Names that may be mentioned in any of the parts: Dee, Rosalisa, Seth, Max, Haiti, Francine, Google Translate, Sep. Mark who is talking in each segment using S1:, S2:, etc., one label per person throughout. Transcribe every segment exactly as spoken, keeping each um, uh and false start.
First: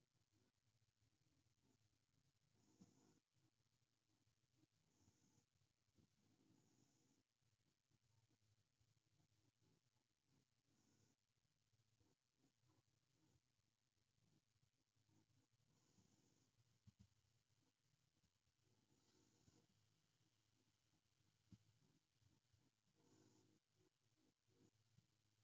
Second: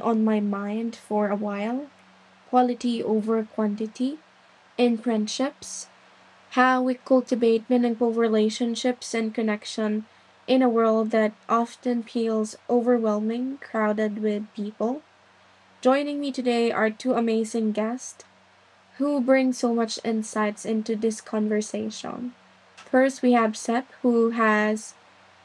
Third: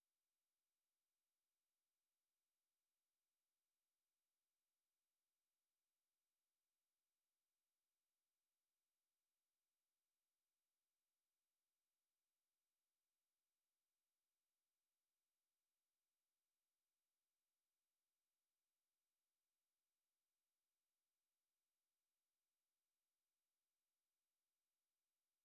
S1: on my mind for a while quality over quantity in friendships, how we cultivate meaningful relationships and connection in a world that often feels overwhelming, crowded with people. Joining me today are two amazing guests who brings so much insights into this conversation. First, we have Sep, who has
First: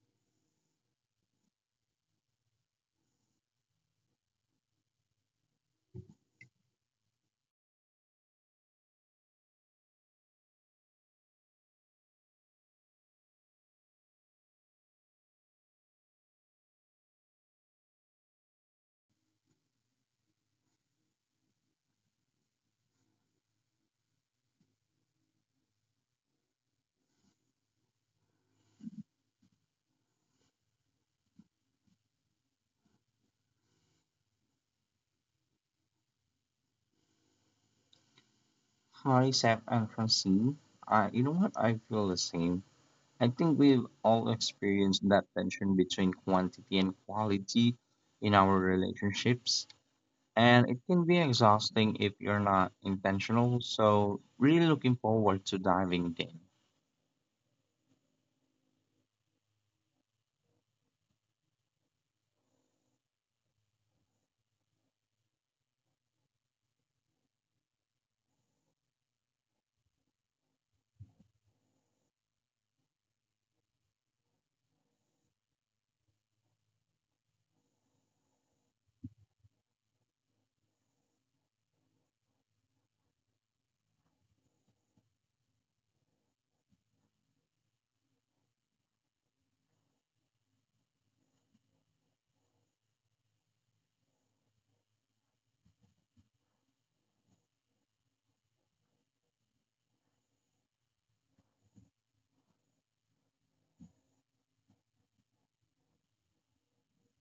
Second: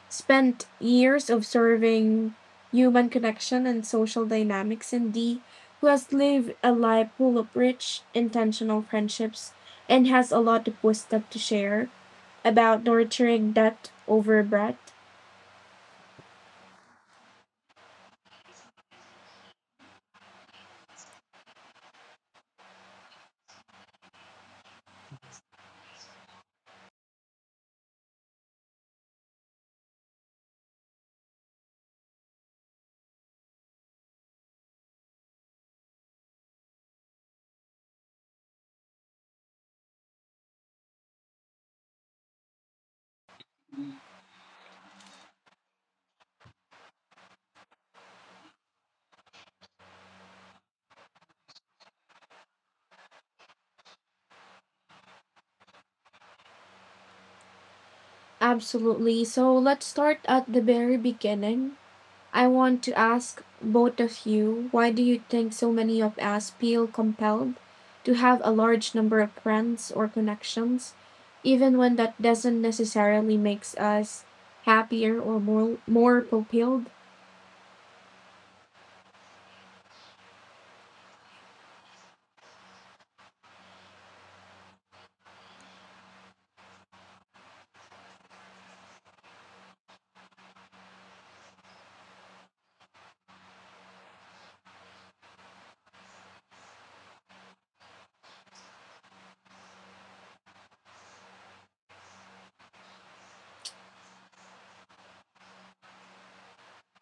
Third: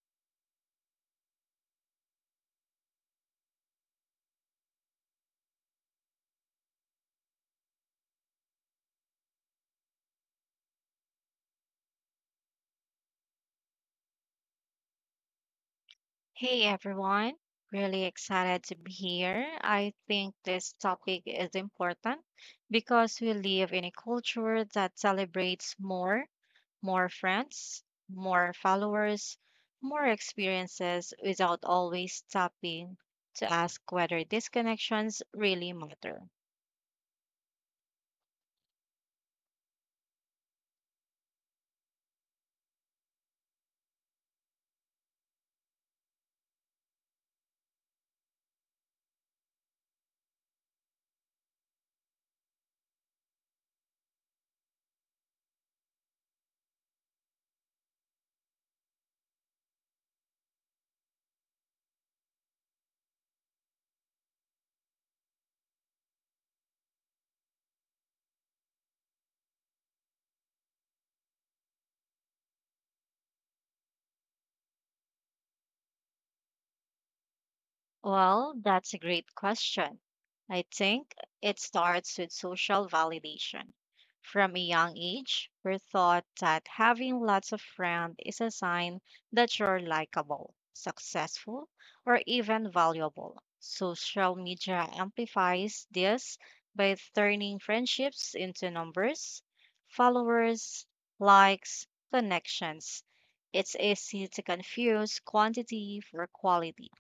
S1: spent years observing human connection and social dynamics, and Dee, who has lived a life full of rich, intentional friendships and has a lot of wisdom to share about nurturing depth over breadth.
S2: Hey everyone, really excited to be here. I think this topic is important because we live in a culture that celebrates more, more friends, more followers, more experiences without always stopping to ask whether these connections really matter.
S3: Hi, Seth and Francine. Uh, you know what? I feel the same. I think we've all experienced that tension between quantity and quality in our relationships, and it can be exhausting if you're not intentional. So, really looking forward to diving in.
S1: Absolutely. So let's start at the very beginning. I want to ask both of you why do you think so many of us feel compelled to have a large number of friends or connections, even when that doesn't necessarily make us happier or more, more fulfilled?
S2: Well, that's a great question. I think it starts with social validation. From a young age, we're taught that having lots of friends is a sign that you're likable, successful, or even valuable. Social media amplifies this by turning friendships into numbers, followers, likes, connections. It's easy to confuse quantity for quality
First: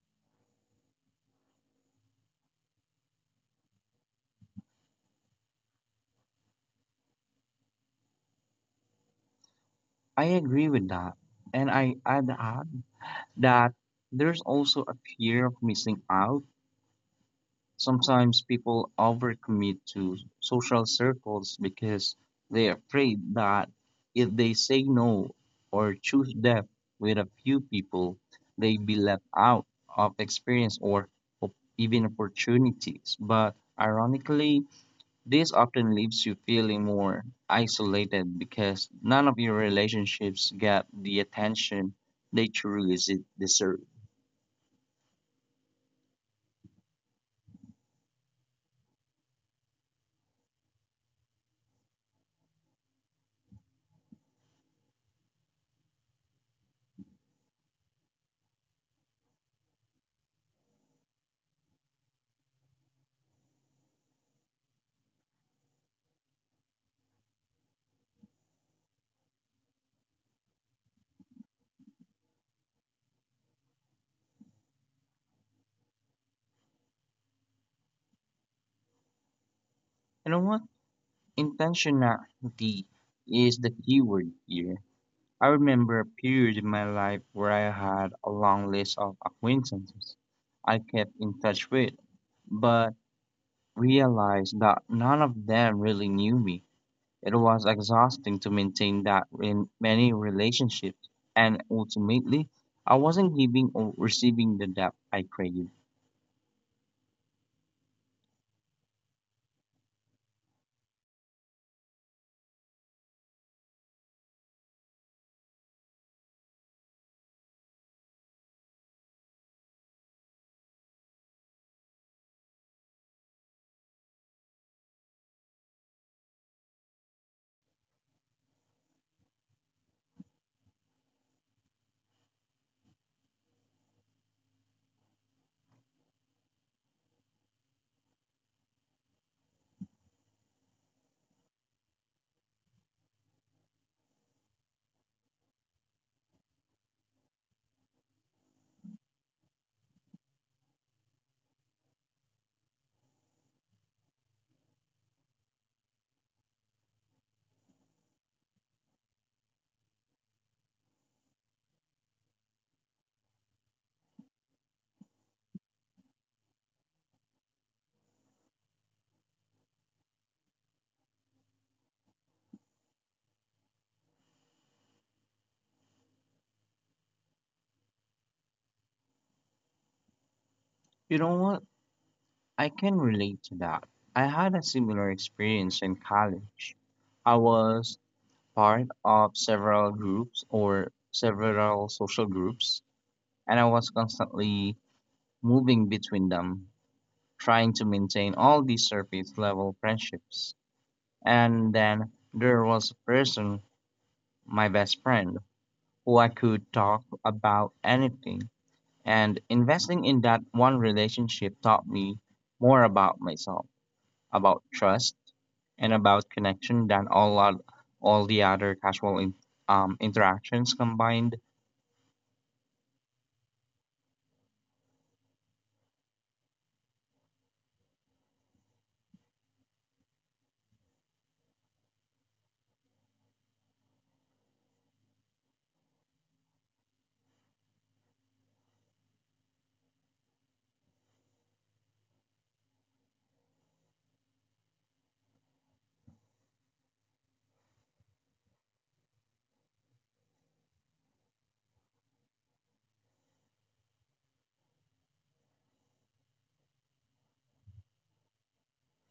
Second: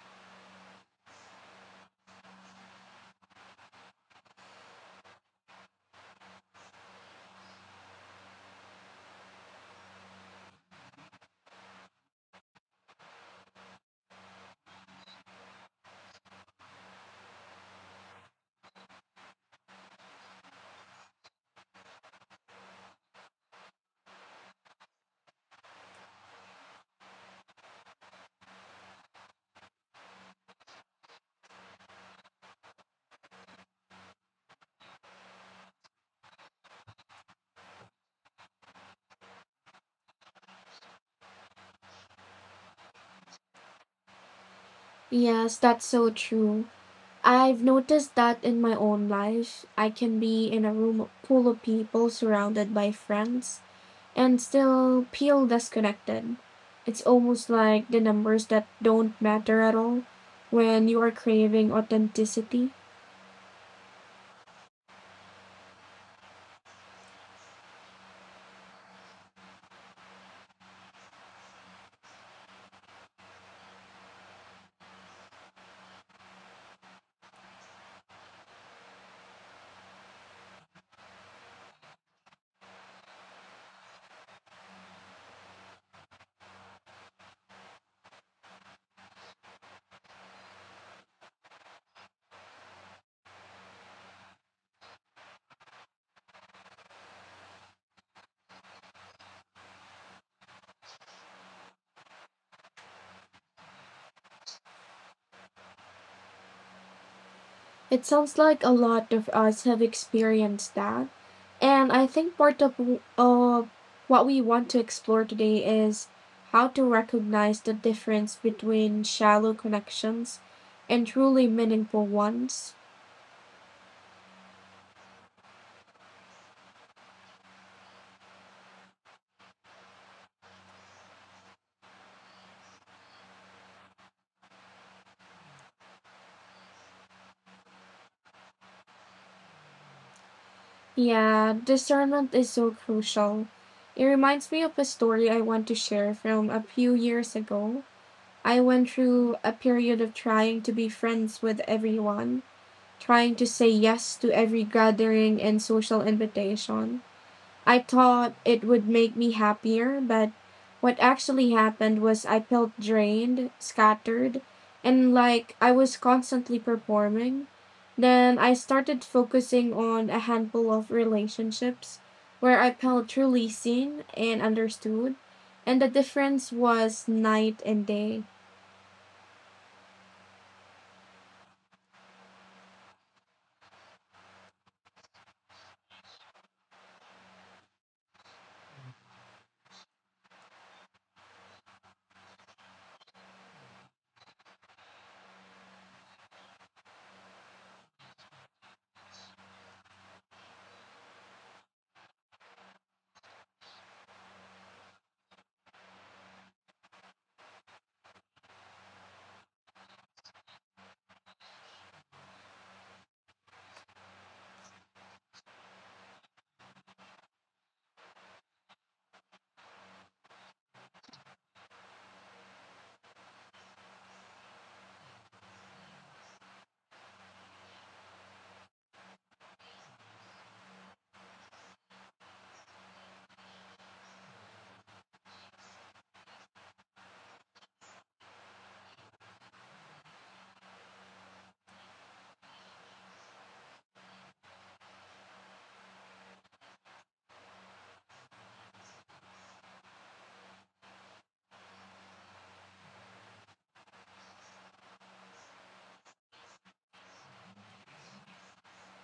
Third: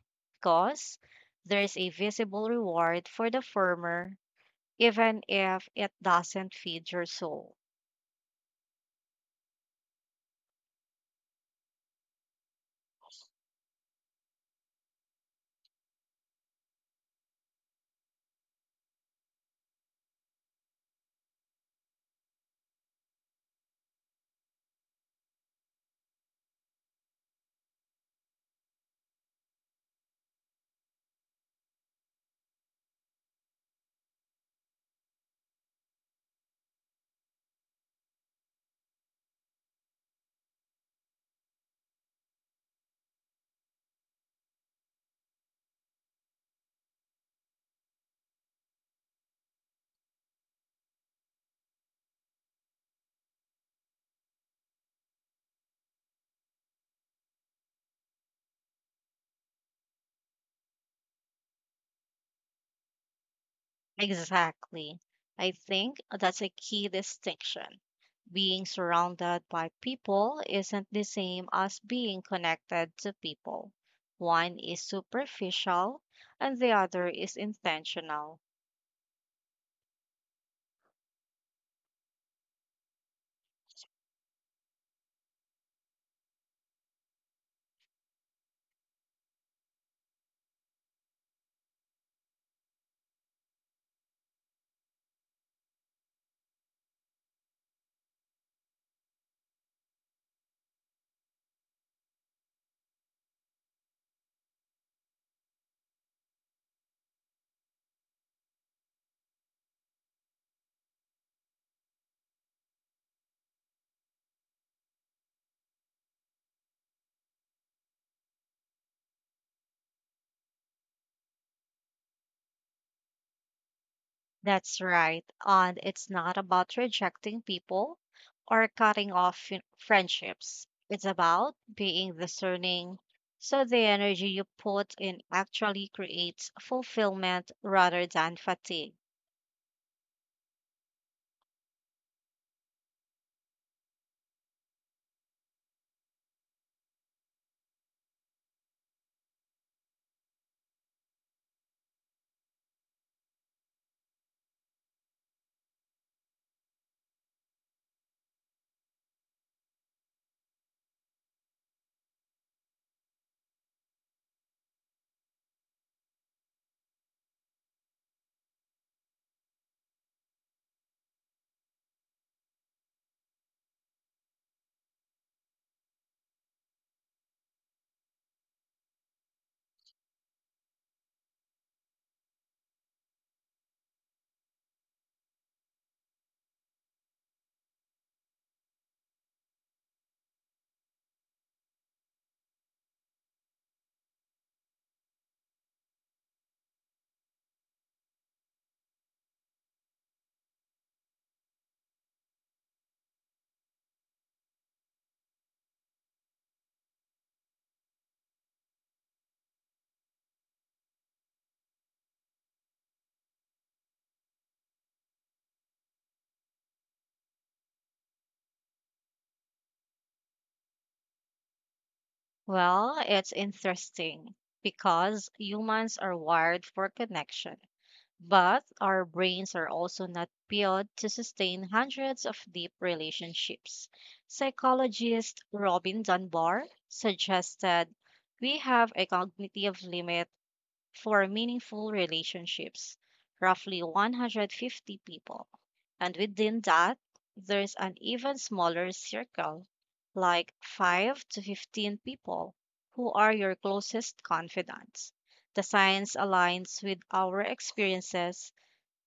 S2: because there's a visible reward for the firmer, even if it doesn't feed your soul.
S3: I agree with that, and I add up that there's also a fear of missing out. Sometimes people overcommit to social circles because they're afraid that if they say no or choose death with a few people, they be left out of experience or op- even opportunities. But ironically, this often leaves you feeling more isolated because none of your relationships get the attention they truly desi- deserve.
S1: Yes, that's so true. I've noticed that in my own life, I can be in a room full of people surrounded by friends, and still Peel disconnected. It's almost like the numbers that don't matter at all when you are craving authenticity.
S2: Exactly. I think that's a key distinction. Being surrounded by people isn't the same as being connected to people. One is superficial and the other is intentional.
S3: You know what? Intentionality is the key word here. I remember a period in my life where I had a long list of acquaintances I kept in touch with, but realized that none of them really knew me. It was exhausting to maintain that in many relationships, and ultimately, I wasn't giving or receiving the depth I craved.
S1: It sounds like a lot of us have experienced that. And I think part of uh, what we want to explore today is how to recognize the difference between shallow connections and truly meaningful ones.
S2: That's right. And it's not about rejecting people or cutting off fri- friendships. It's about being discerning so the energy you put in actually creates fulfillment rather than fatigue.
S1: Yeah, discernment is so crucial. It reminds me of a story I want to share from a few years ago. I went through a period of trying to be friends with everyone, trying to say yes to every gathering and social invitation. I thought it would make me happier, but what actually happened was I felt drained, scattered, and like I was constantly performing. Then I started focusing on a handful of relationships where I felt truly seen and understood, and the difference was night and day.
S3: You know what? I can relate to that. I had a similar experience in college. I was part of several groups or several social groups, and I was constantly moving between them, trying to maintain all these surface level friendships. And then there was a person, my best friend, who I could talk about anything. And investing in that one relationship taught me more about myself, about trust, and about connection than all lot all the other casual in, um, interactions combined.
S2: Well, it's interesting because humans are wired for connection. But our brains are also not built to sustain hundreds of deep relationships. Psychologist Robin Dunbar suggested we have a cognitive limit for meaningful relationships, roughly one hundred fifty people. And within that, there's an even smaller circle, like five to fifteen people, who are your closest confidants. The science aligns with our experiences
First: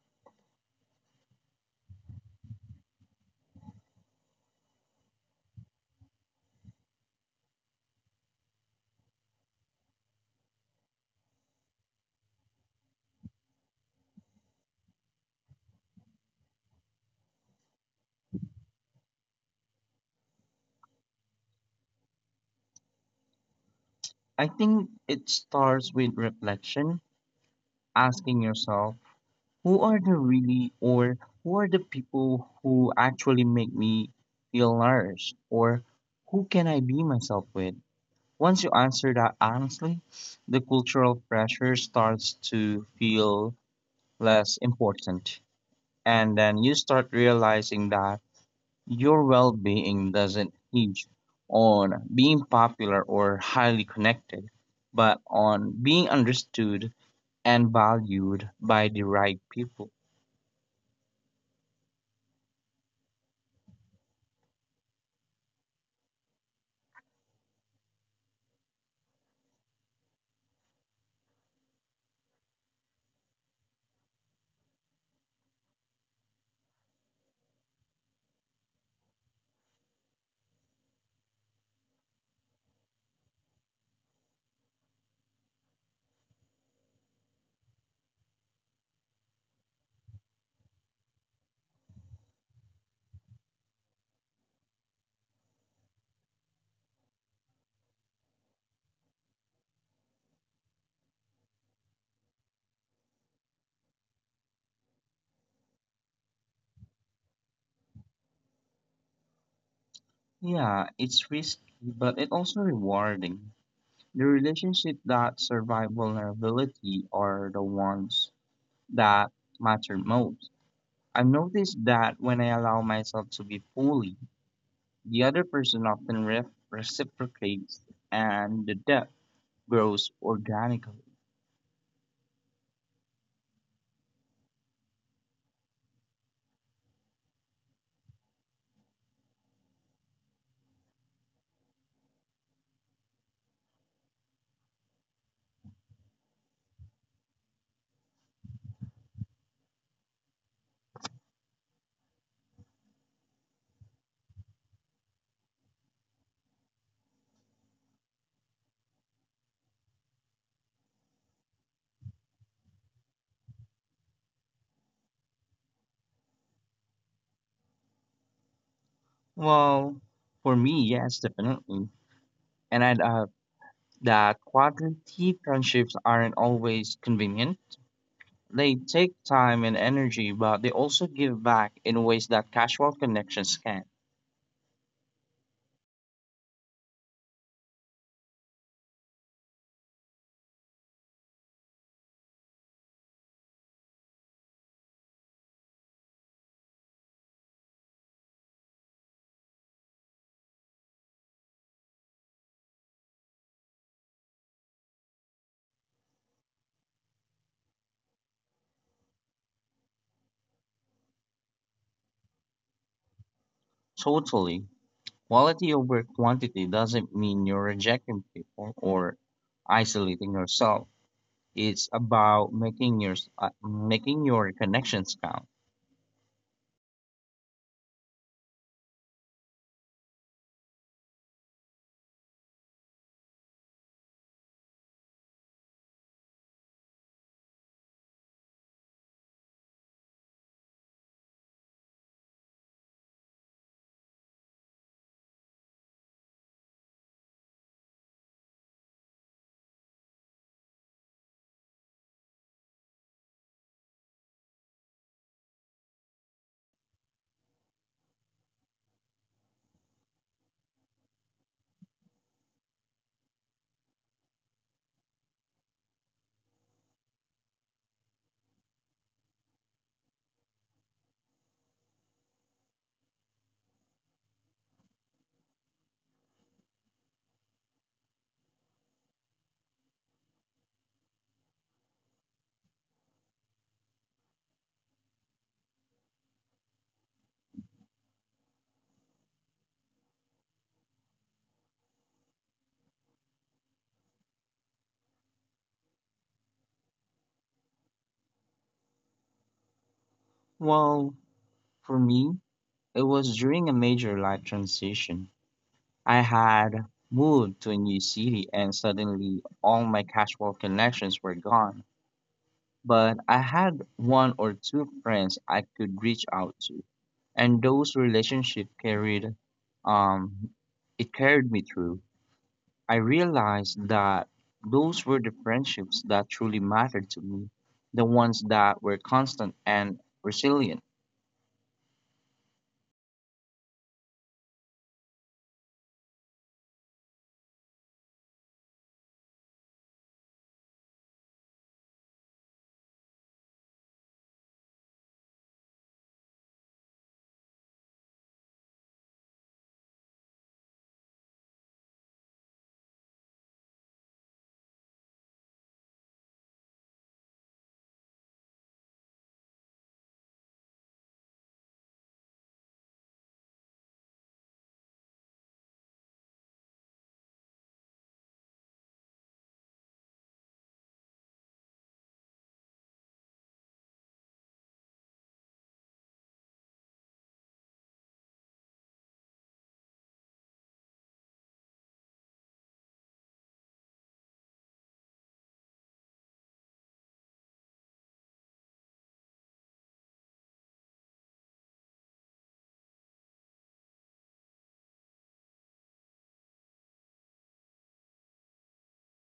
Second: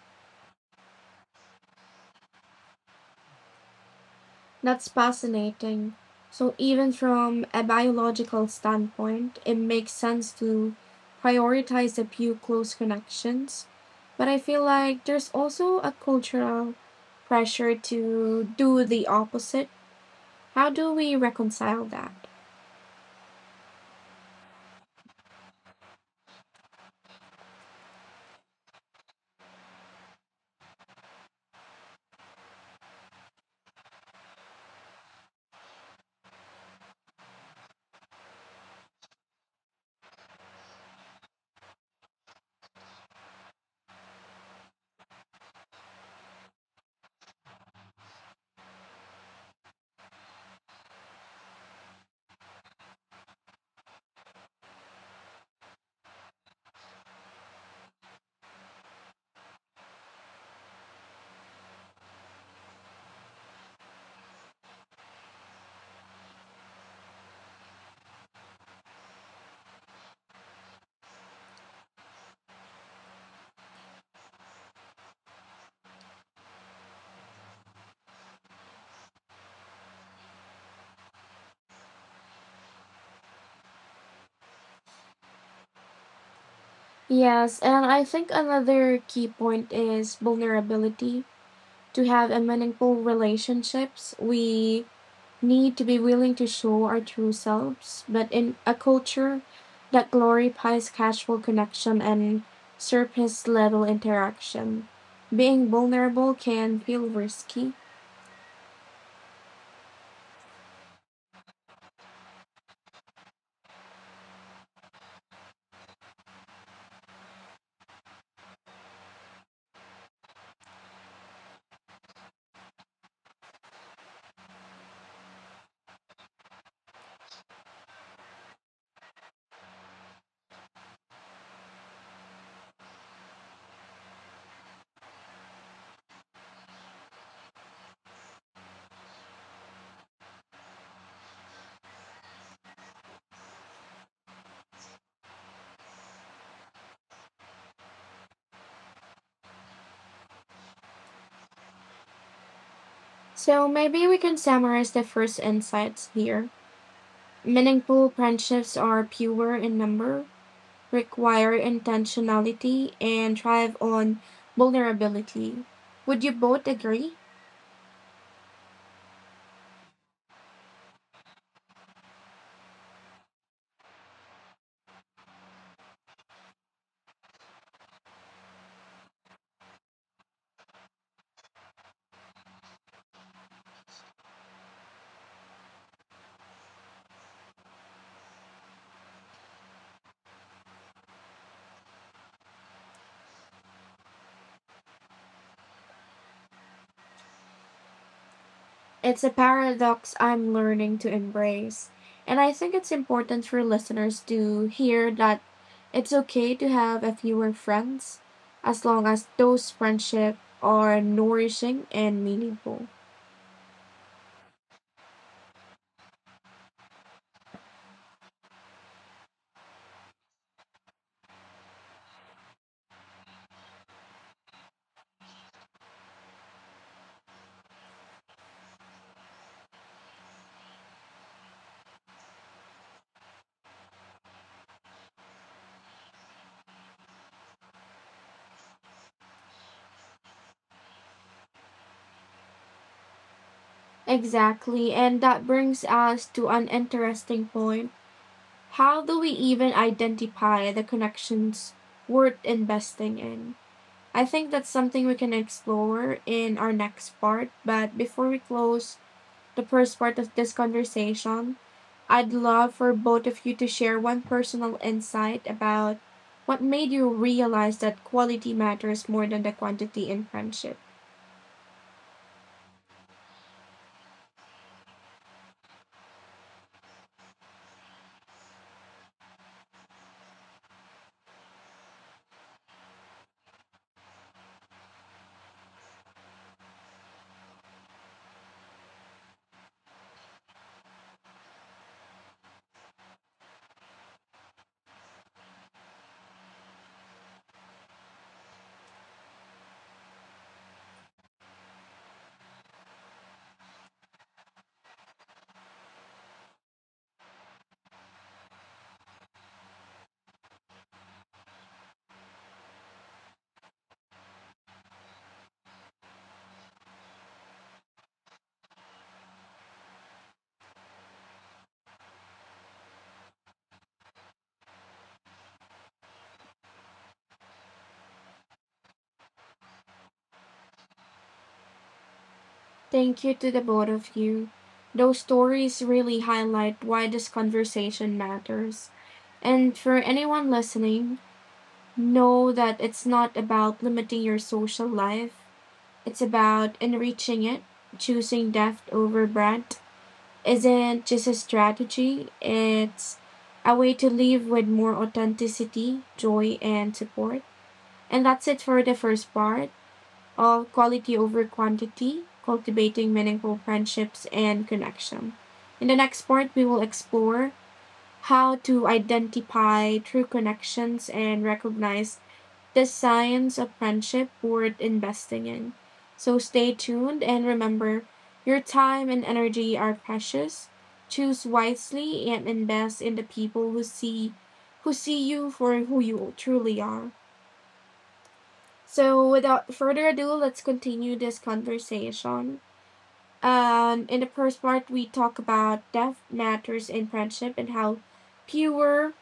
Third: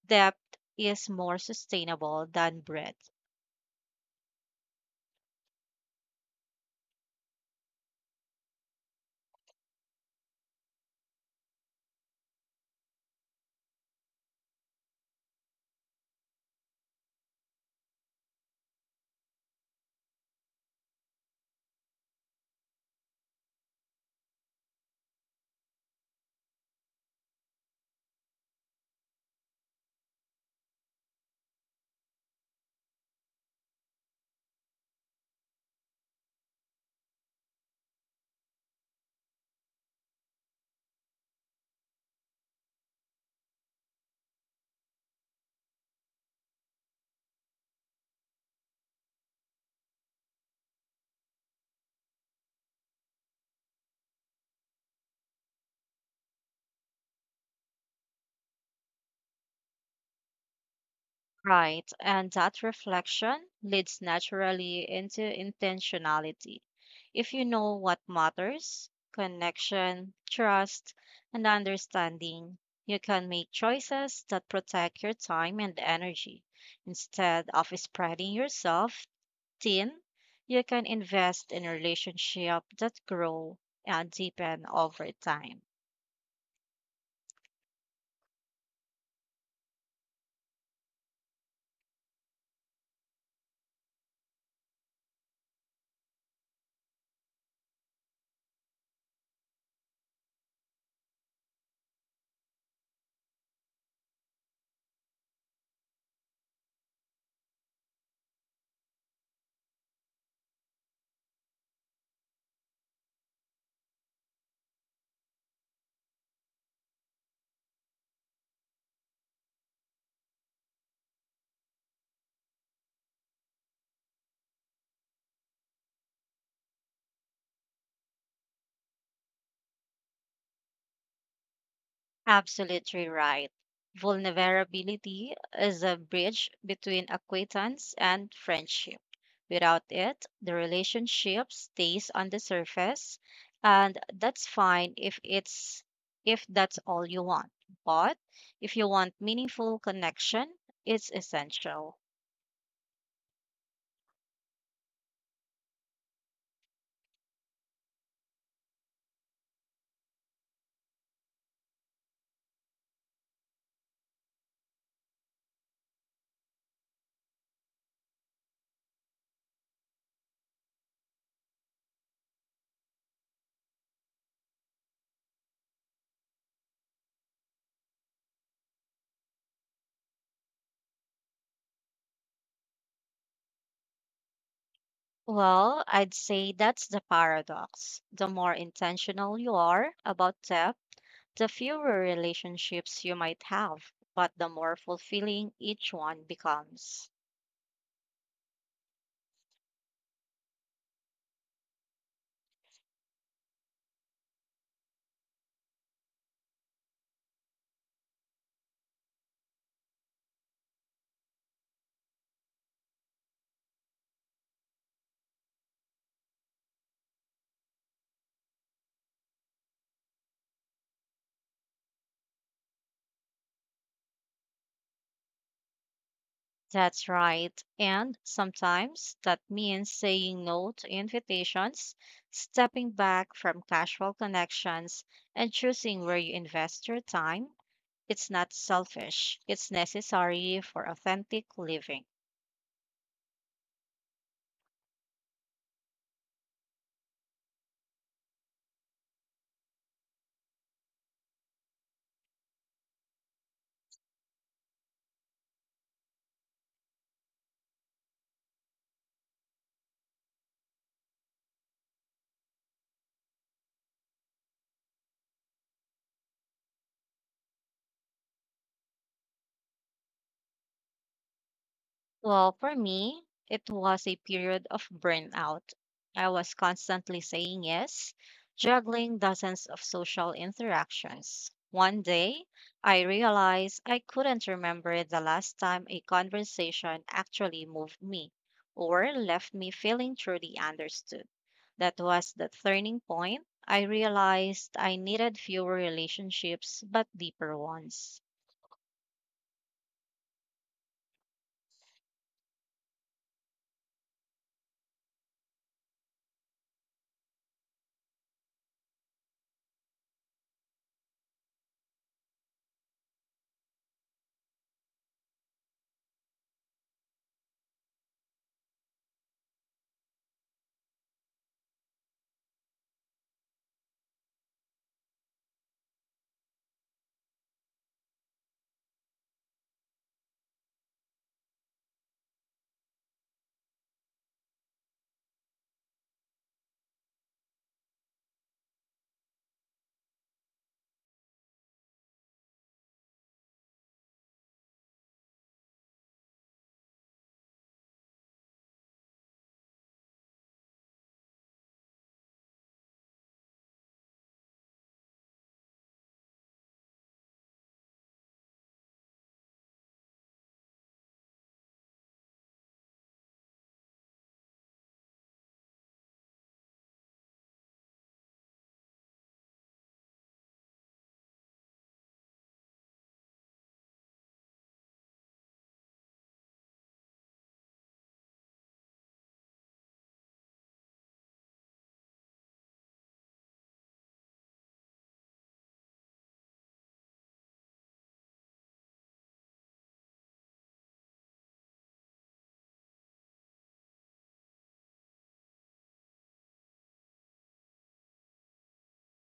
S2: depth is more sustainable than breadth.
S1: That's fascinating. So, even from a biological standpoint, it makes sense to prioritize a few close connections. But I feel like there's also a cultural pressure to do the opposite. How do we reconcile that?
S3: I think it starts with reflection, asking yourself, who are the really or who are the people who actually make me feel nourished or who can I be myself with? Once you answer that honestly, the cultural pressure starts to feel less important. And then you start realizing that your well being doesn't hinge on being popular or highly connected, but on being understood and valued by the right people.
S2: Right. And that reflection leads naturally into intentionality. If you know what matters, connection, trust, and understanding, you can make choices that protect your time and energy. Instead of spreading yourself thin, you can invest in relationships that grow and deepen over time.
S1: Yes, and I think another key point is vulnerability. To have a meaningful relationships, we need to be willing to show our true selves, but in a culture that glorifies casual connection and surface level interaction, being vulnerable can feel risky.
S3: Yeah, it's risky, but it's also rewarding. The relationships that survive vulnerability are the ones that matter most. I've noticed that when I allow myself to be fully, the other person often re- reciprocates and the depth grows organically.
S2: Absolutely right. Vulnerability is a bridge between acquaintance and friendship. Without it, the relationship stays on the surface, and that's fine if it's if that's all you want. But if you want meaningful connection, it's essential.
S1: So maybe we can summarize the first insights here. Meaningful friendships are fewer in number, require intentionality, and thrive on vulnerability. Would you both agree?
S3: Well, for me, yes, definitely. And I'd add that quality friendships aren't always convenient. They take time and energy, but they also give back in ways that casual connections can.
S2: Well, I'd say that's the paradox. The more intentional you are about depth, the fewer relationships you might have, but the more fulfilling each one becomes.
S1: It's a paradox I'm learning to embrace, and I think it's important for listeners to hear that it's okay to have a fewer friends as long as those friendships are nourishing and meaningful.
S3: Totally. Quality over quantity doesn't mean you're rejecting people or isolating yourself. It's about making your uh, making your connections count.
S2: That's right. And sometimes that means saying no to invitations, stepping back from casual connections, and choosing where you invest your time. It's not selfish, it's necessary for authentic living.
S1: Exactly, and that brings us to an interesting point. How do we even identify the connections worth investing in? I think that's something we can explore in our next part, but before we close, the first part of this conversation, I'd love for both of you to share one personal insight about what made you realize that quality matters more than the quantity in friendship.
S2: Well, for me, it was a period of burnout. I was constantly saying yes, juggling dozens of social interactions. One day, I realized I couldn't remember the last time a conversation actually moved me or left me feeling truly understood. That was the turning point. I realized I needed fewer relationships but deeper ones.
S3: Well, for me, it was during a major life transition. I had moved to a new city and suddenly all my casual connections were gone. But I had one or two friends I could reach out to, and those relationships carried um it carried me through. I realized that those were the friendships that truly mattered to me, the ones that were constant and resilient.
S1: Thank you to the both of you. Those stories really highlight why this conversation matters. And for anyone listening, know that it's not about limiting your social life, it's about enriching it, choosing depth over breadth isn't just a strategy, it's a way to live with more authenticity, joy, and support. And that's it for the first part of quality over quantity, cultivating meaningful friendships and connection. In the next part, we will explore how to identify true connections and recognize the science of friendship worth investing in. So stay tuned and remember your time and energy are precious. Choose wisely and invest in the people who see who see you for who you truly are. So without further ado, let's continue this conversation. Um, in the first part, we talk about depth matters in friendship and how fewer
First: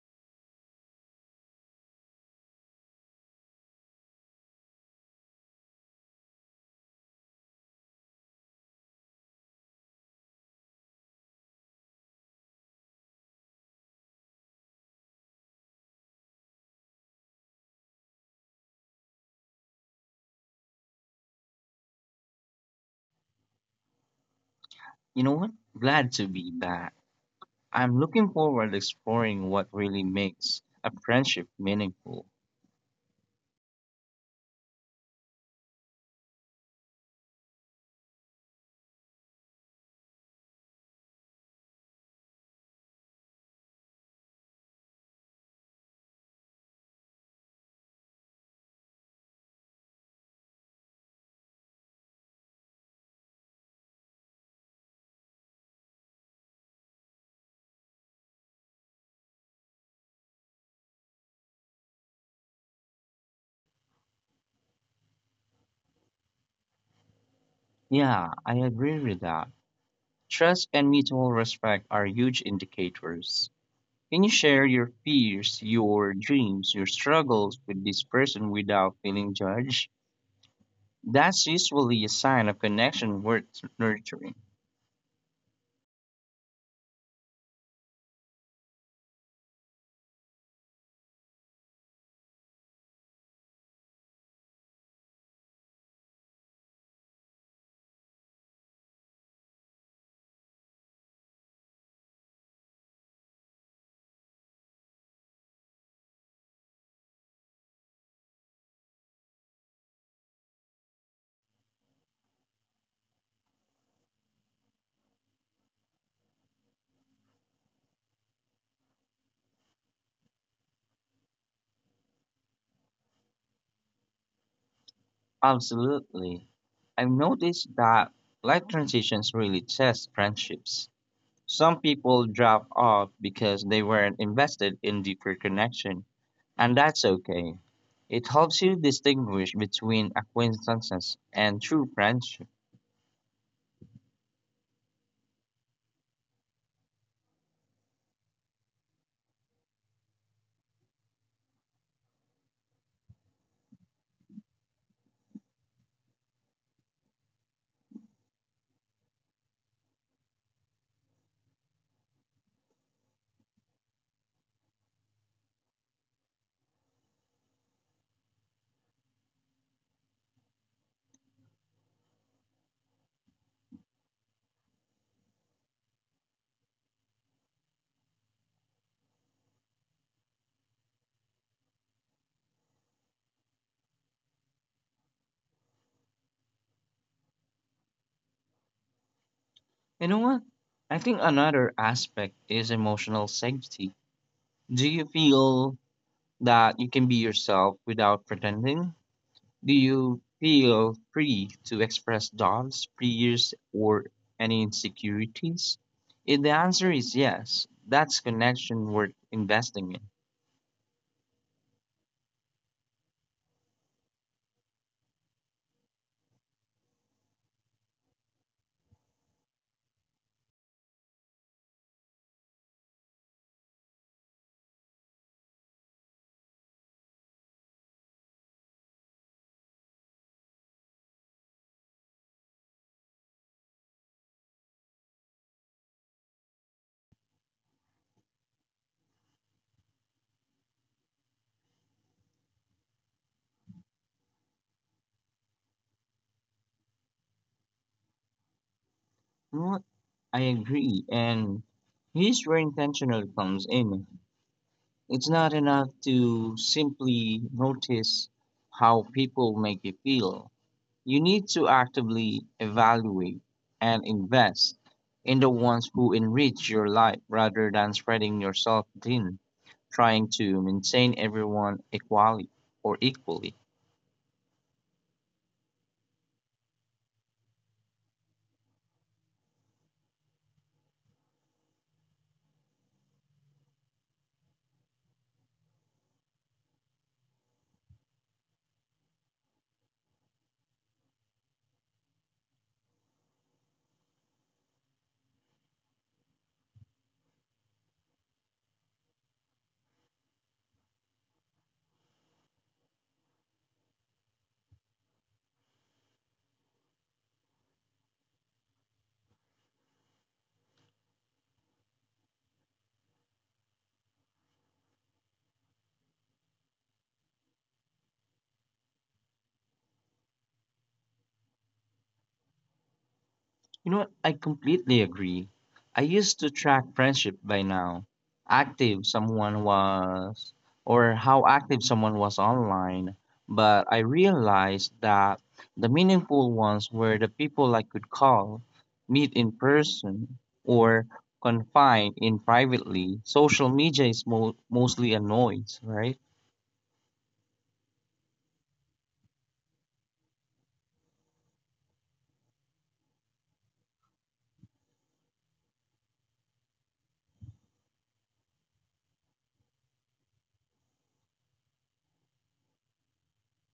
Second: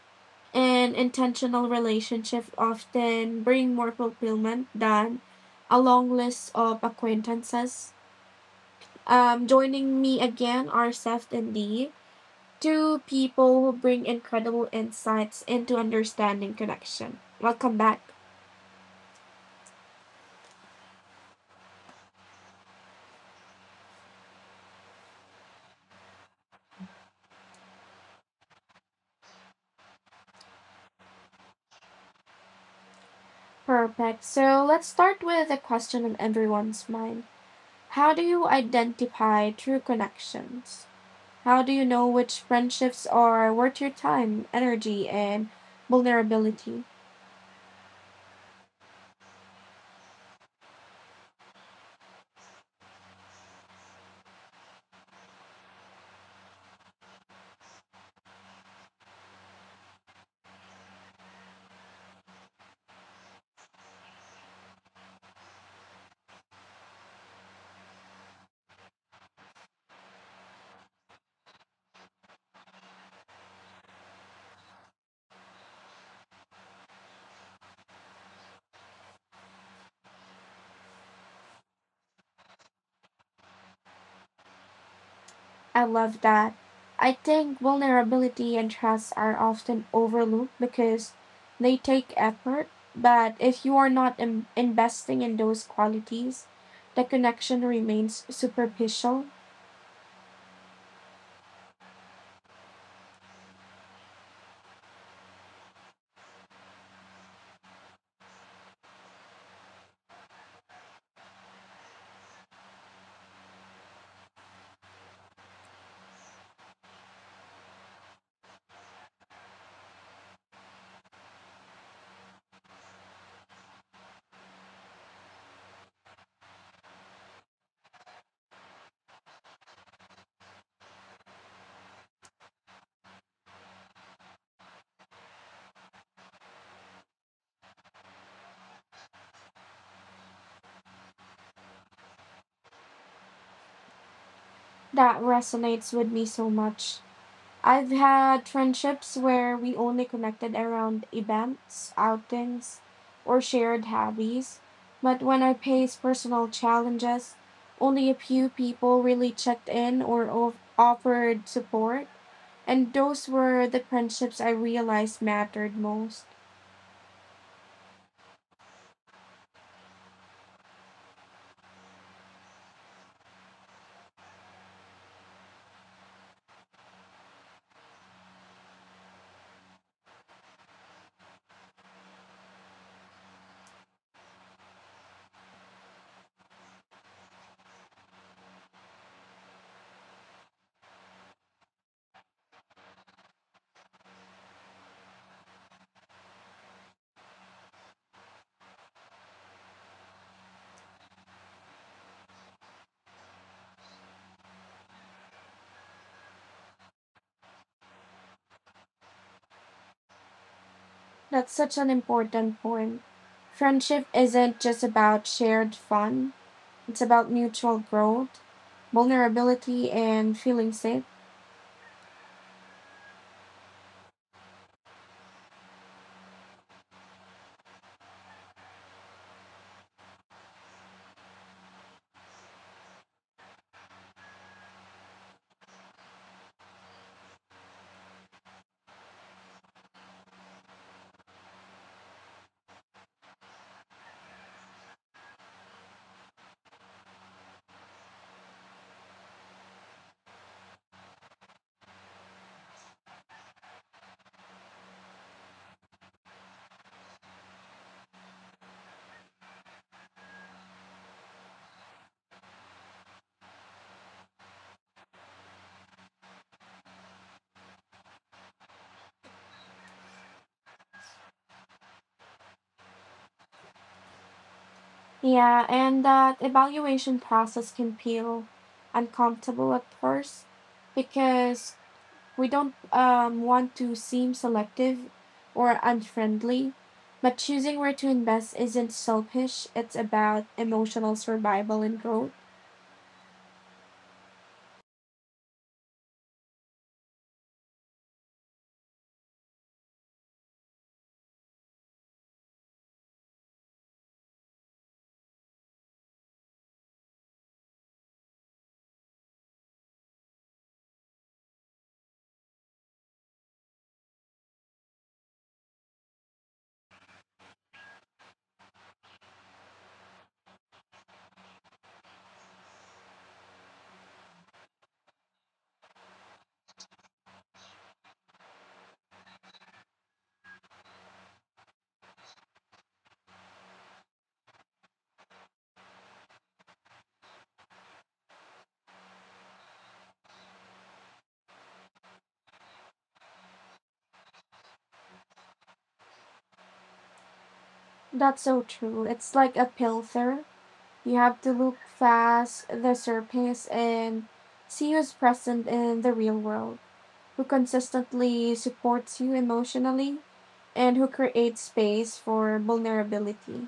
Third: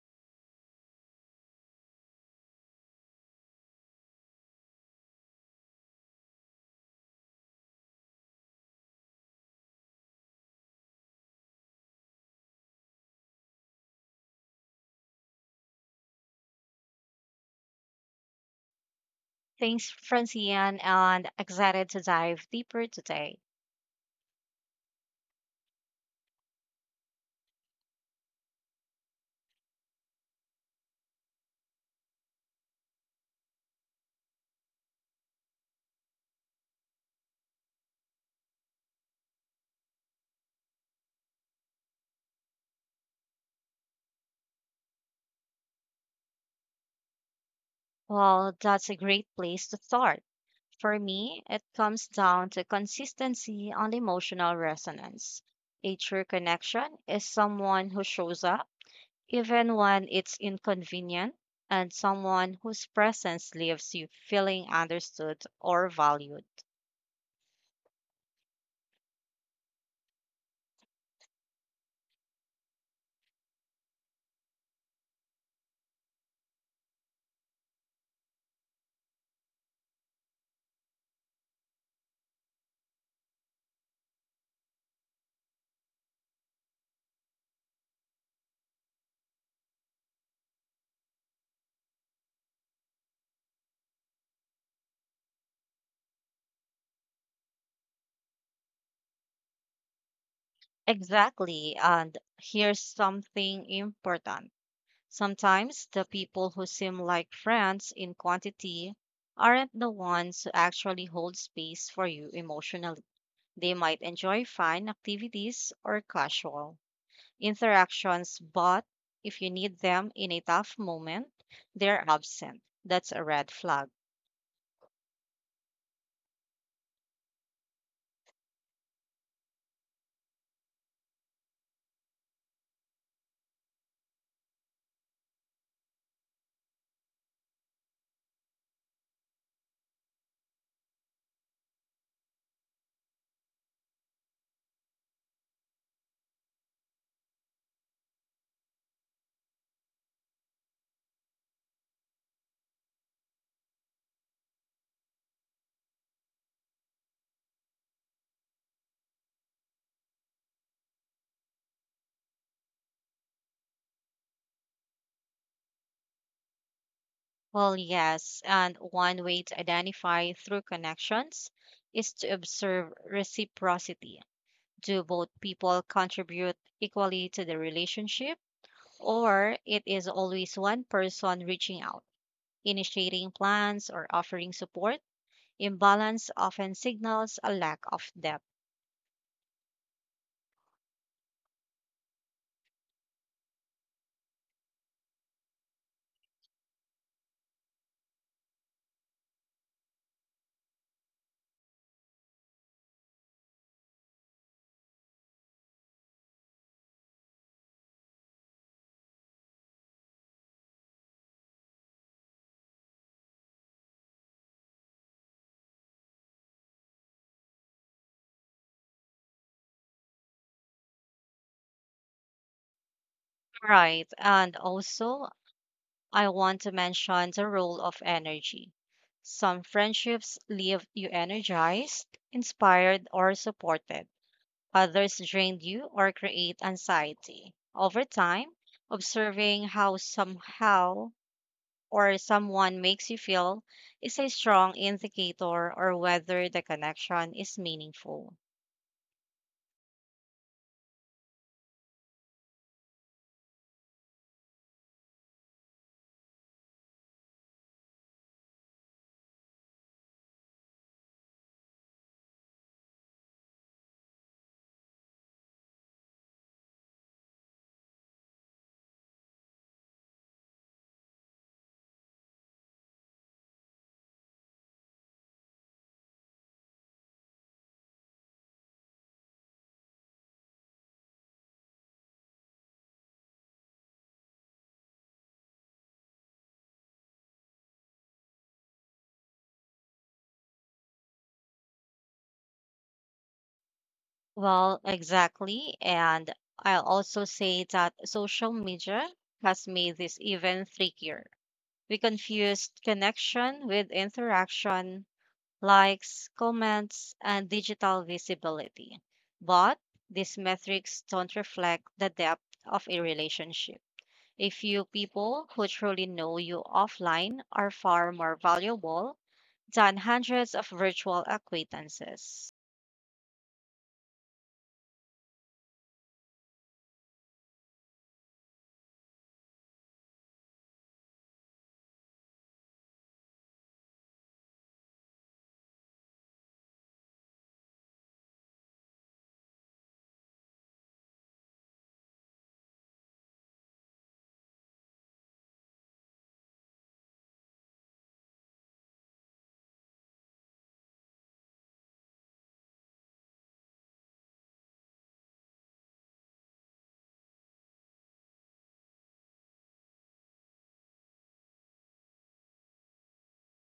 S1: and intentional relationships often bring more fulfillment than a long list of acquaintances. Um, joining me again are Seth and Dee, two people who bring incredible insights into understanding connection. Welcome back.
S2: Thanks, Francine, and excited to dive deeper today.
S3: You know what? Glad to be back. I'm looking forward to exploring what really makes a friendship meaningful.
S1: Perfect. So let's start with a question on everyone's mind. How do you identify true connections? How do you know which friendships are worth your time, energy, and vulnerability?
S2: Well, that's a great place to start. For me, it comes down to consistency and emotional resonance. A true connection is someone who shows up, even when it's inconvenient, and someone whose presence leaves you feeling understood or valued.
S3: Yeah, I agree with that. Trust and mutual respect are huge indicators. Can you share your fears, your dreams, your struggles with this person without feeling judged? That's usually a sign of connection worth nurturing.
S1: I love that. I think vulnerability and trust are often overlooked because they take effort, but if you are not in- investing in those qualities, the connection remains superficial.
S2: Exactly, and here's something important. Sometimes the people who seem like friends in quantity aren't the ones who actually hold space for you emotionally. They might enjoy fun activities or casual interactions, but if you need them in a tough moment, they're absent. That's a red flag.
S3: Absolutely. I've noticed that life transitions really test friendships. Some people drop off because they weren't invested in deeper connection and that's okay. It helps you distinguish between acquaintances and true friendship.
S1: That resonates with me so much. I've had friendships where we only connected around events, outings, or shared hobbies, but when I faced personal challenges, only a few people really checked in or o- offered support, and those were the friendships I realized mattered most.
S2: Well, yes, and one way to identify through connections is to observe reciprocity. Do both people contribute equally to the relationship? Or it is always one person reaching out, initiating plans, or offering support. Imbalance often signals a lack of depth.
S3: You know what? I think another aspect is emotional safety. Do you feel that you can be yourself without pretending? Do you feel free to express doubts, fears, or any insecurities? If the answer is yes, that's connection worth investing in.
S1: That's such an important point. Friendship isn't just about shared fun, it's about mutual growth, vulnerability, and feeling safe.
S2: Right, and also I want to mention the role of energy. Some friendships leave you energized, inspired, or supported. Others drain you or create anxiety. Over time, observing how somehow or someone makes you feel is a strong indicator or whether the connection is meaningful.
S3: You know what? I agree, and here's where intentional comes in. It's not enough to simply notice how people make you feel. You need to actively evaluate and invest in the ones who enrich your life rather than spreading yourself thin, trying to maintain everyone equally or equally.
S1: Yeah, and that evaluation process can feel uncomfortable at first because we don't um, want to seem selective or unfriendly. But choosing where to invest isn't selfish, it's about emotional survival and growth.
S2: Well, exactly. And I'll also say that social media has made this even trickier. We confused connection with interaction, likes, comments, and digital visibility. But these metrics don't reflect the depth of a relationship. A few people who truly know you offline are far more valuable than hundreds of virtual acquaintances.
S3: You know what? I completely agree. I used to track friendship by now. Active someone was, or how active someone was online. But I realized that the meaningful ones were the people I could call, meet in person, or confine in privately. Social media is mo- mostly a noise, right?
S1: That's so true. It's like a filter. You have to look past the surface and see who's present in the real world, who consistently supports you emotionally and who create space for vulnerability.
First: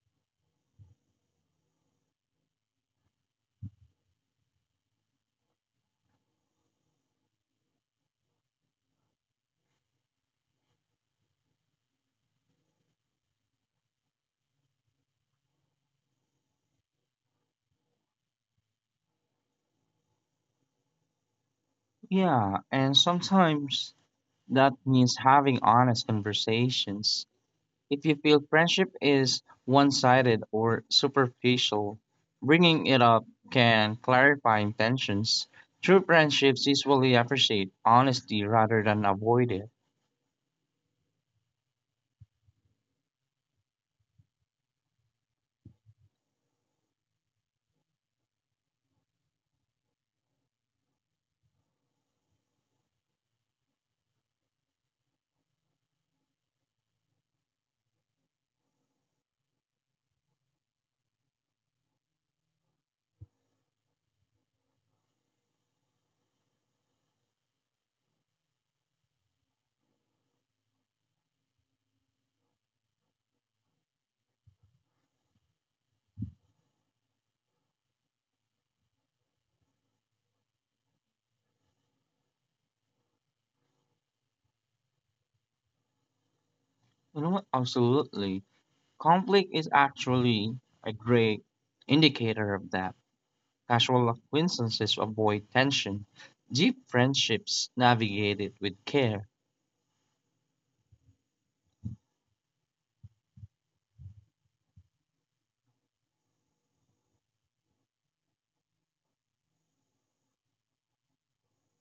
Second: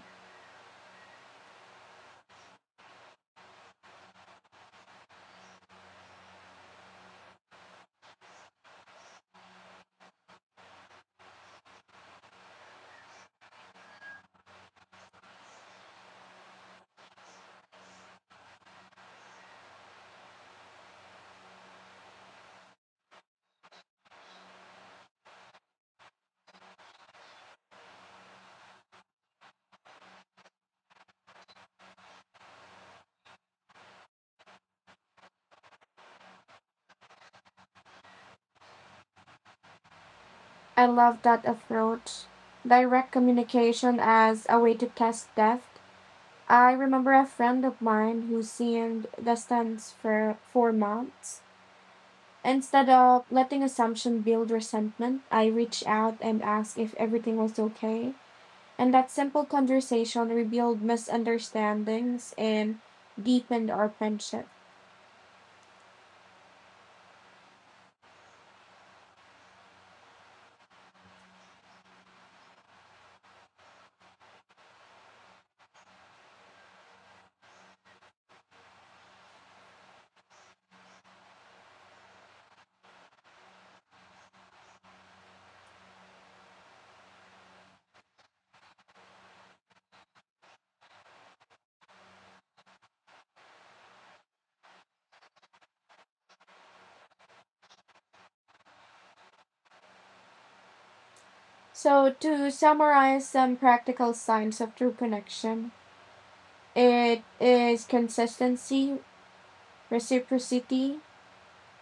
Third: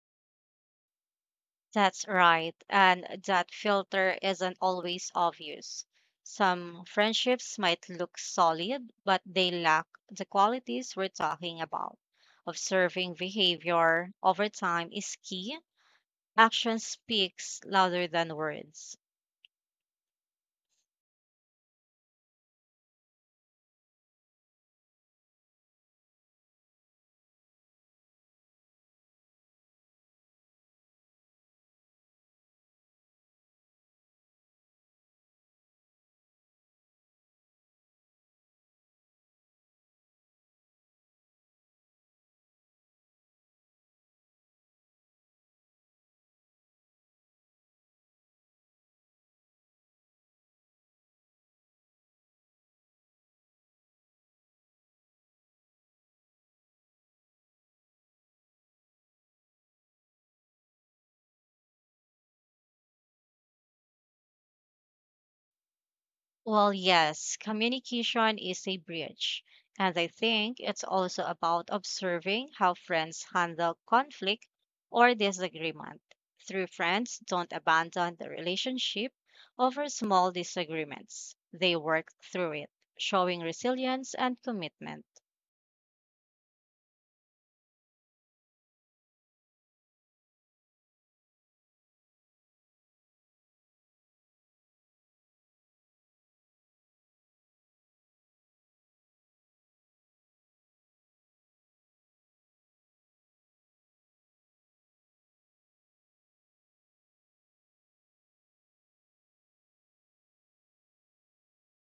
S2: That's right, and that filter isn't always obvious. Some friendships might look solid, but they lack the qualities we're talking about. Observing behavior over time is key. Action speaks louder than words.
S3: Yeah, and sometimes that means having honest conversations. If you feel friendship is one sided or superficial, bringing it up can clarify intentions. True friendships usually appreciate honesty rather than avoid it.
S1: I love that approach. Direct communication as a way to test depth. I remember a friend of mine who seemed distant for four months. Instead of letting assumption build resentment, I reached out and asked if everything was okay. And that simple conversation revealed misunderstandings and deepened our friendship.
S2: Well, yes, communication is a bridge. And I think it's also about observing how friends handle conflict or disagreement. True friends don't abandon the relationship over small disagreements, they work through it, showing resilience and commitment.
S3: You know what? Absolutely. Conflict is actually a great indicator of that. Casual acquaintances avoid tension. Deep friendships navigate it with care.
S1: So, to summarize some practical signs of true connection, it is consistency, reciprocity,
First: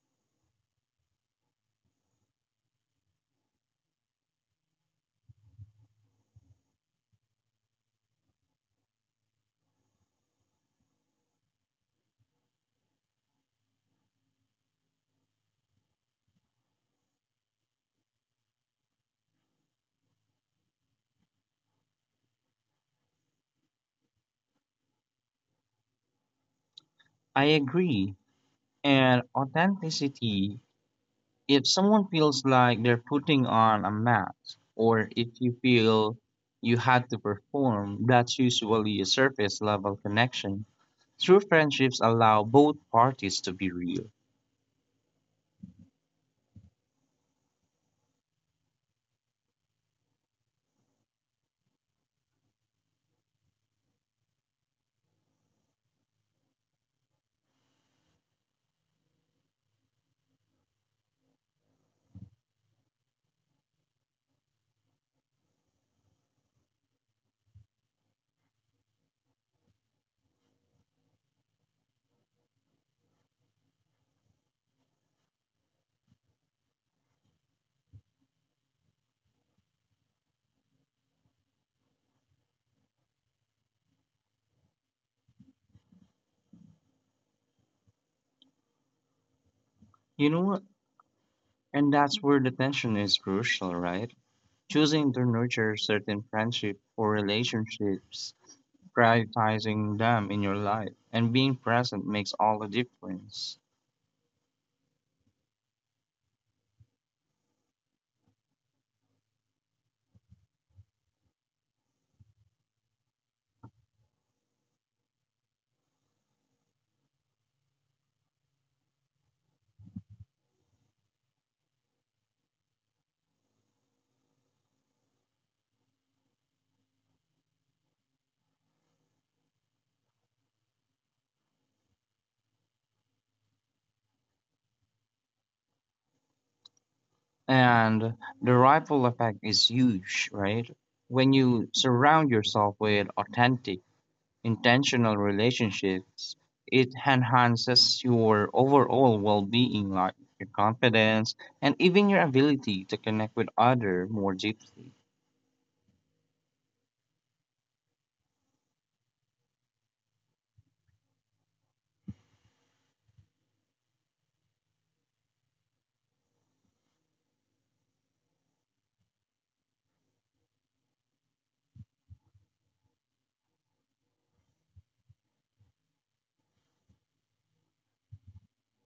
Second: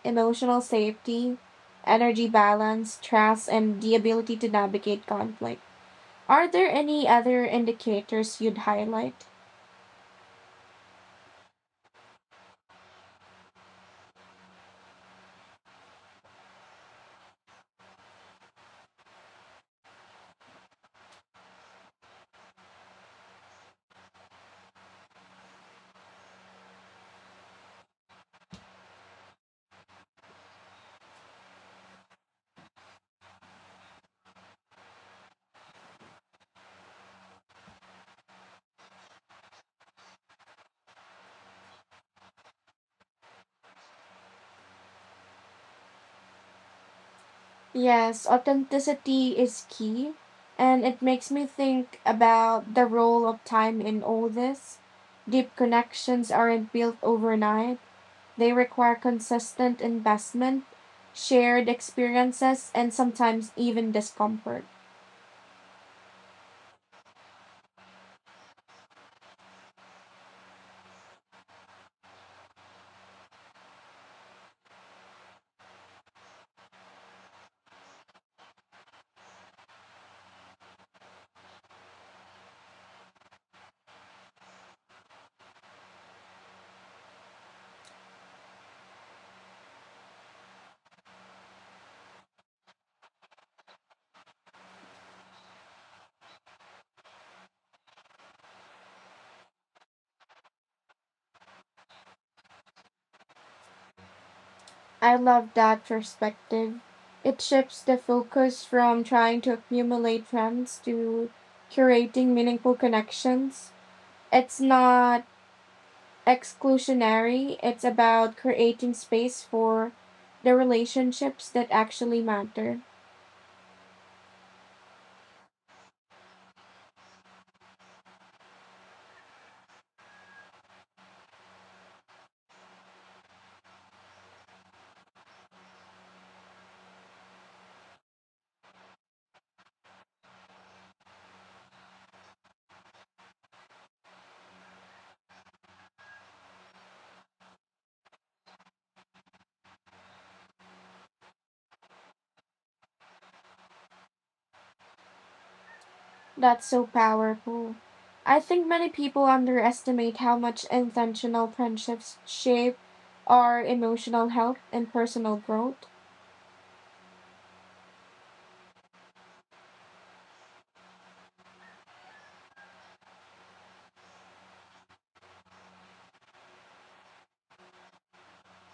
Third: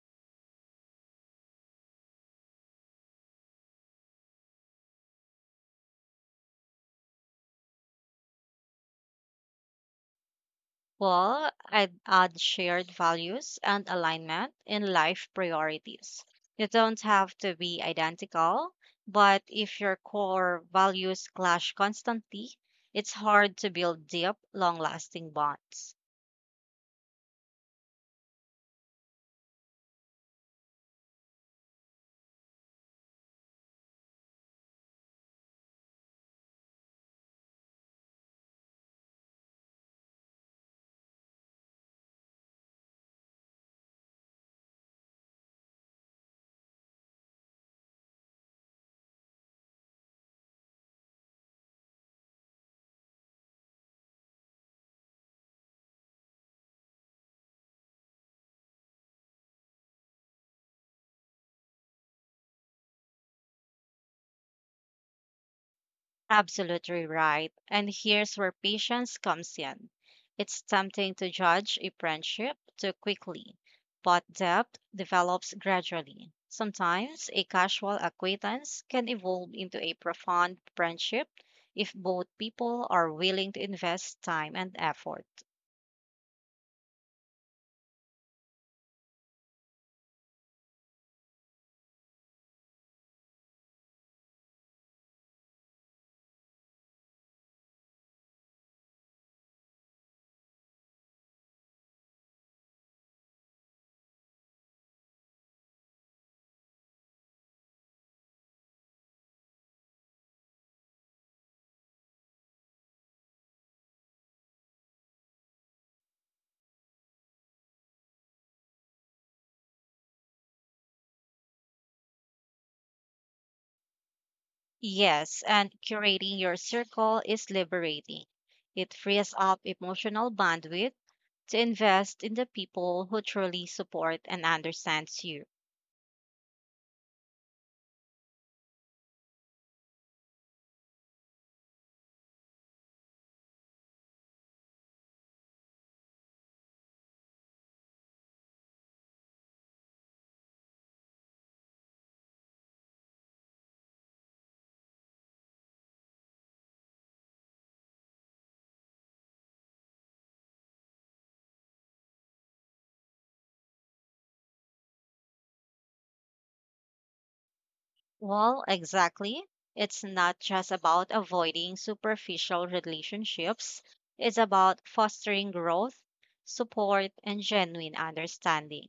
S1: emotional safety, energy balance, trust, and the ability to navigate conflict. Are there any other indicators you'd highlight?
S2: Well, I'd add shared values and alignment in life priorities. You don't have to be identical, but if your core values clash constantly, it's hard to build deep, long lasting bonds.
S3: I agree. And authenticity. If someone feels like they're putting on a mask, or if you feel you had to perform, that's usually a surface level connection. True friendships allow both parties to be real.
S1: Yes, authenticity is key, and it makes me think about the role of time in all this. Deep connections aren't built overnight, they require consistent investment, shared experiences, and sometimes even discomfort.
S2: Absolutely right. And here's where patience comes in. It's tempting to judge a friendship too quickly, but depth develops gradually. Sometimes a casual acquaintance can evolve into a profound friendship if both people are willing to invest time and effort.
S3: You know what? And that's where the tension is crucial, right? Choosing to nurture certain friendship or relationships, prioritizing them in your life, and being present makes all the difference.
S1: I love that perspective. It shifts the focus from trying to accumulate friends to curating meaningful connections. It's not exclusionary, it's about creating space for the relationships that actually matter.
S2: Yes, and curating your circle is liberating. It frees up emotional bandwidth to invest in the people who truly support and understands you.
S3: And the ripple effect is huge, right? When you surround yourself with authentic, intentional relationships, it enhances your overall well being, like your confidence and even your ability to connect with others more deeply.
S1: That's so powerful. I think many people underestimate how much intentional friendships shape our emotional health and personal growth.
S2: Well, exactly. It's not just about avoiding superficial relationships, it's about fostering growth, support, and genuine understanding.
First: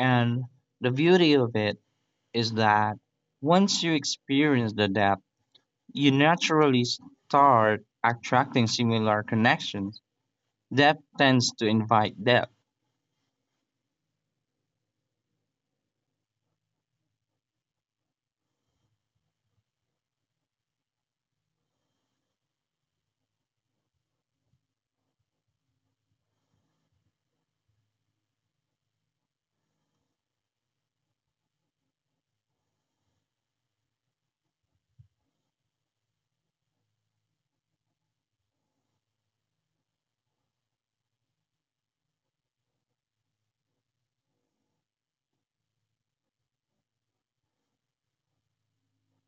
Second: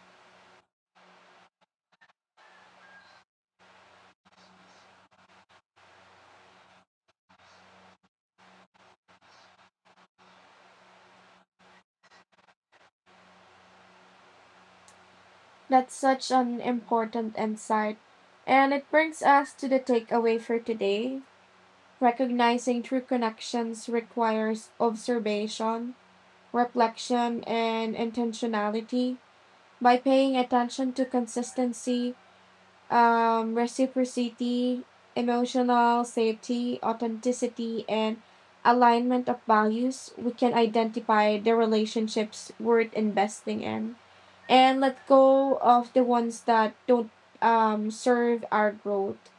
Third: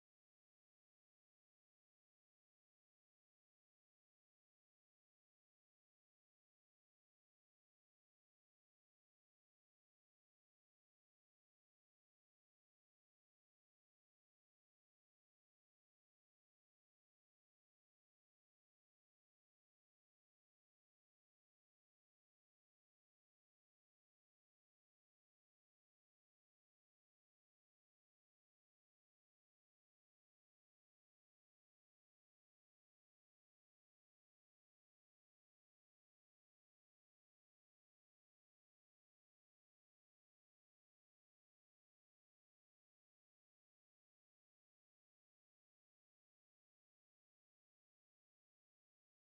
S3: And the beauty of it is that once you experience the depth, you naturally start attracting similar connections. Depth tends to invite depth.
S1: That's such an important insight. And it brings us to the takeaway for today. Recognizing true connections requires observation, reflection, and intentionality. By paying attention to consistency, um, reciprocity, emotional safety, authenticity, and alignment of values, we can identify the relationships worth investing in and let go of the ones that don't um, serve our growth.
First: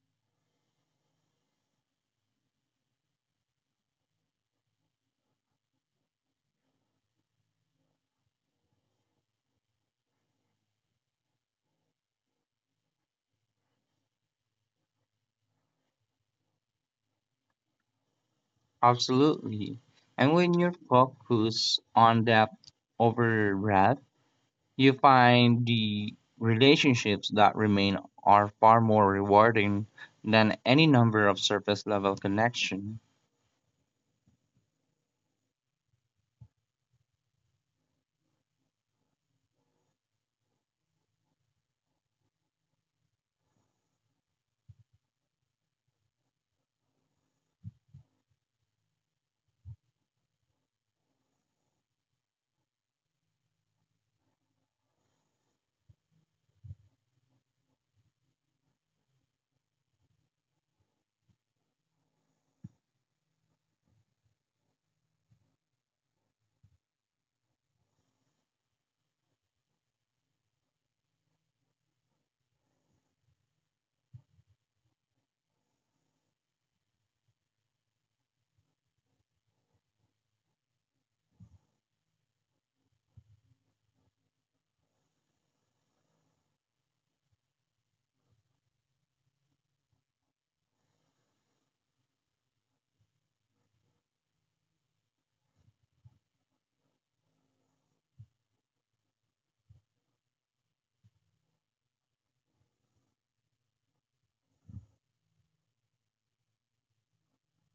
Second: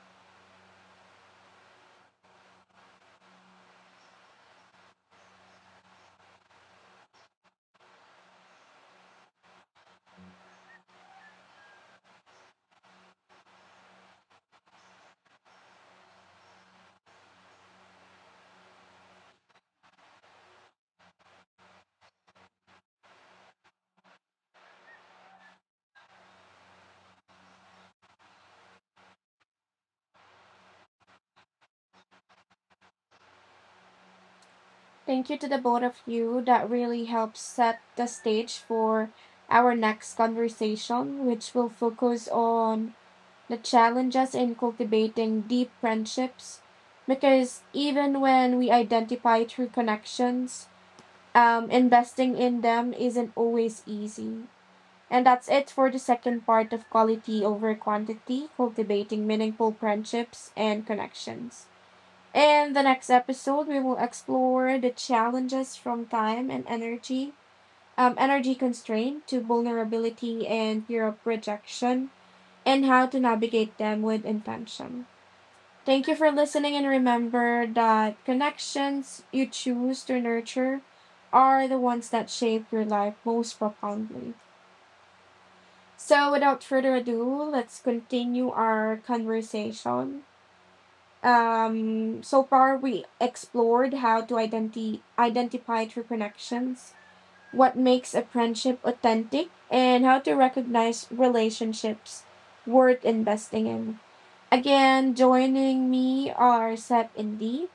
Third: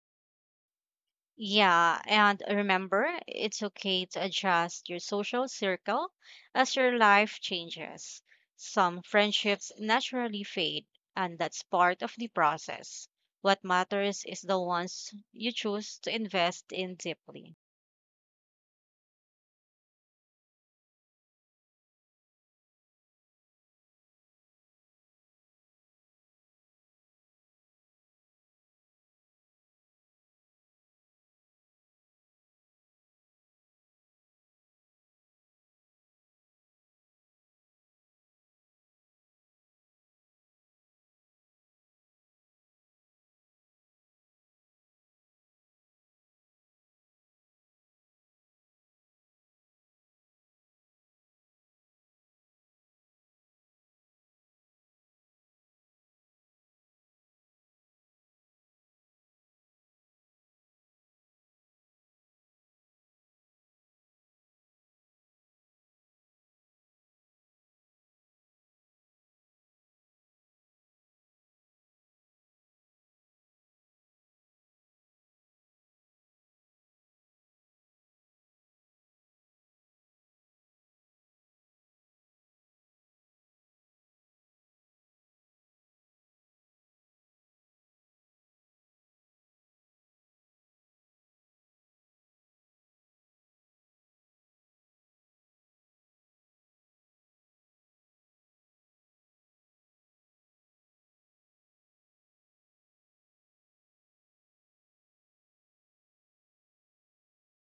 S2: Yeah, and remember, it's okay to adjust your social circle as your life changes. Some friendships naturally fade, and that's part of the process. What matters is the ones you choose to invest in deeply.
S3: Absolutely. And when you're focused on depth over breadth, you find the relationships that remain are far more rewarding than any number of surface level connection.
S1: Thank you to the both of you. That really helps set the stage for our next conversation, which will focus on the challenges in cultivating deep friendships. Because even when we identify true connections, um, investing in them isn't always easy. And that's it for the second part of quality over quantity, cultivating meaningful friendships and connections. In the next episode, we will explore the challenges from time and energy, um, energy constraint to vulnerability and fear of rejection, and how to navigate them with intention. Thank you for listening, and remember that connections you choose to nurture are the ones that shape your life most profoundly. So, without further ado, let's continue our conversation. Um, so far, we explored how to identi- identify true connections, what makes a friendship authentic, and how to recognize relationships worth investing in. Again, joining me are Sep and Dee.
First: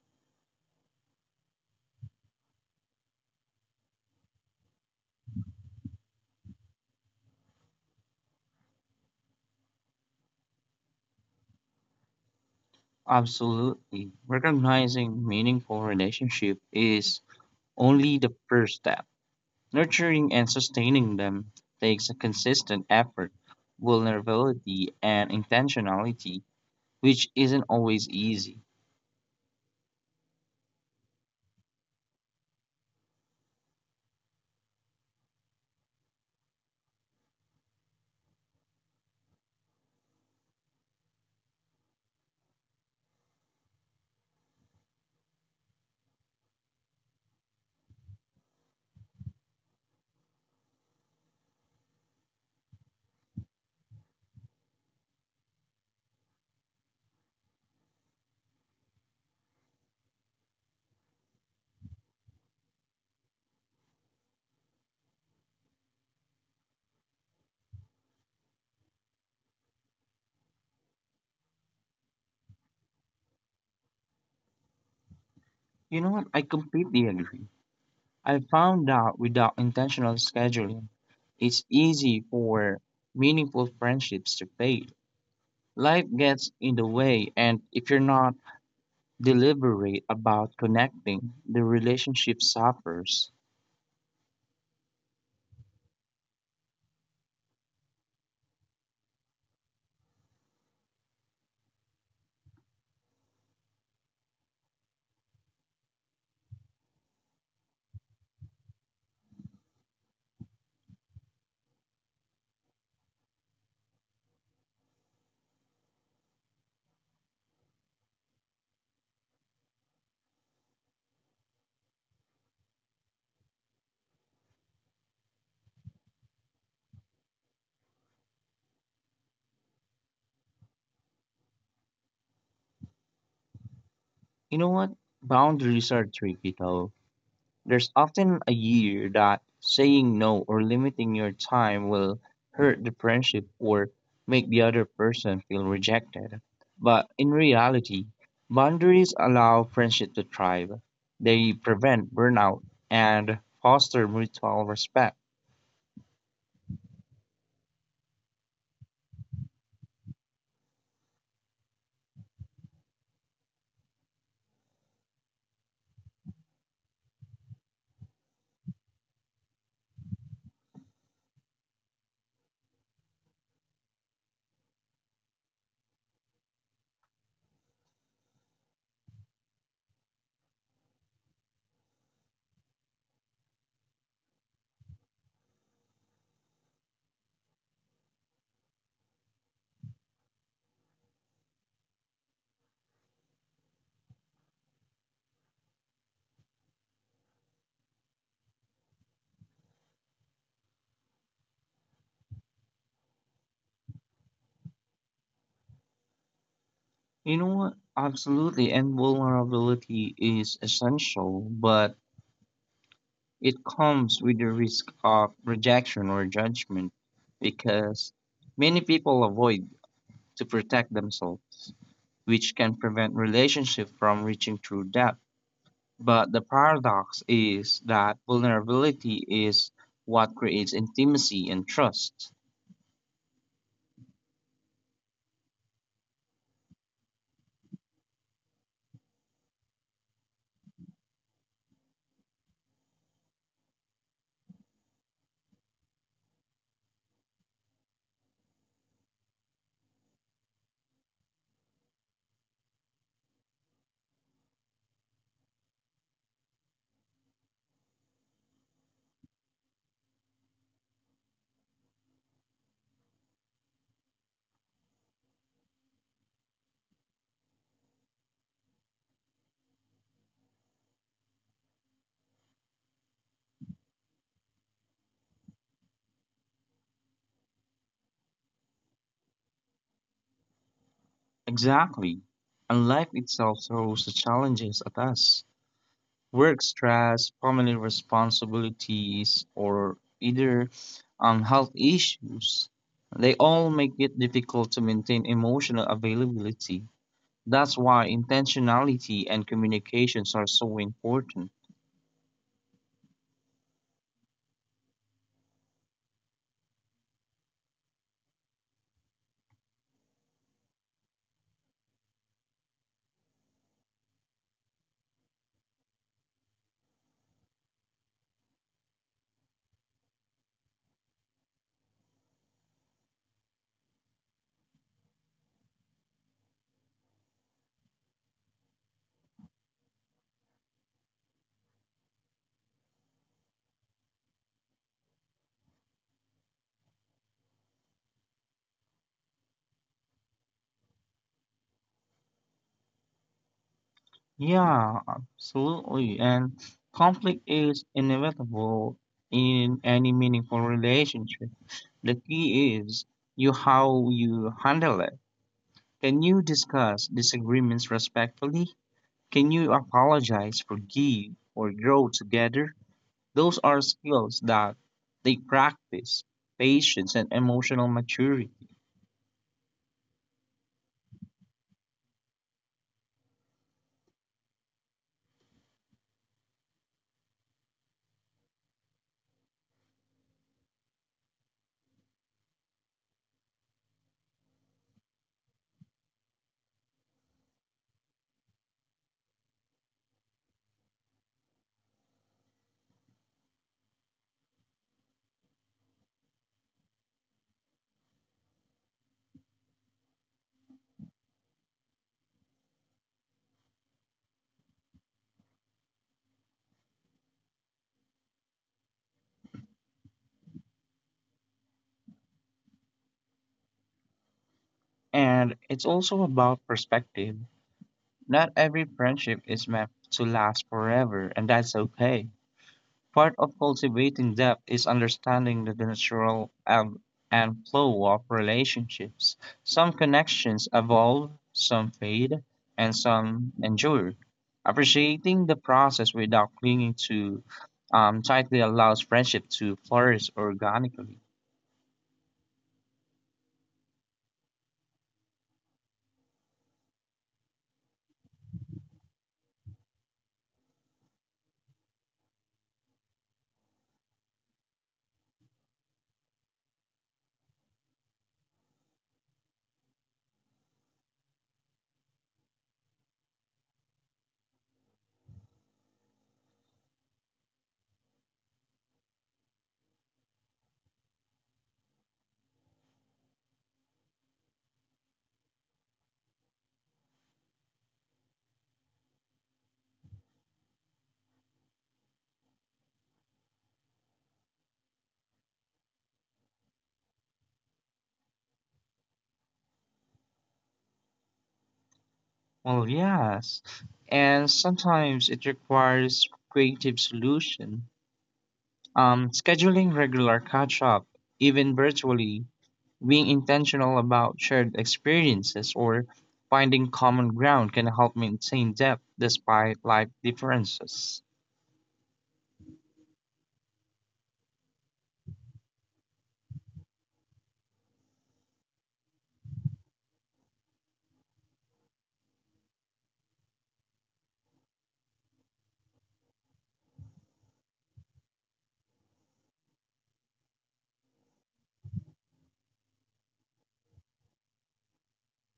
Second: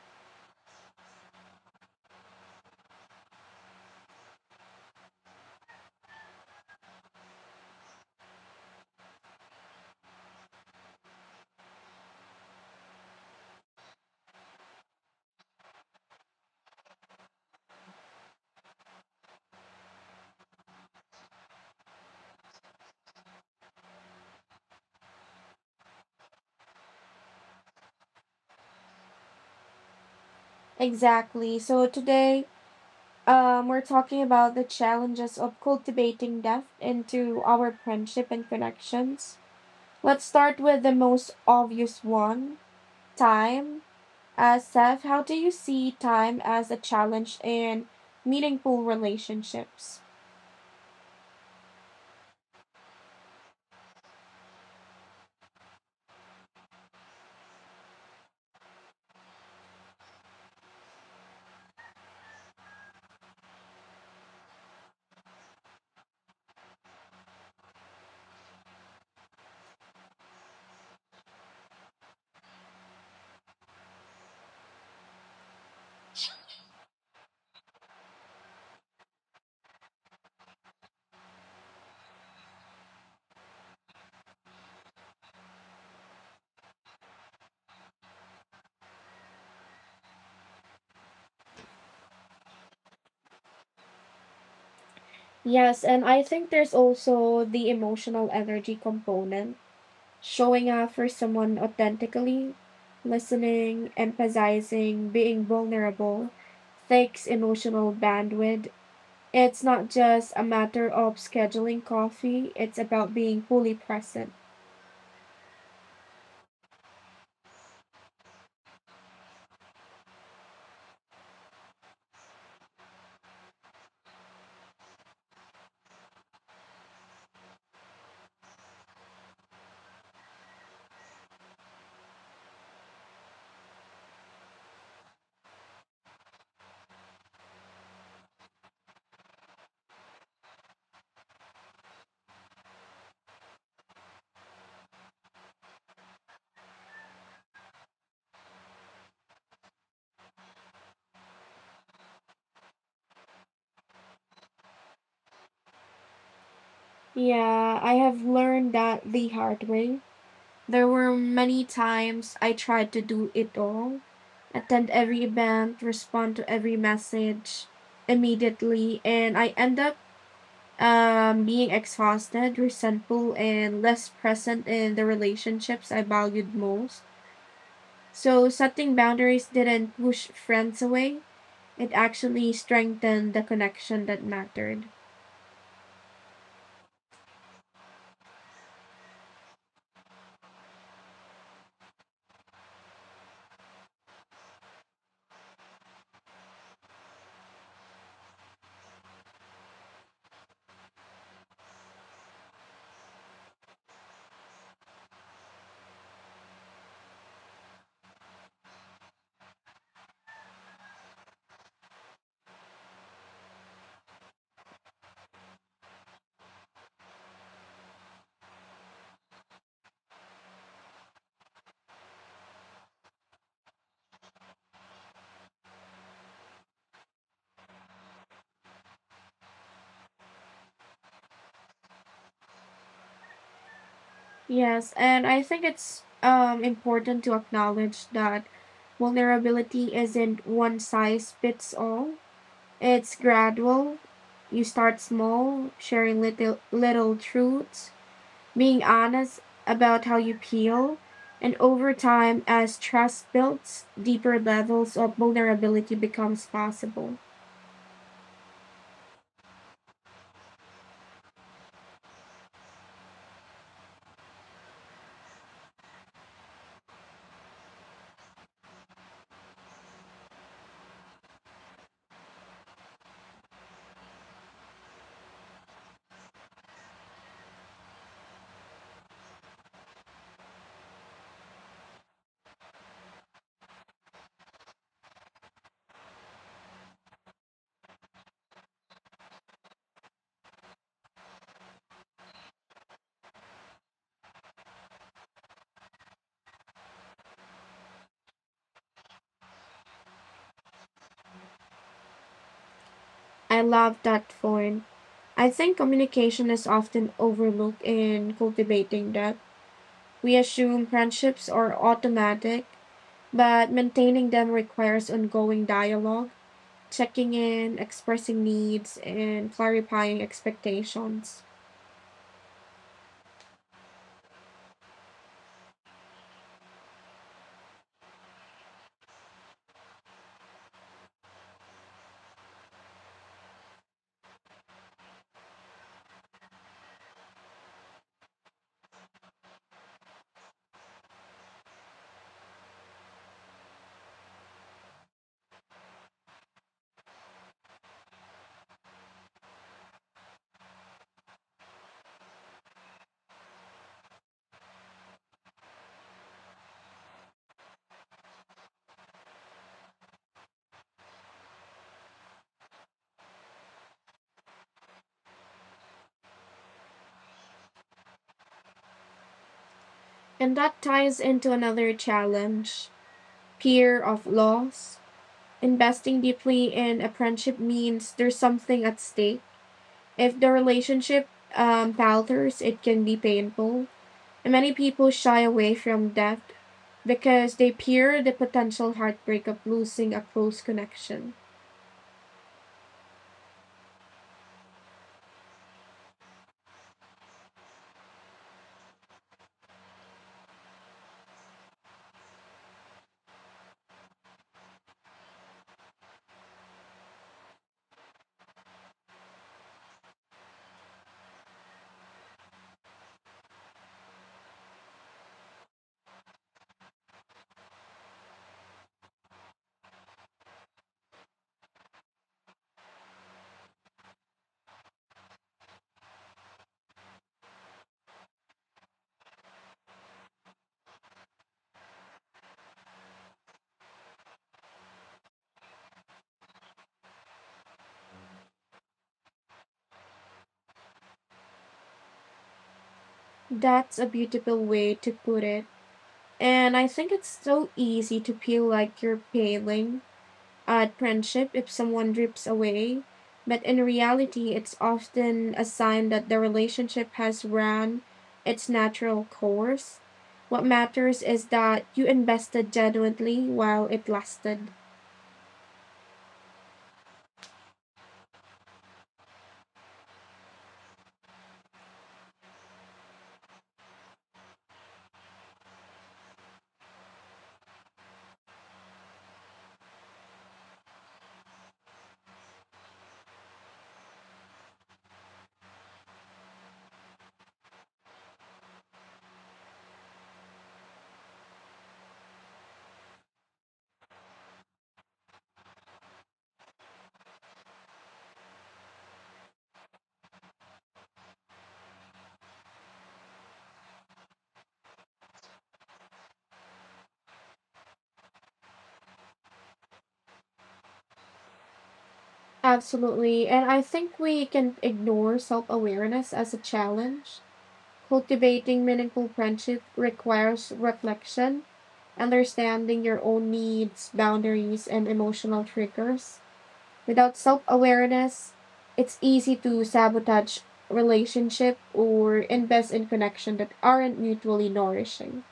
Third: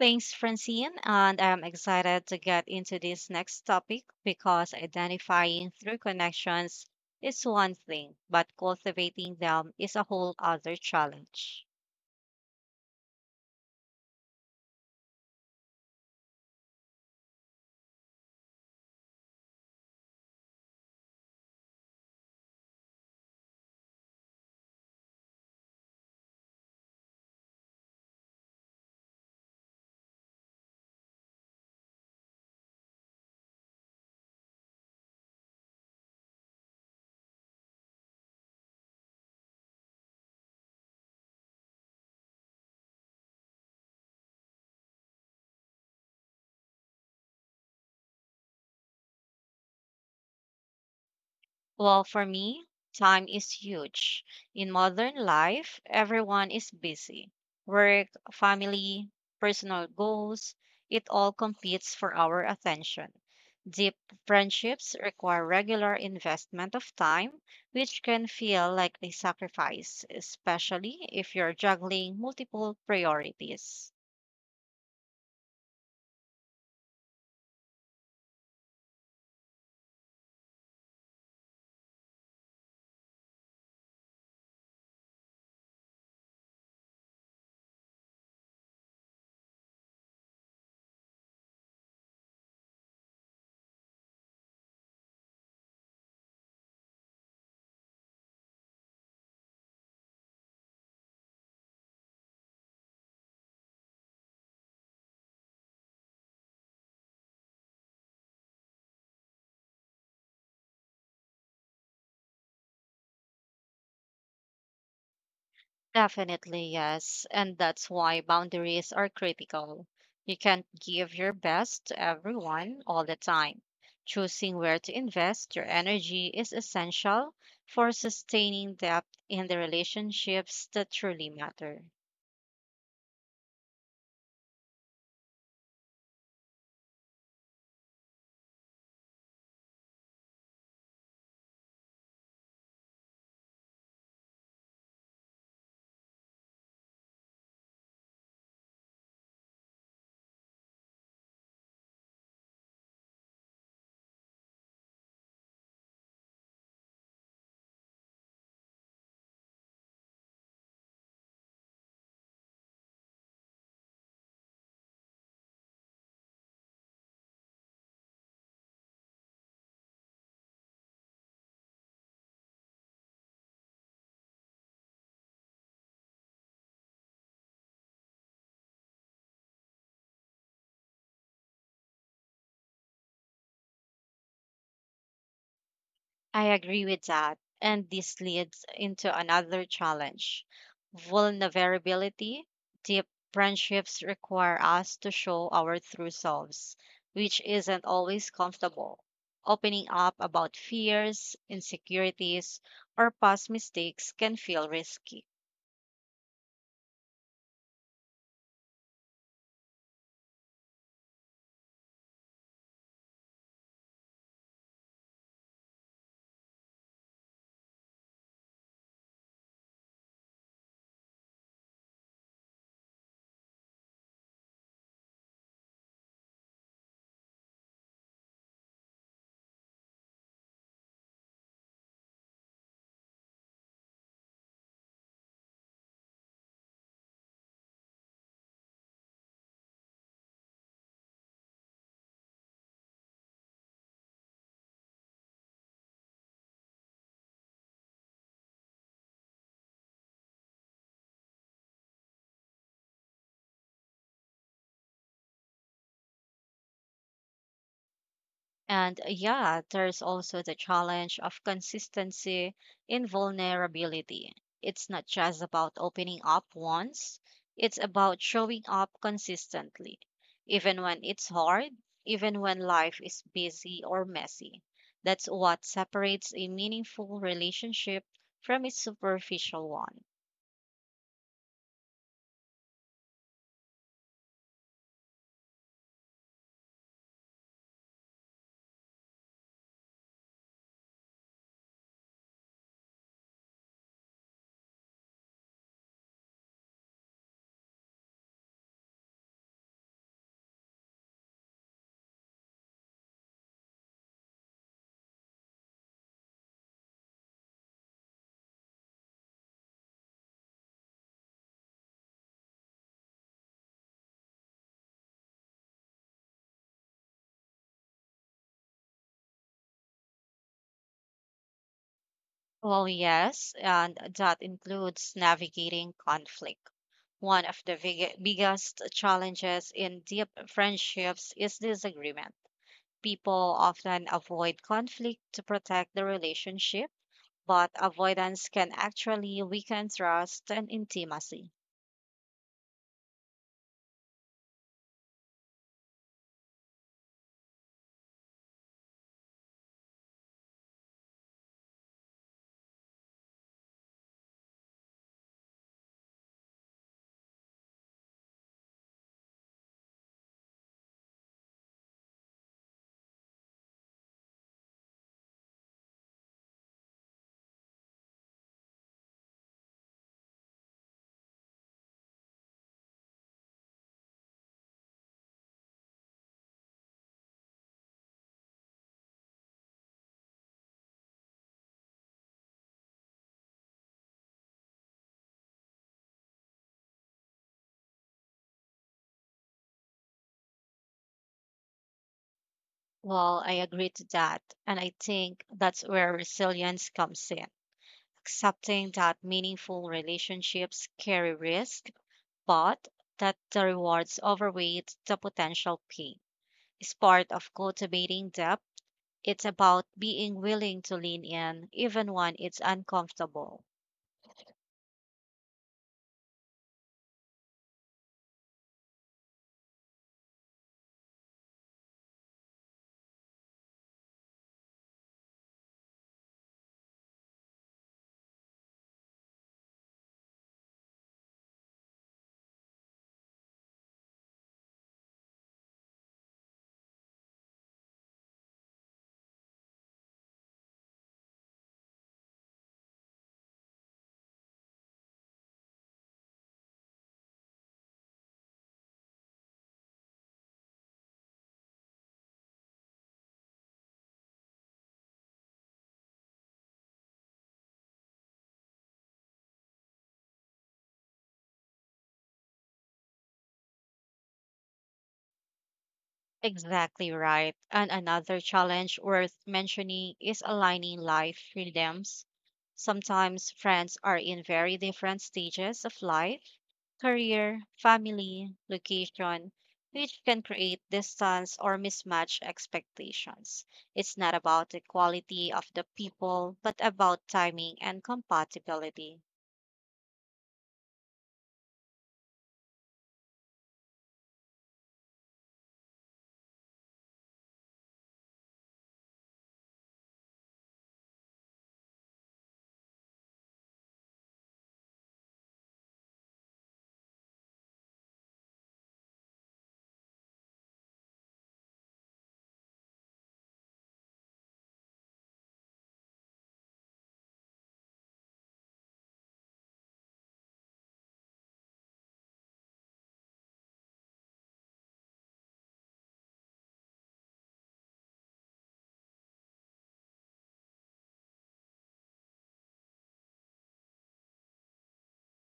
S2: Thanks, Francine. And I'm excited to get into this next topic because identifying through connections is one thing, but cultivating them is a whole other challenge.
S3: Absolutely. Recognizing meaningful relationship is only the first step. Nurturing and sustaining them takes a consistent effort, vulnerability, and intentionality, which isn't always easy.
S1: Exactly. So, today, um, we're talking about the challenges of cultivating depth into our friendship and connections. Let's start with the most obvious one time. Uh, Seth, how do you see time as a challenge in meaningful relationships?
S2: Well, for me, time is huge. In modern life, everyone is busy. Work, family, personal goals, it all competes for our attention. Deep friendships require regular investment of time, which can feel like a sacrifice, especially if you're juggling multiple priorities.
S3: You know what? I completely agree. I found out without intentional scheduling, it's easy for meaningful friendships to fade. Life gets in the way, and if you're not deliberate about connecting, the relationship suffers.
S1: Yes, and I think there's also the emotional energy component, showing up for someone authentically, listening, empathizing, being vulnerable, takes emotional bandwidth. It's not just a matter of scheduling coffee, it's about being fully present.
S2: Definitely, yes. And that's why boundaries are critical. You can't give your best to everyone all the time. Choosing where to invest your energy is essential for sustaining depth in the relationships that truly matter.
S3: You know what? Boundaries are tricky though. There's often a year that saying no or limiting your time will hurt the friendship or make the other person feel rejected. But in reality, boundaries allow friendship to thrive. They prevent burnout and foster mutual respect.
S1: Yeah, I have learned that the hard way. There were many times I tried to do it all attend every event, respond to every message immediately, and I end up um, being exhausted, resentful, and less present in the relationships I valued most. So, setting boundaries didn't push friends away, it actually strengthened the connection that mattered.
S2: I agree with that. And this leads into another challenge vulnerability. Deep friendships require us to show our true selves, which isn't always comfortable. Opening up about fears, insecurities, or past mistakes can feel risky.
S3: You know what? Absolutely. And vulnerability is essential, but it comes with the risk of rejection or judgment because many people avoid to protect themselves, which can prevent relationships from reaching true depth. But the paradox is that vulnerability is what creates intimacy and trust.
S1: Yes, and I think it's um, important to acknowledge that vulnerability isn't one size fits all. It's gradual. You start small, sharing little little truths, being honest about how you feel, and over time, as trust builds, deeper levels of vulnerability becomes possible.
S2: And uh, yeah, there's also the challenge of consistency in vulnerability. It's not just about opening up once, it's about showing up consistently, even when it's hard, even when life is busy or messy. That's what separates a meaningful relationship from a superficial one.
S3: Exactly. And life itself throws the challenges at us. Work stress, family responsibilities, or either um, health issues. They all make it difficult to maintain emotional availability. That's why intentionality and communications are so important.
S1: I love that point. I think communication is often overlooked in cultivating that. We assume friendships are automatic, but maintaining them requires ongoing dialogue, checking in, expressing needs, and clarifying expectations.
S2: Well, yes, and that includes navigating conflict. One of the big- biggest challenges in deep friendships is disagreement. People often avoid conflict to protect the relationship, but avoidance can actually weaken trust and intimacy.
S3: Yeah, absolutely. And conflict is inevitable in any meaningful relationship. The key is you how you handle it. Can you discuss disagreements respectfully? Can you apologize, forgive, or grow together? Those are skills that they practice, patience and emotional maturity.
S1: And that ties into another challenge fear of loss. Investing deeply in a friendship means there's something at stake. If the relationship um, falters, it can be painful. And many people shy away from death because they fear the potential heartbreak of losing a close connection.
S2: Well, I agree to that, and I think that's where resilience comes in. Accepting that meaningful relationships carry risk, but that the rewards overweight the potential pain is part of cultivating depth. It's about being willing to lean in, even when it's uncomfortable.
S3: And it's also about perspective. Not every friendship is meant to last forever, and that's okay. Part of cultivating depth is understanding the natural ebb and flow of relationships. Some connections evolve, some fade, and some endure. Appreciating the process without clinging to um, tightly allows friendship to flourish organically.
S1: That's a beautiful way to put it. And I think it's so easy to feel like you're failing at friendship if someone drifts away. But in reality, it's often a sign that the relationship has run its natural course. What matters is that you invested genuinely while it lasted.
S2: Exactly right. And another challenge worth mentioning is aligning life rhythms. Sometimes friends are in very different stages of life career, family, location, which can create distance or mismatch expectations. It's not about the quality of the people, but about timing and compatibility.
S3: Well, yes, and sometimes it requires creative solution. Um, scheduling regular catch up, even virtually, being intentional about shared experiences or finding common ground can help maintain depth despite life differences.
S1: Absolutely. And I think we can ignore self awareness as a challenge. Cultivating meaningful friendship requires reflection, understanding your own needs, boundaries, and emotional triggers. Without self awareness, it's easy to sabotage relationship or invest in connections that aren't mutually nourishing.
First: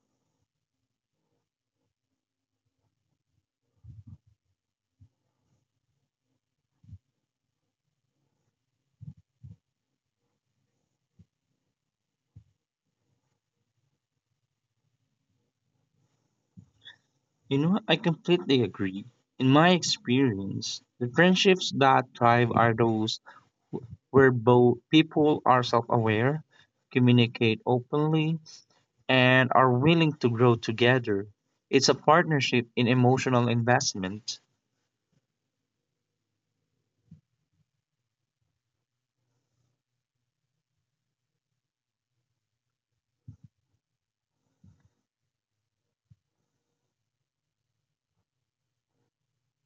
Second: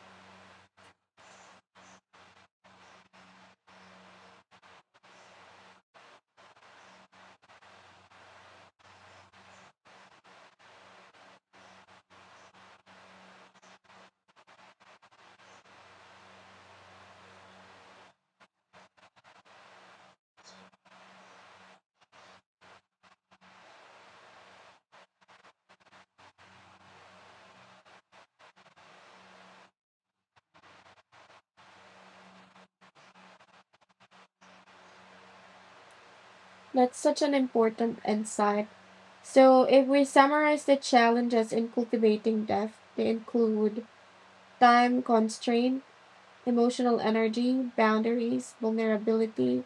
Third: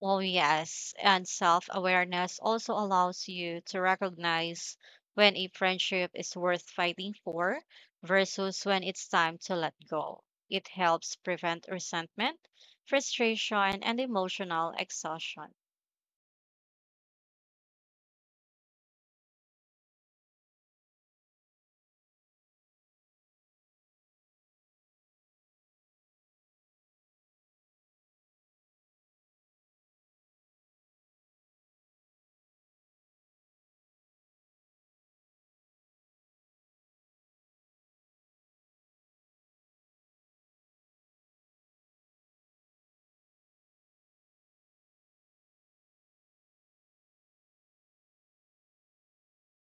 S2: Well, yes, and self awareness also allows you to recognize when a friendship is worth fighting for versus when it's time to let go. It helps prevent resentment, frustration, and emotional exhaustion.
S3: You know, I completely agree. In my experience, the friendships that thrive are those where both people are self aware, communicate openly, and are willing to grow together. It's a partnership in emotional investment.
S1: That's such an important insight. So, if we summarize the challenges in cultivating depth, they include time constraint, emotional energy, boundaries, vulnerability,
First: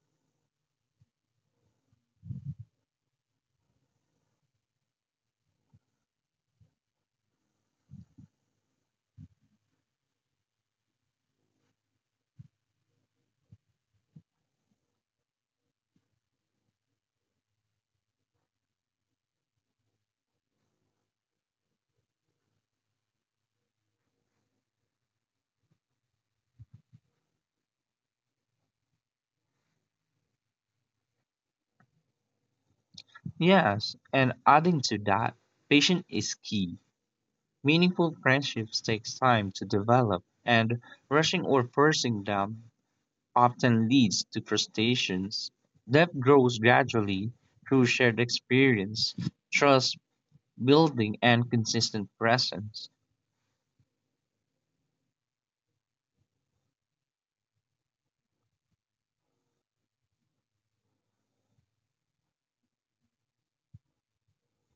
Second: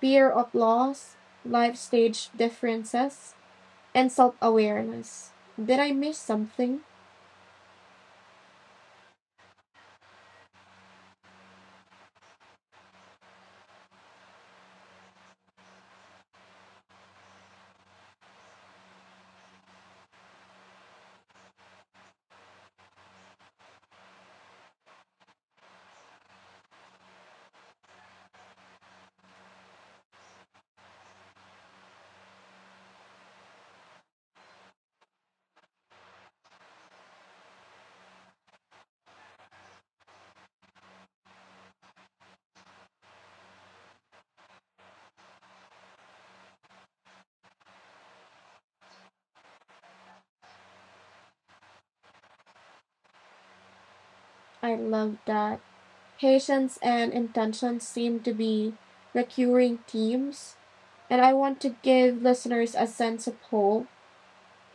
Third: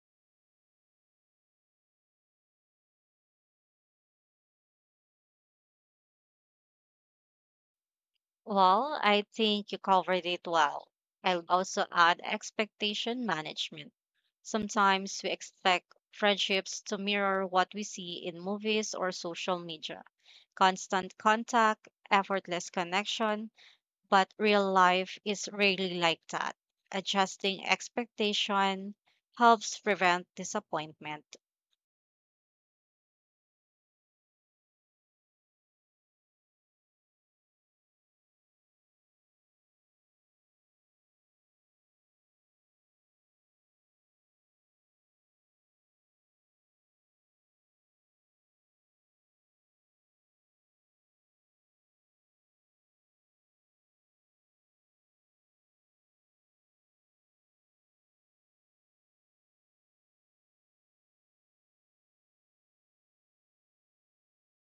S1: fear of loss, life stage differences, and self awareness. Did I miss something?
S2: Well, I think you covered it well. I'll also add expectation management. Sometimes we expect friendships to mirror what we see in movies or social media. Constant contact, effortless connection, but real life is rarely like that. Adjusting expectation helps prevent disappointment.
S3: Yes, and adding to that, patience is key. Meaningful friendships takes time to develop, and rushing or forcing them often leads to frustrations. Depth grows gradually through shared experience, trust building, and consistent presence.
S1: I love that. Patience and intention seem to be recurring themes, and I want to give listeners a sense of hope.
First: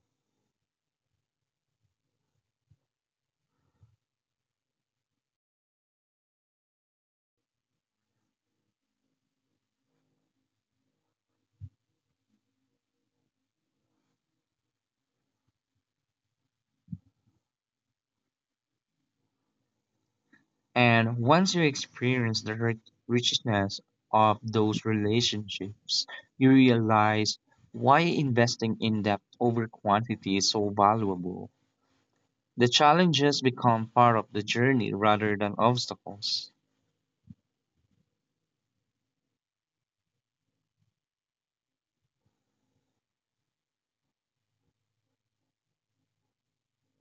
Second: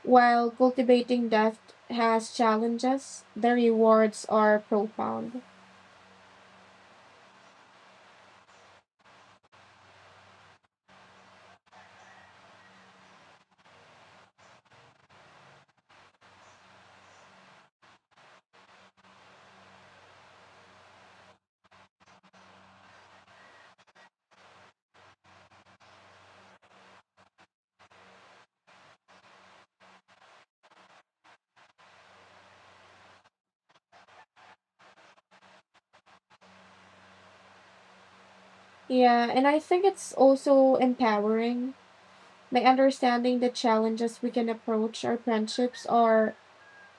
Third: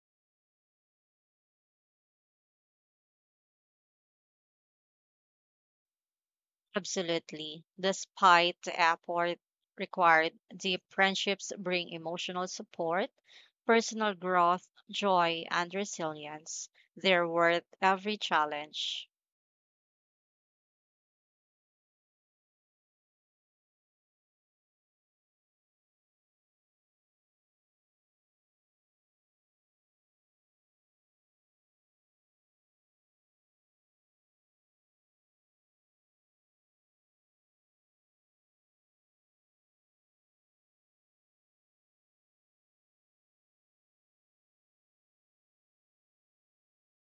S1: While cultivating depth has challenges, the rewards are profound.
S2: Absolutely. Despite the effort required, deep friendships bring emotional support, personal growth, joy, and resilience. They're worth every challenge.
S3: And once you experience the rich- richness of those relationships, you realize why investing in depth over quantity is so valuable. The challenges become part of the journey rather than obstacles.
S1: Yeah, and I think it's also empowering. By understanding the challenges we can approach our friendships or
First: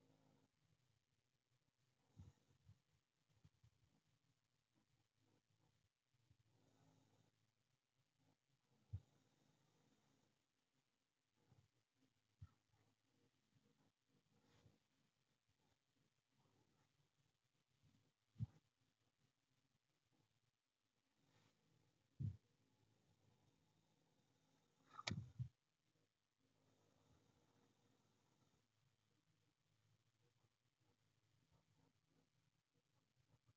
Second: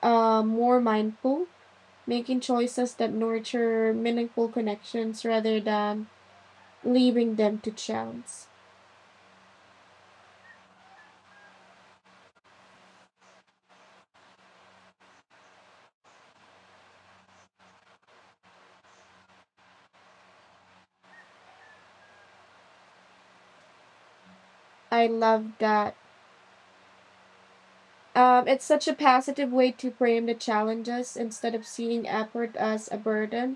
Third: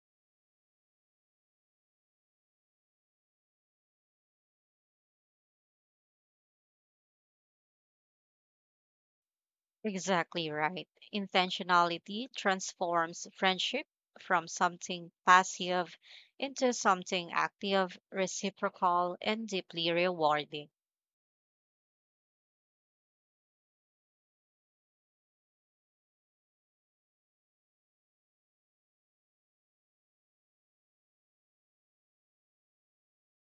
S1: uh, more mindful, making choices that nurture meaningful connections rather than leaving them to chance.
S2: Exactly right. Intentionality transforms friendship from something passive into something active, reciprocal, and deeply rewarding.
S1: I love that. Um, it's such a positive way to frame the challenges instead of seeing effort as a burden.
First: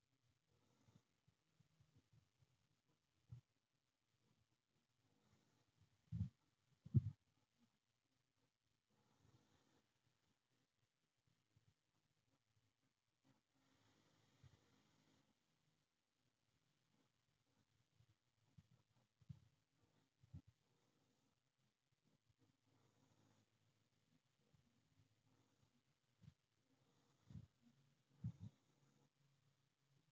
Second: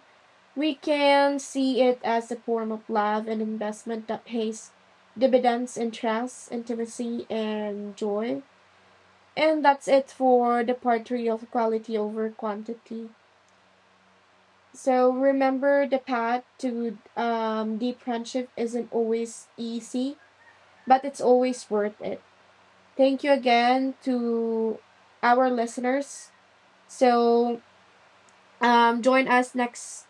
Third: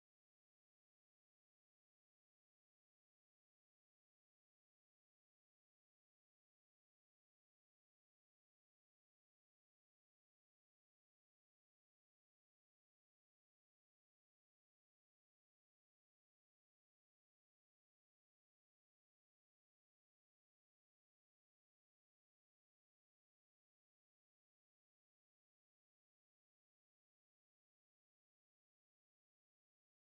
S1: We can see it as a form of love and investment that pays dividends in trust, intimacy, and joy. And that's it for the part three of quality over quantity. So remember the path to um, deep friendship isn't always easy, but it's always worth it. Thank you again to our listeners. So um, join us next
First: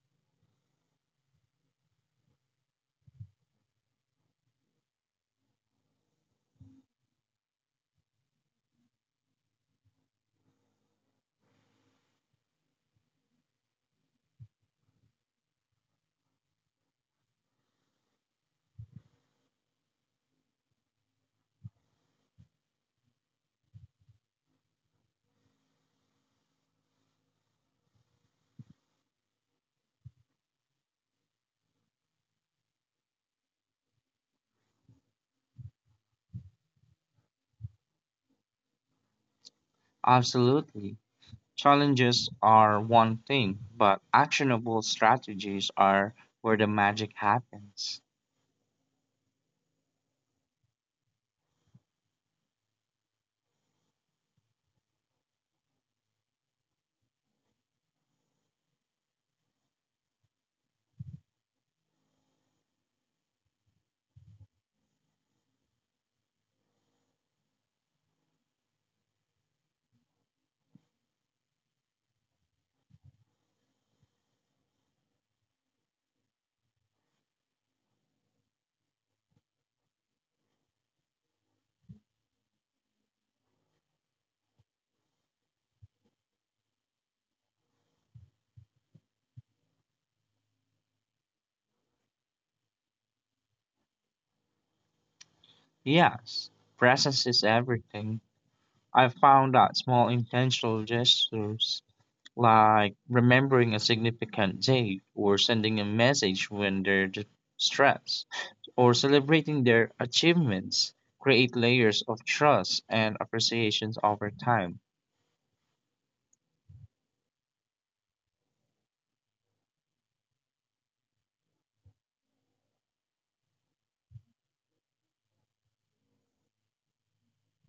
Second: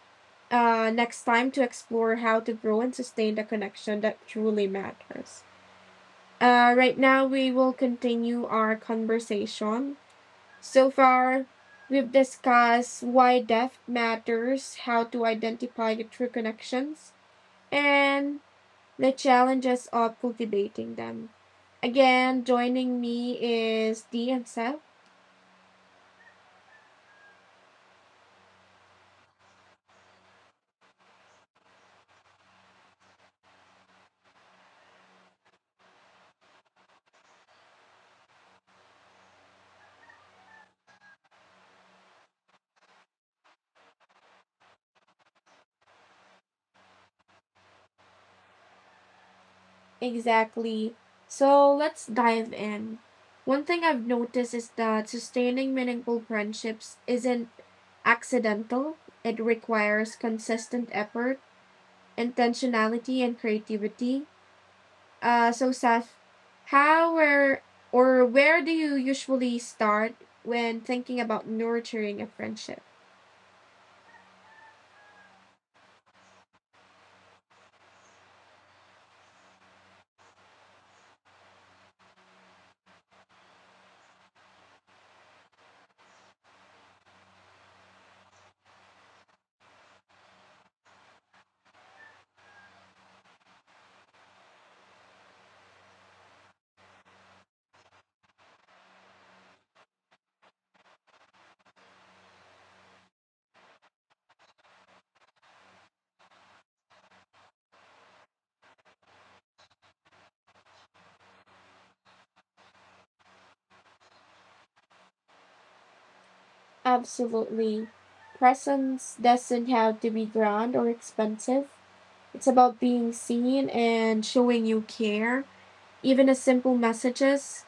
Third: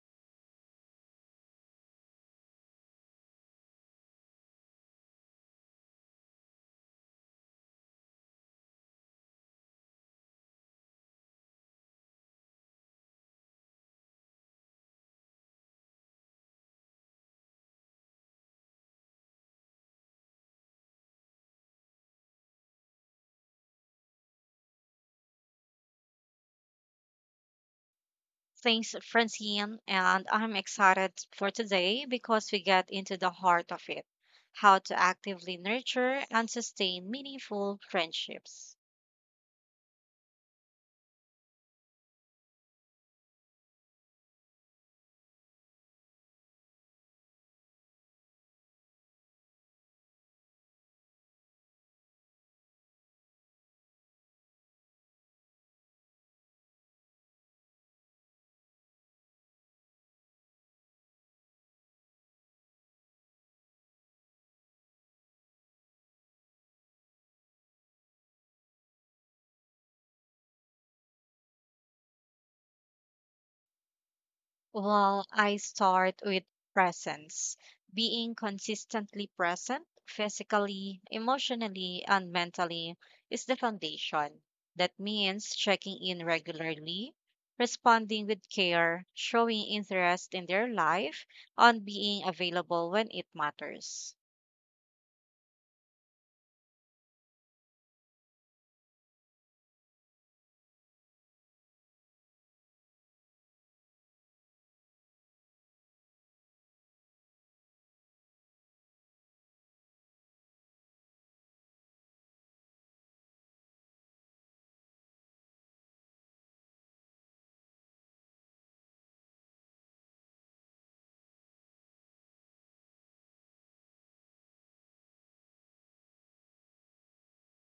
S1: uh, next time to explore how to grow and sustain the connection that truly matters. Uh, right now, we will continue our conversation. So far, we've discussed why depth matters, how to identify the true connections, and the challenges of cultivating them. Again, joining me is Dee and Seth.
S2: Thanks, Francine, and I'm excited for today because we get into the heart of it how to actively nurture and sustain meaningful friendships.
S3: Absolutely. Challenges are one thing, but actionable strategies are where the magic happens.
S1: Exactly. So let's dive in. One thing I've noticed is that sustaining meaningful friendships isn't accidental. It requires consistent effort, intentionality, and creativity. Uh, so, Seth, how where or where do you usually start when thinking about nurturing a friendship?
S2: Well, I start with presence, being consistently present physically, emotionally, and mentally is the foundation. That means checking in regularly, responding with care, showing interest in their life, and being available when it matters.
S3: Yes, presence is everything. I found that small intentional gestures like remembering a significant date or sending a message when they're d- stressed or celebrating their achievements create layers of trust and appreciations over time.
S1: Absolutely. Presence doesn't have to be grand or expensive. It's about being seen and showing you care. Even a simple messages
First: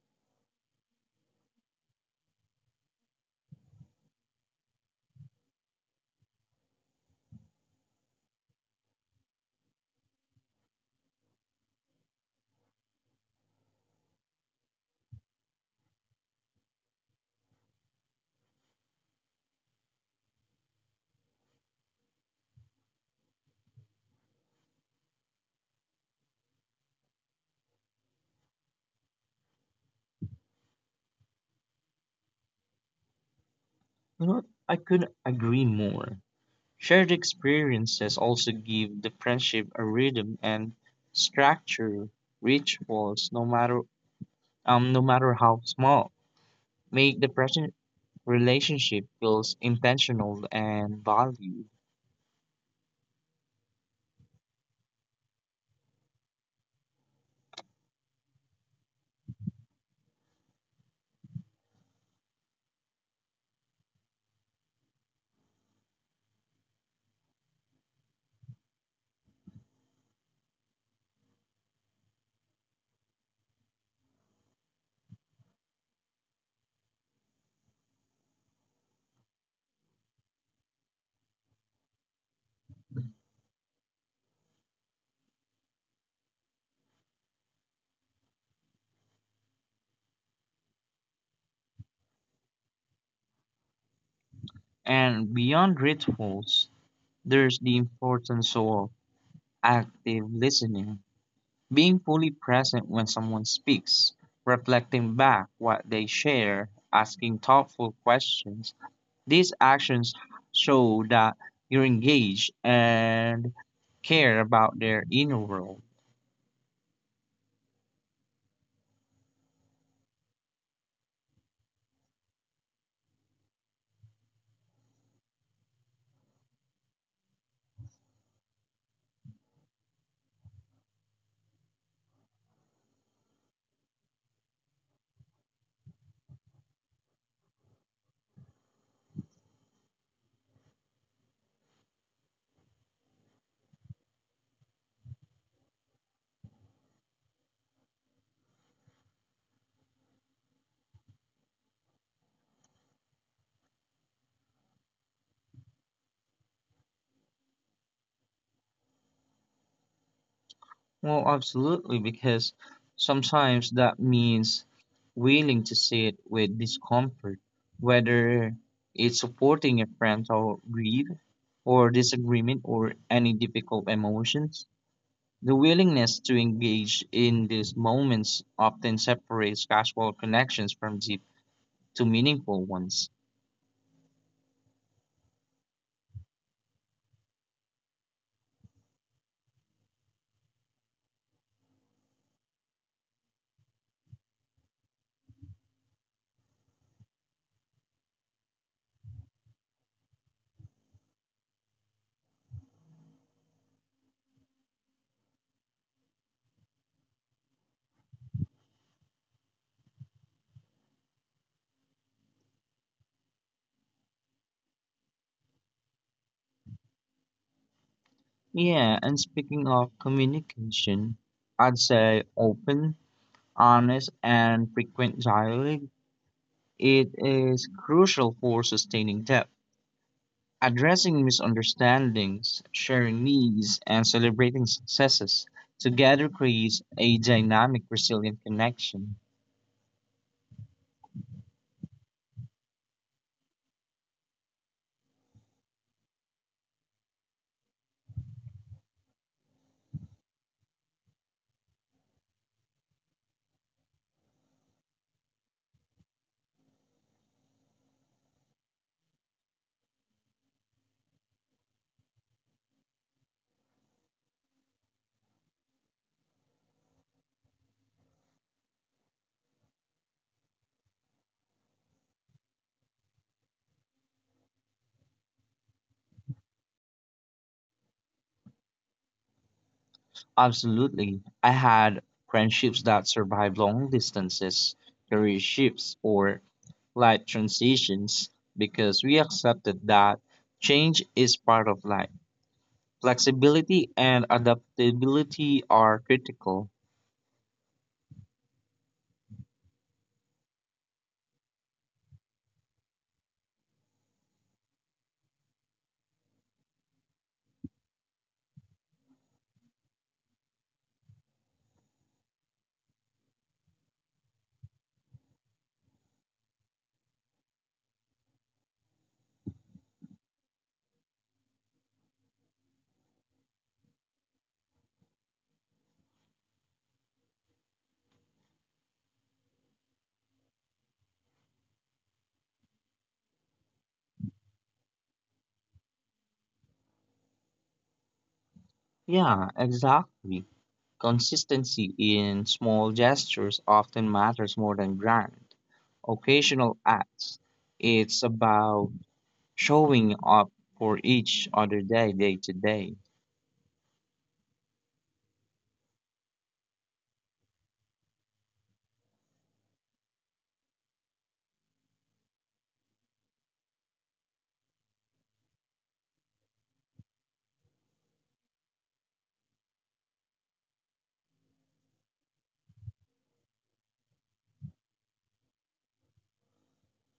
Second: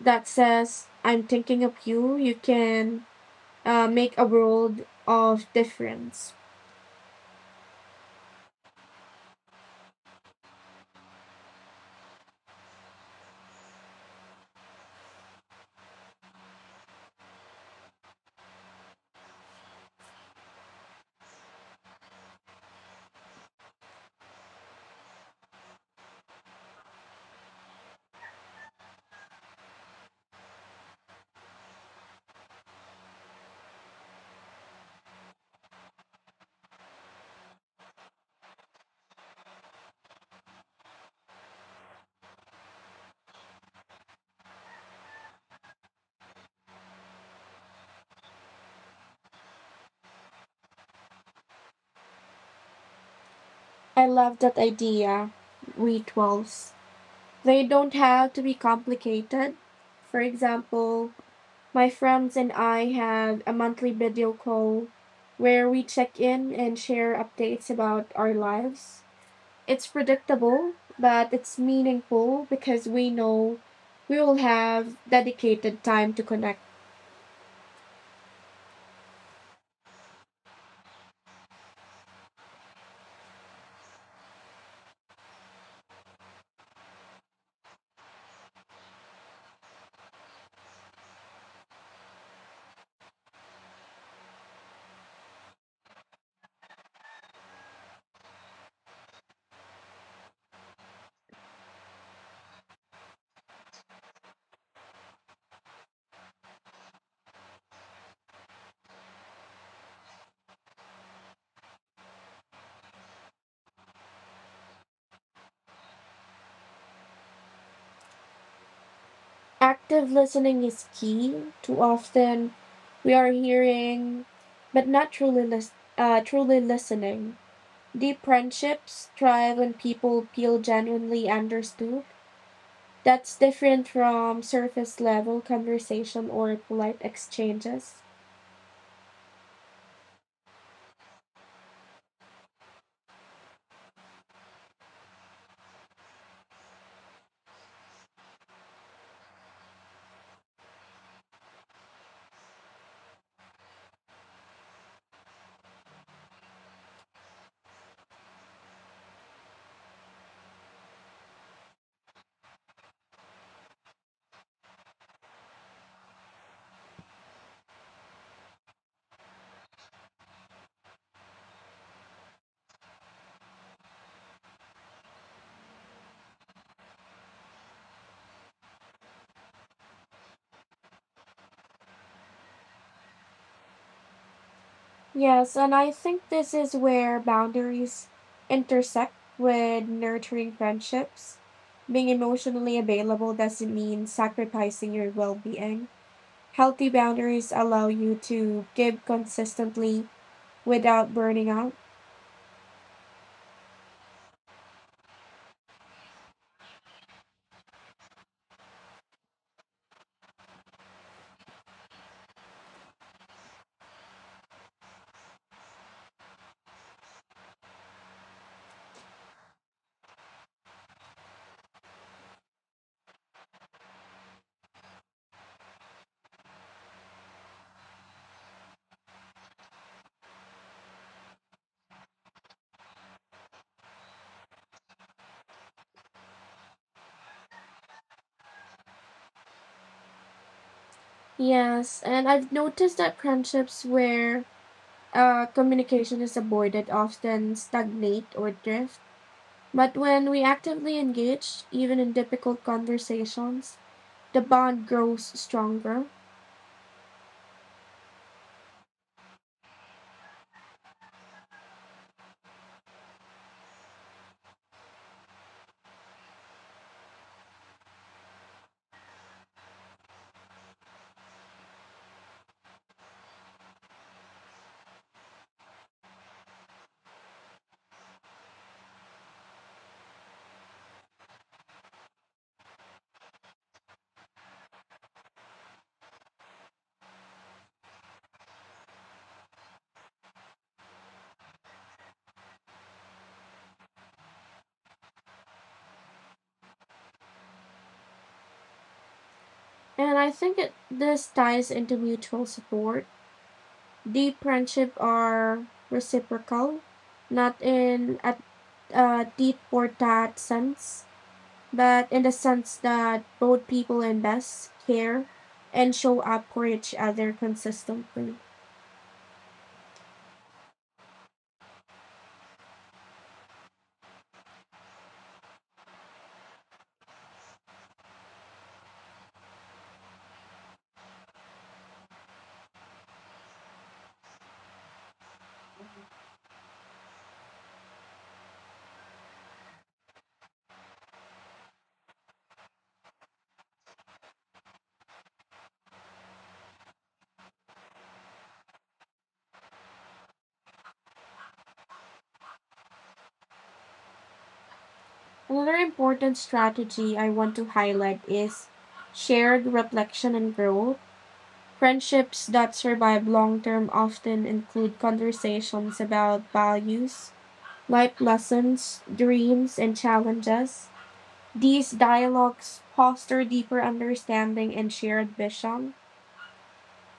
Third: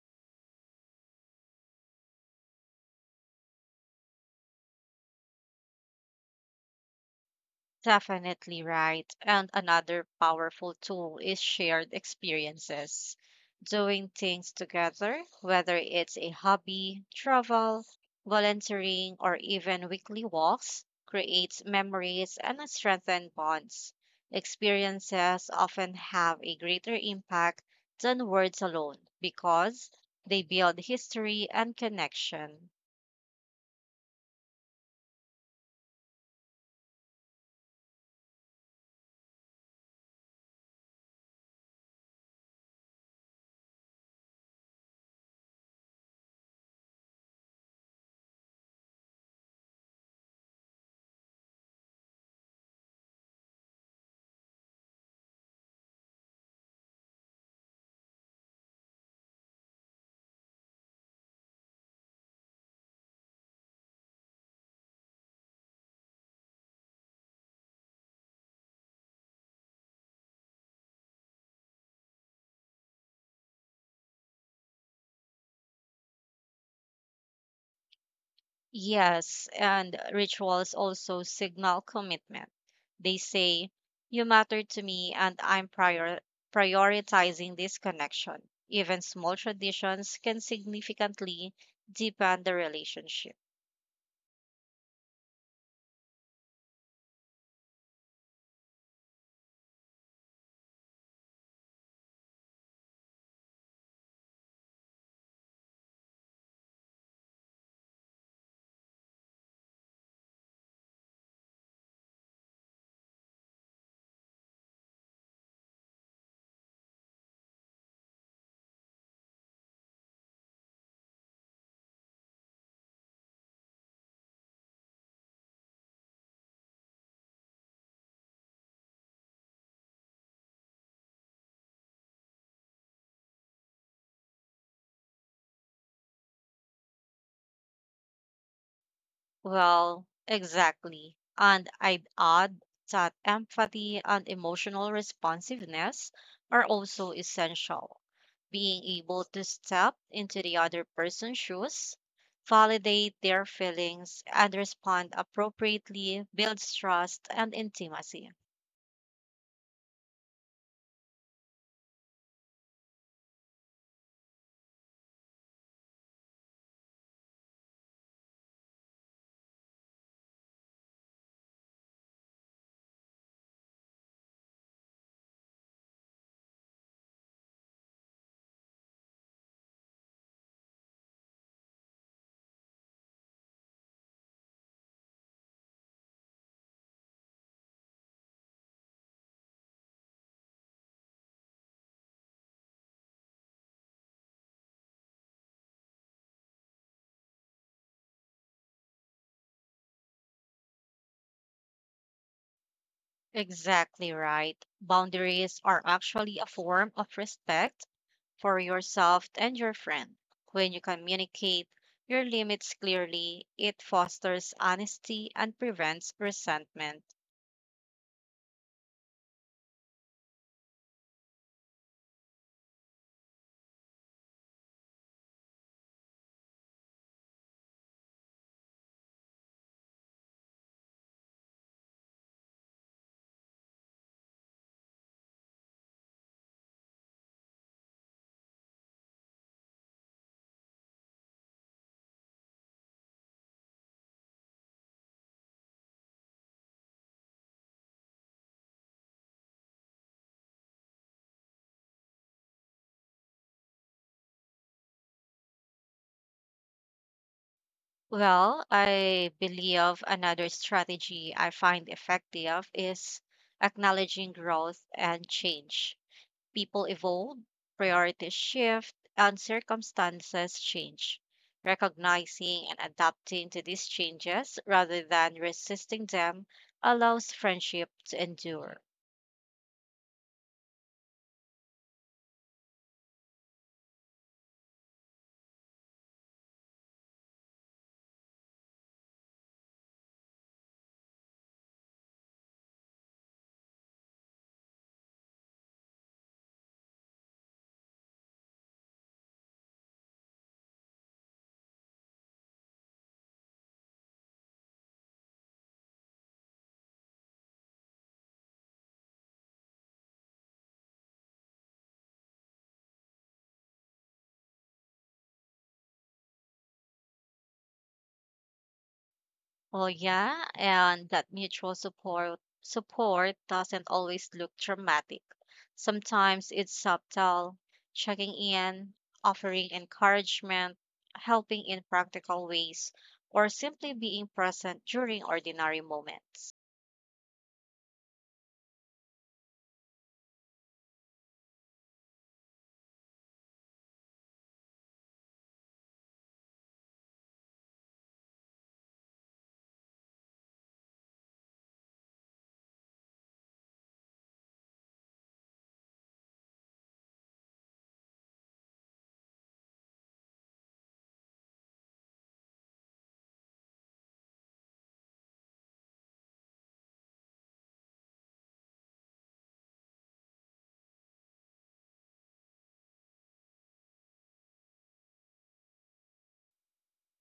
S1: that says "I'm thinking of you," you can uh, make a world of difference.
S2: Definitely right. And another powerful tool is shared experiences. Doing things together, whether it's a hobby, travel, volunteering, or even weekly walks, creates memories and strengthens bonds. Experiences often have a greater impact than words alone because they build history and connection.
S3: You know, what? I couldn't agree more. Shared experiences also give the friendship a rhythm and structure. Rituals, no matter um, no matter how small, make the present relationship feels intentional and valued.
S1: I love that idea. Rituals. They don't have to be complicated. For example, my friends and I had a monthly video call where we check in and share updates about our lives. It's predictable, but it's meaningful because we know we will have dedicated time to connect.
S2: Yes, and rituals also signal commitment. They say, "You matter to me, and I'm prior- prioritizing this connection." Even small traditions can significantly deepen the relationship.
S3: And beyond rituals, there's the importance of active listening, being fully present when someone speaks, reflecting back what they share, asking thoughtful questions. These actions show that you're engaged and care about their inner world.
S1: Active listening is key. Too often, we are hearing, but not truly, lis- uh, truly listening. Deep friendships thrive when people feel genuinely understood. That's different from surface level conversation or polite exchanges.
S2: Well, exactly. And I'd add that empathy and emotional responsiveness are also essential. Being able to step into the other person's shoes, validate their feelings, and respond appropriately builds trust and intimacy.
S3: Well, absolutely, because sometimes that means willing to sit with discomfort, whether it's supporting a parental grief or disagreement or any difficult emotions. The willingness to engage in these moments often separates casual connections from deep to meaningful ones.
S1: Yes, and I think this is where boundaries intersect with nurturing friendships. Being emotionally available doesn't mean sacrificing your well being. Healthy boundaries allow you to give consistently without burning out.
S2: Exactly right. Boundaries are actually a form of respect for yourself and your friend. When you communicate your limits clearly, it fosters honesty and prevents resentment.
S3: Yeah, and speaking of communication, I'd say open, honest, and frequent dialogue. It is crucial for sustaining depth, addressing misunderstandings, sharing needs, and celebrating successes. Together creates a dynamic, resilient connection.
S1: Yes, and I've noticed that friendships where uh, communication is avoided often stagnate or drift. But when we actively engage, even in difficult conversations, the bond grows stronger,
S2: Well, I believe another strategy I find effective is acknowledging growth and change. People evolve, priorities shift, and circumstances change. Recognizing and adapting to these changes rather than resisting them allows friendship to endure.
S3: Absolutely. I had friendships that survived long distances, career shifts, or life transitions because we accepted that change is part of life. Flexibility and adaptability are critical.
S1: and I think it this ties into mutual support. Deep friendship are reciprocal, not in a, a deep or that sense, but in the sense that both people invest, care, and show up for each other consistently.
S2: Well, yeah, and that mutual support support doesn't always look dramatic. Sometimes it's subtle, checking in, offering encouragement, helping in practical ways, or simply being present during ordinary moments.
S3: Yeah, exactly. Consistency in small gestures often matters more than grand, occasional acts. It's about showing up for each other day, day to day.
S1: Another important strategy I want to highlight is shared reflection and growth. Friendships that survive long term often include conversations about values, life lessons, dreams, and challenges. These dialogues foster deeper understanding and shared vision.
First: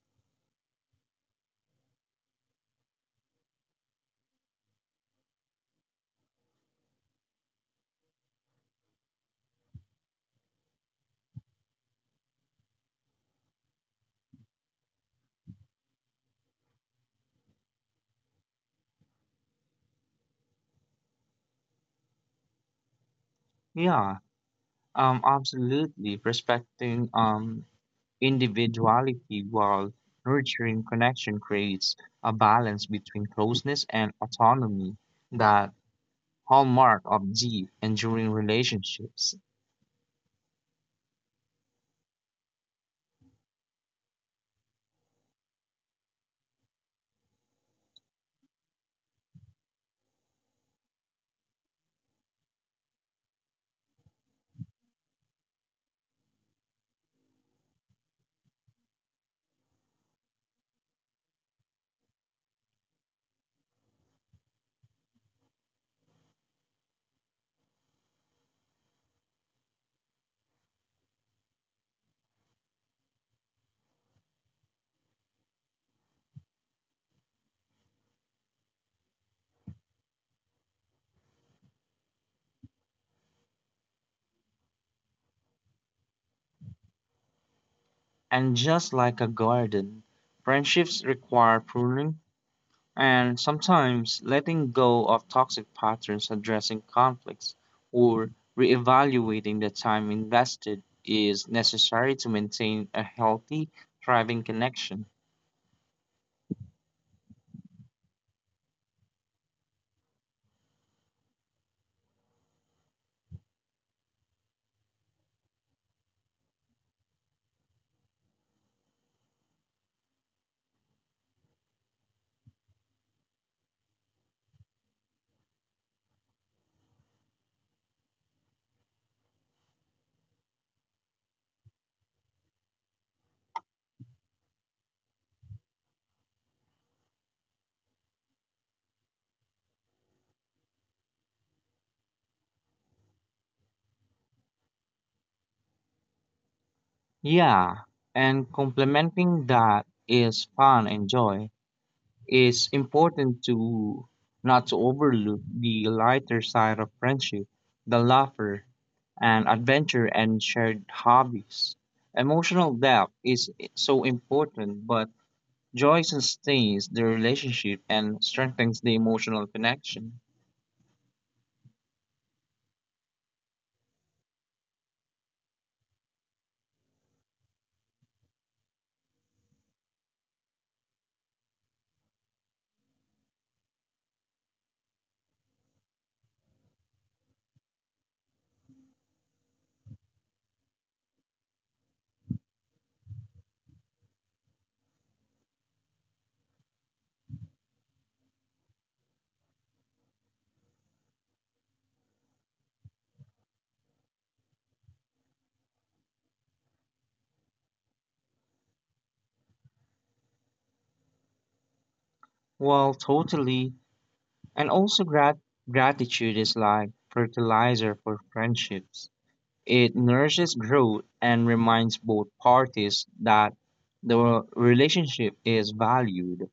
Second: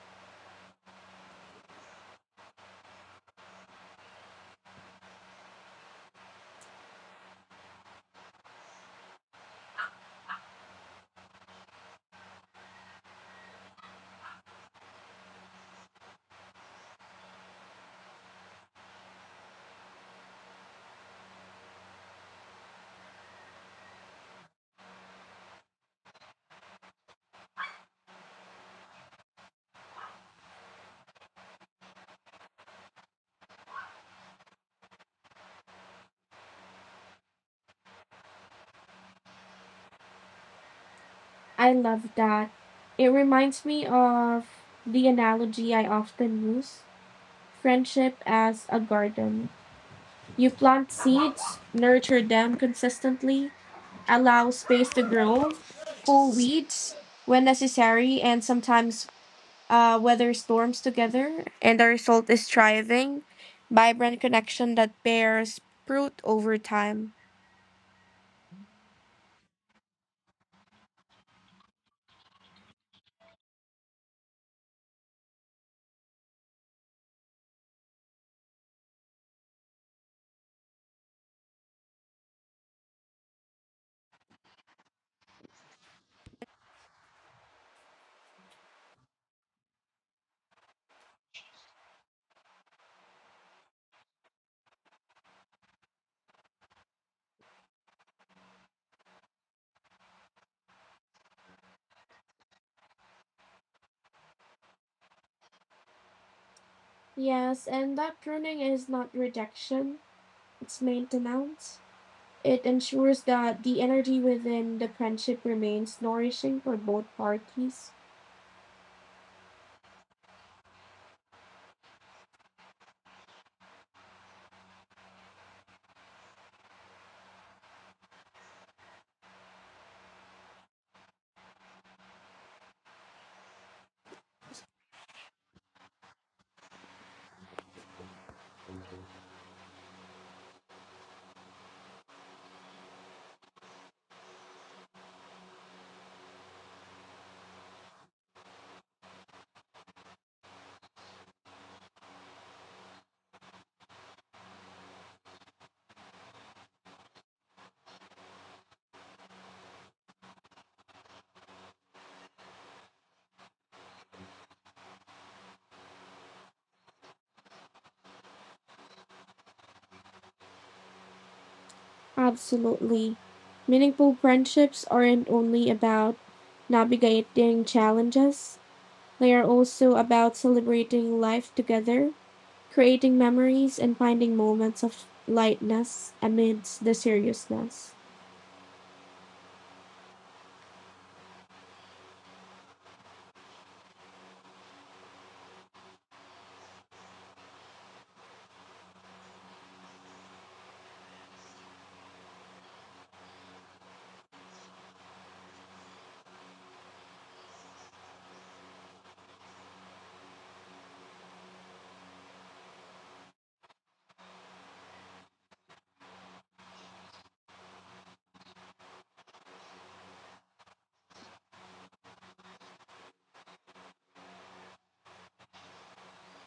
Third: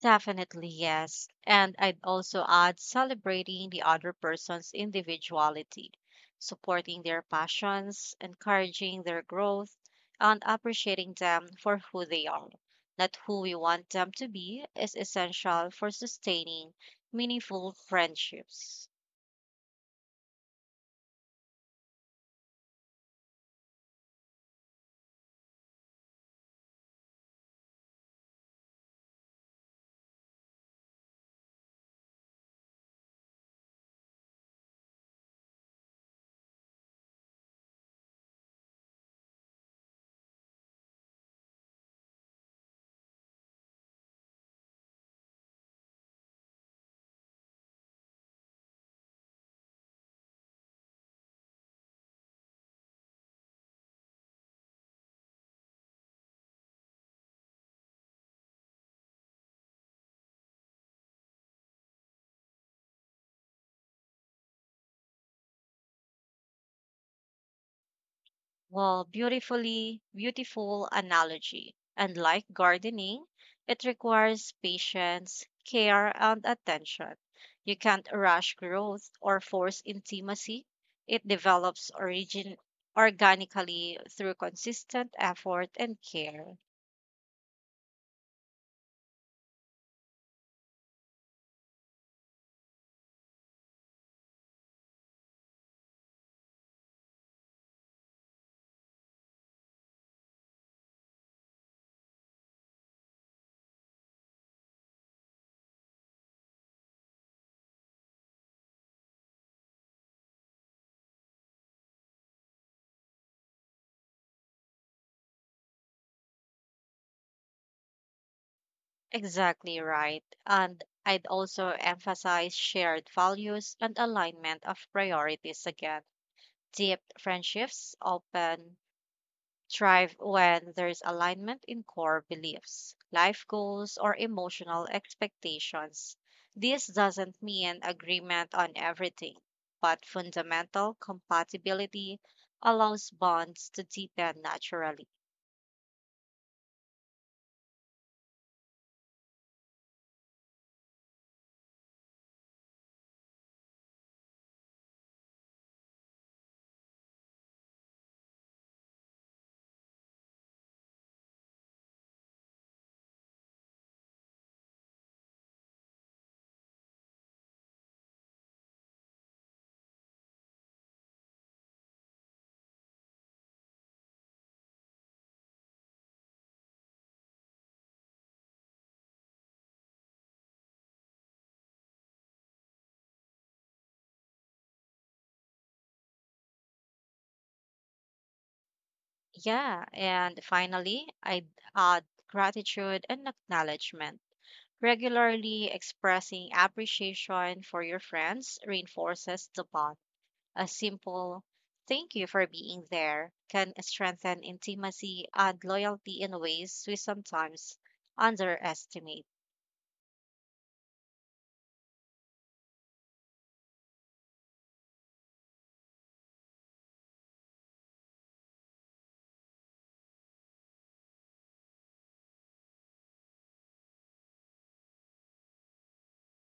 S2: Definitely, yes. And I'd also add, celebrating the other person's individuality, supporting their passions, encouraging their growth, and appreciating them for who they are, not who we want them to be, is essential for sustaining meaningful friendships.
S3: Yeah, um, absolutely. Respecting um, individuality while nurturing connection creates a balance between closeness and autonomy, that hallmark of deep, enduring relationships.
S1: I love that. It reminds me of the analogy I often use friendship as a garden. You plant seeds, nurture them consistently, allow space to grow, pull weeds when necessary, and sometimes uh, weather storms together. And the result is thriving, vibrant connection that bears fruit over time.
S2: Well, beautifully, beautiful analogy. And like gardening, it requires patience, care, and attention. You can't rush growth or force intimacy. It develops origin organically through consistent effort and care.
S3: And just like a garden, friendships require pruning and sometimes letting go of toxic patterns, addressing conflicts, or reevaluating the time invested is necessary to maintain a healthy, thriving connection.
S1: Yes, and that pruning is not rejection, it's maintenance. It ensures that the energy within the friendship remains nourishing for both parties.
S2: Exactly right. And I'd also emphasize shared values and alignment of priorities again. Deep friendships open thrive when there's alignment in core beliefs, life goals, or emotional expectations. This doesn't mean agreement on everything, but fundamental compatibility allows bonds to deepen naturally.
S3: Yeah, and complementing that is fun and joy. It's important to not to overlook the lighter side of friendship, the laughter, and adventure and shared hobbies. Emotional depth is so important, but joy sustains the relationship and strengthens the emotional connection.
S1: Absolutely. Meaningful friendships aren't only about navigating challenges, they are also about celebrating life together, creating memories, and finding moments of lightness amidst the seriousness.
S2: Yeah, and finally, I'd add gratitude and acknowledgement. Regularly expressing appreciation for your friends reinforces the bond. A simple thank you for being there can strengthen intimacy and loyalty in ways we sometimes underestimate.
S3: Well, totally, and also grat- gratitude is like fertilizer for friendships. It nourishes growth and reminds both parties that the relationship is valued.